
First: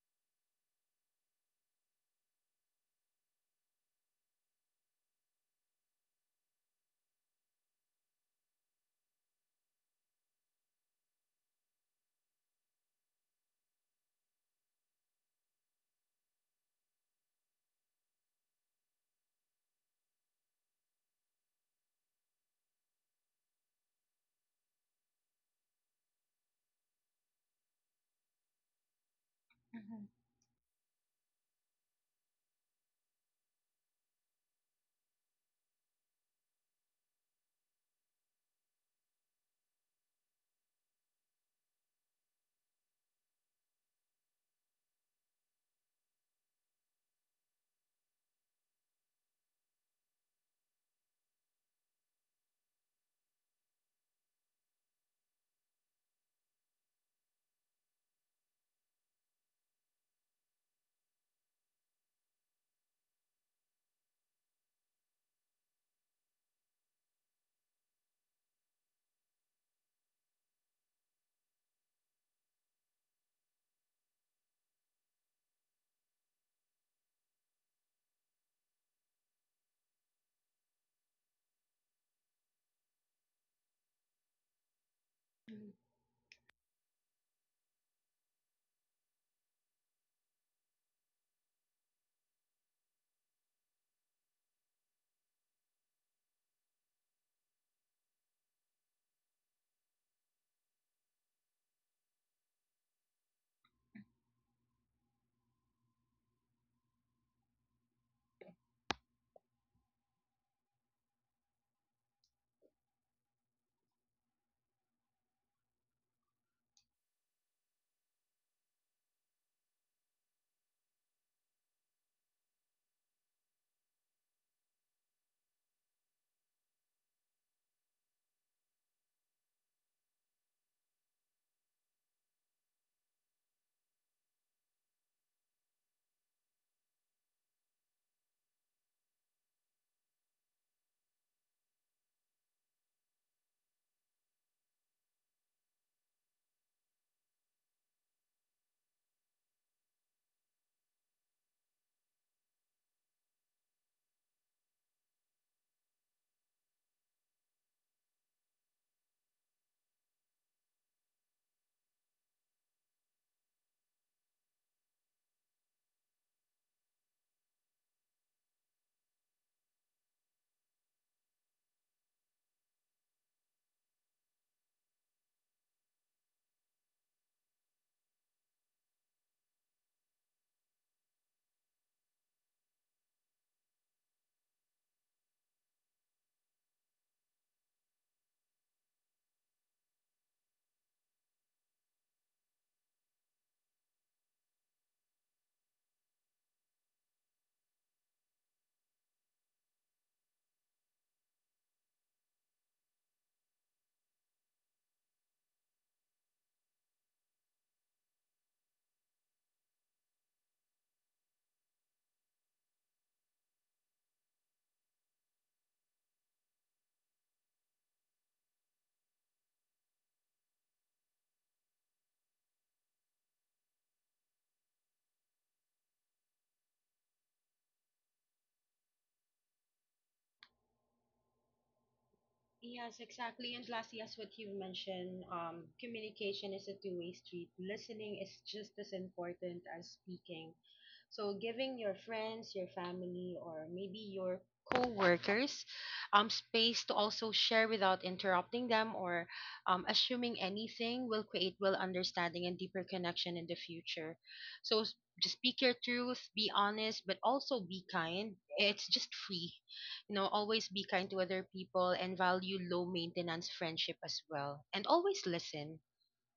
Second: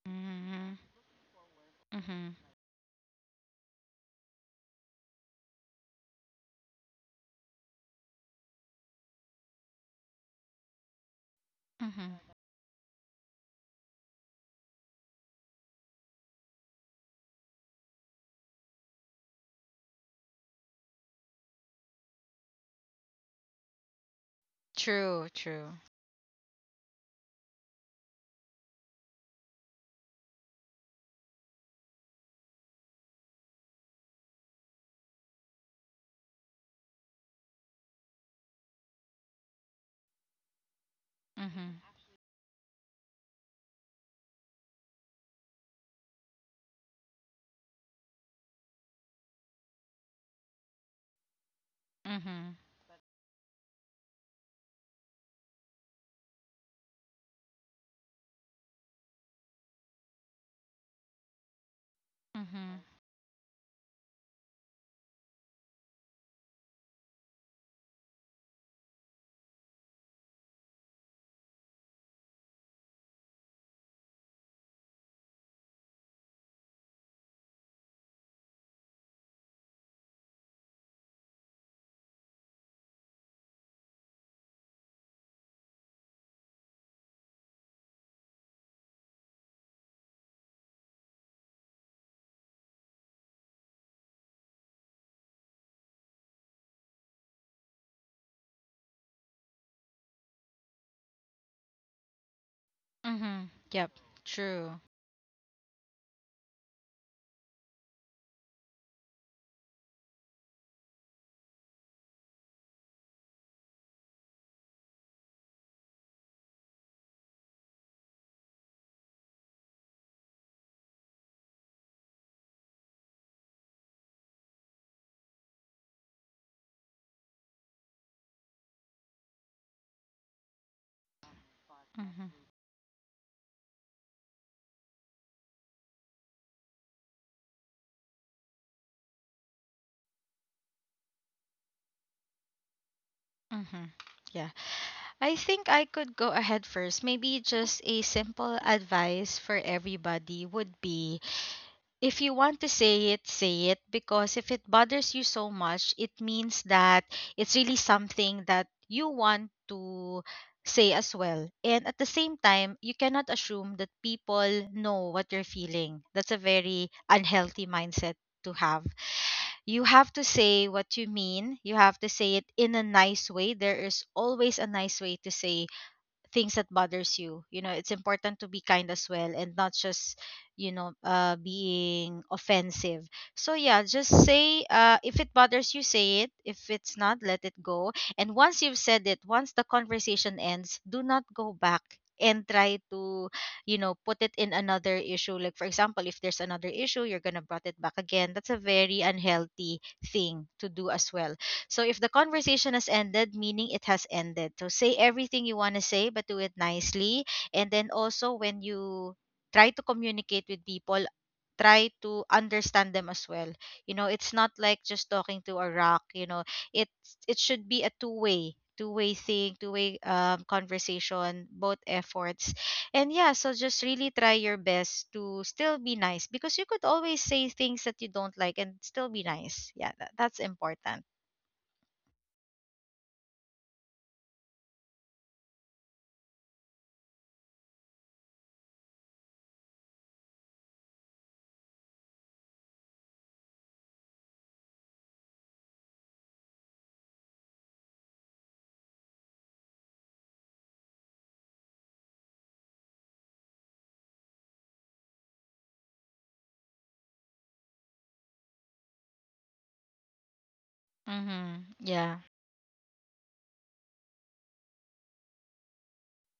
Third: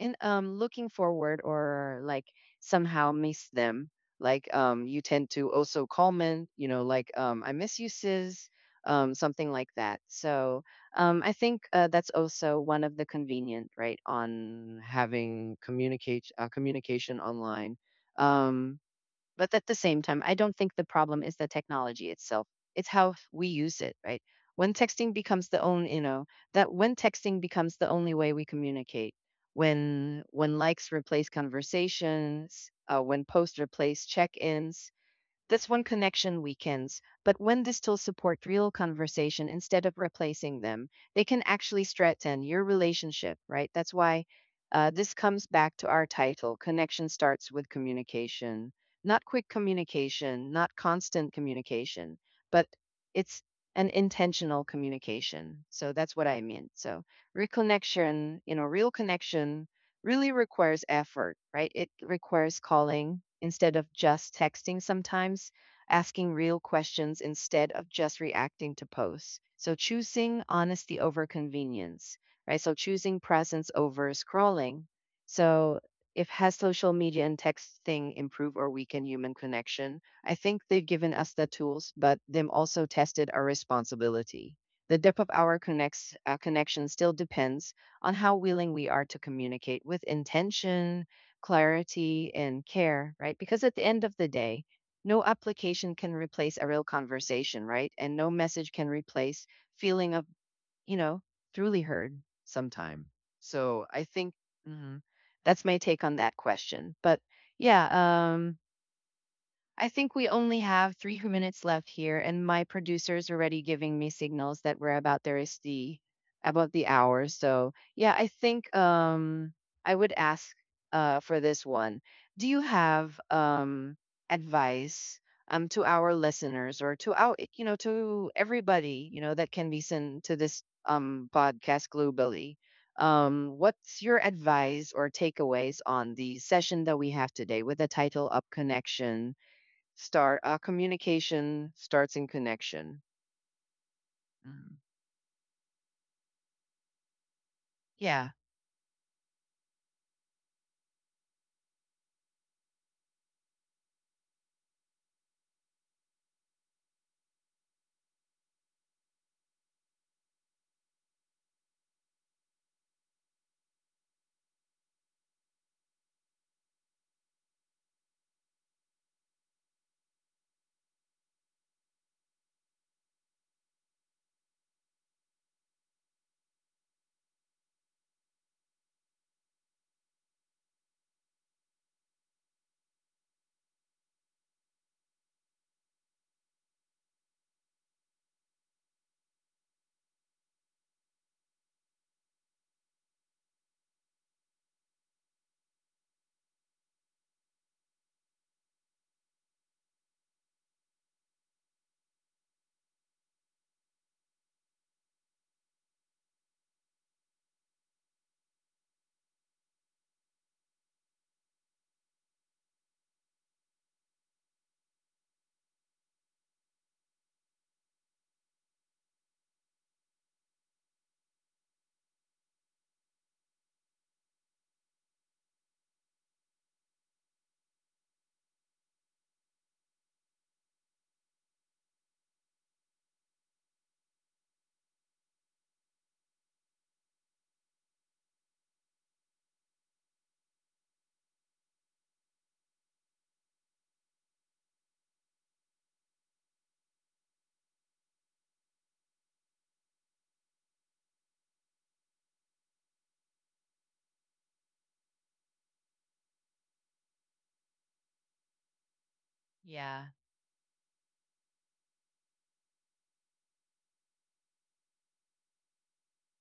S1: and
S3: Mhm.
S1: looking forward, or like
S3: Mhm.
S1: somehow miss them, like you tend to also comment, like, I miss you sis, something like that. So I think, that's
S3: Mhm.
S1: also one of the convenient, right, on having communicate communication online. um but at the same time, I don't think the problem is the technology itself. It's how we use it, right? When texting
S3: True.
S1: becomes the
S3: True.
S1: own, you know, that when texting becomes the only way we communicate,
S2: Mm-hmm.
S1: when likes replace conversations, when posts replace check-ins, that's when connection weakens. But when they still support real conversation instead of replacing them, they can
S3: Mhm.
S1: actually strengthen your relationship, right? That's why this comes back to our title, Connection Starts with Communication. Not quick communication, not constant communication,
S3: Mhm.
S1: but it's an intentional communication. So that's what I mean. So, real connection really requires effort, right? It requires
S3: Mhm.
S1: calling instead of just texting sometimes, asking real questions instead of just reacting to posts. So choosing honesty over convenience, right? So choosing presence over scrolling. So if has social media and texting improve or weaken human connection? I think they've given us the tools, but them also tested our responsibility. The depth of our connection still depends on how willing we are to communicate with intention, clarity, and care, right? Because at the end of the day, no application can replace a real conversation, right? And no message can replace feeling of, you know, truly heard sometime.
S3: Mhm.
S1: So
S3: Yep.
S1: I think
S3: True.
S1: mhm, that's my take on that question. But yeah, I think we only have 3 minutes left here, and my producer's already giving me signals that we're about the hour. So yeah, I think I would ask for this one. Do you have advice to our listeners, or to everybody, that can listen to this podcast
S3: Mhm.
S1: globally? What's your advice or takeaways on the session that we have today with the title Up Connection start communication starts in connection.
S3: Mhm. Yeah.
S1: Mm.
S3: I think I could go ahead first. Maybe just a
S1: Yeah,
S3: simple advice for everybody would be, if you want to say it, say it, because if it bothers you so much, it means that it's really something that you want to say as well. And at the same time, you cannot assume that people know what you're feeling. That's a very unhealthy mindset to have. You have to say what you mean. You have to say it in a nice way. There is always a nice way to say things that bothers you, you know. It's important to be kind as well, and not just, you know, being offensive. So yeah, just say, if it bothers you, say it. If it's not, let it go. And once you've said it, once the conversation ends, do not go back and try to, you know, put it in another issue. Like, for example, if there's another issue you're gonna brought it back again, that's a very unhealthy thing to do as well. So if the conversation has ended, meaning it has ended. So say everything you want to say, but do it nicely. And then also, when you try to communicate with people, try to understand them as well. You know, it's not like just talking to a rock. You know, it it should be a two way, thing, two way, conversation, both efforts. And yeah, so just really try your best to still be nice, because you could always say things that you don't like and still be nice. Yeah, that's important.
S2: Yes, exactly. And lastly, as what you've mentioned, communication is a two-way street. Listening is just as important as speaking. So giving your friends, your family, or maybe your co-workers space to also share without interrupting them or assuming anything will create real understanding and deeper connection in the future. So just speak your truth, be honest, but also be kind. It's just free,
S1: yeah.
S2: you know, always be kind to other
S3: Mhm.
S2: people, and
S3: Yeah.
S2: value low maintenance friendship as well. And always listen.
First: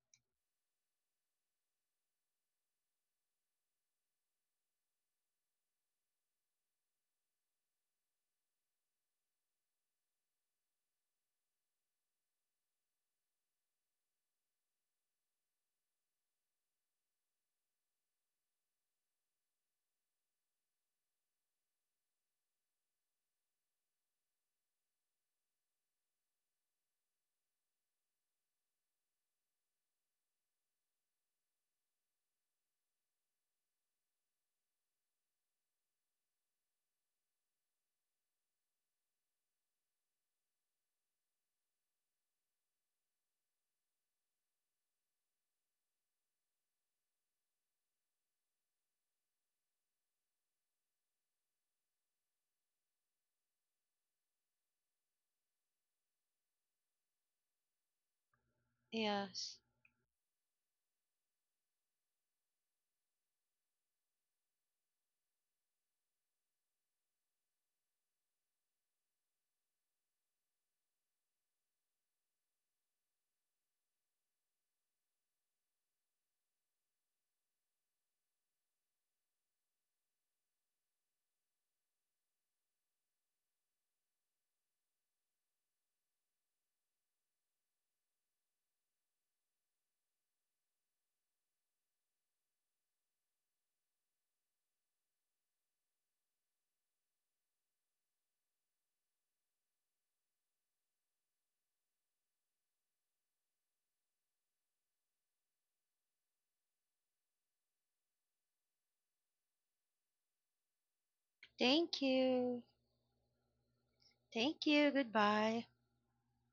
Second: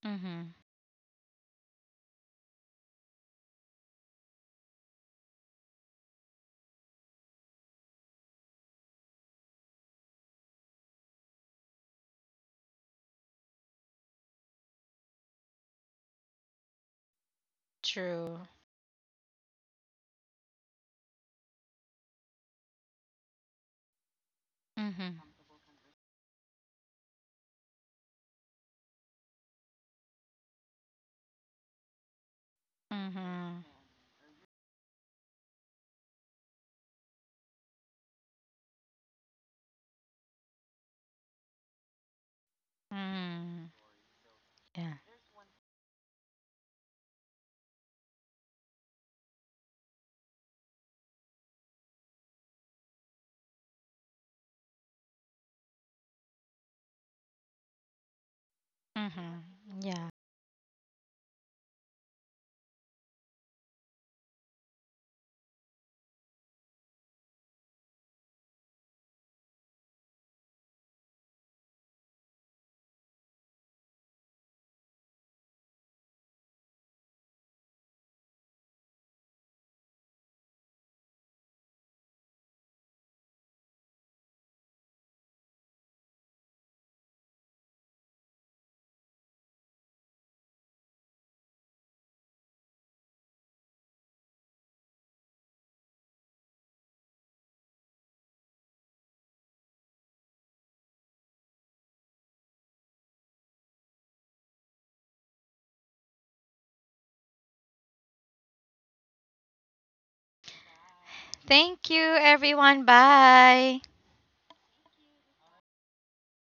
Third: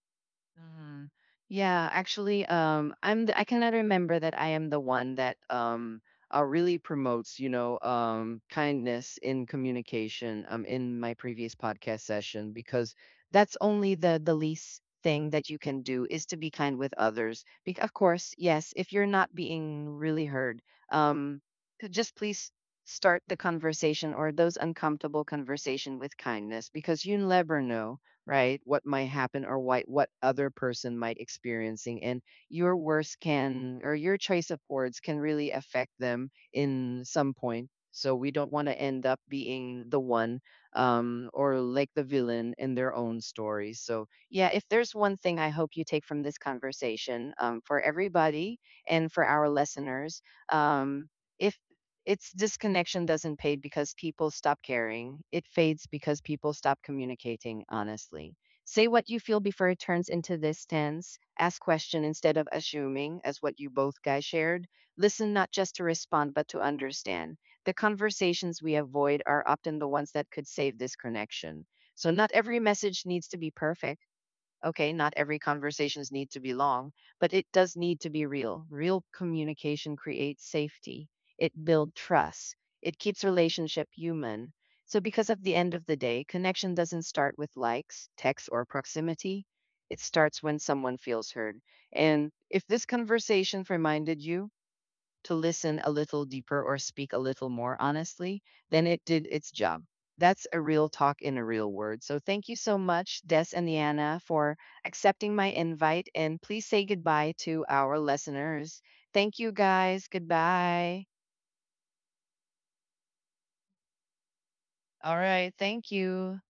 S3: Mhm.
S1: Mhm. Yeah, actually, I cannot remember that I am the one that really promotes, kindness in communication in my previous podcast session, because that's only the least thing that you can do is to be kind with others. Of course,
S3: True.
S1: yes, if you're not being really heard, um, just please start the conversation, or those
S3: Mhm.
S1: uncomfortable conversation with kindness, because you never know, right? What might happen, or what other person might experiencing, and your words
S3: Mhm.
S1: can or your choice of words can really affect them in some point. So we don't want to end up being the one, or like the villain in their own
S3: Mhm.
S1: stories. So yeah, if there's
S3: Yeah.
S1: one thing I hope you take from this conversation for everybody and for our listeners, um, if it's disconnection doesn't fade because people stop caring. It fades because people stop communicating honestly. Say what you
S3: Mhm.
S1: feel
S2: Yes.
S1: before it
S3: Yeah.
S1: turns into this tense. Ask question instead of assuming, as what you both guys shared. Listen not just to respond, but to understand. The conversations we avoid are often the ones that could save this connection. So not every message needs to be perfect. Okay, not every conversations need to be long, but it does need to be real. Real communication creates safety. It builds trust. It keeps relationship human. So because at the end of the day, connection doesn't start with likes, texts, or proximity. It starts when someone feels heard. And if this conversation reminded you to listen a little deeper or speak a little more honestly, then it did its job. That's a real talk in a real word. So thank you so much, Des and Diana, for accepting my invite. And please say goodbye to our listeners. Thank you, guys. Goodbye.
S3: Thank you
S2: Thank you.
S3: everyone. Bye.
S2: Thank you.
S1: All right.
S2: Goodbye.
S1: Thank you.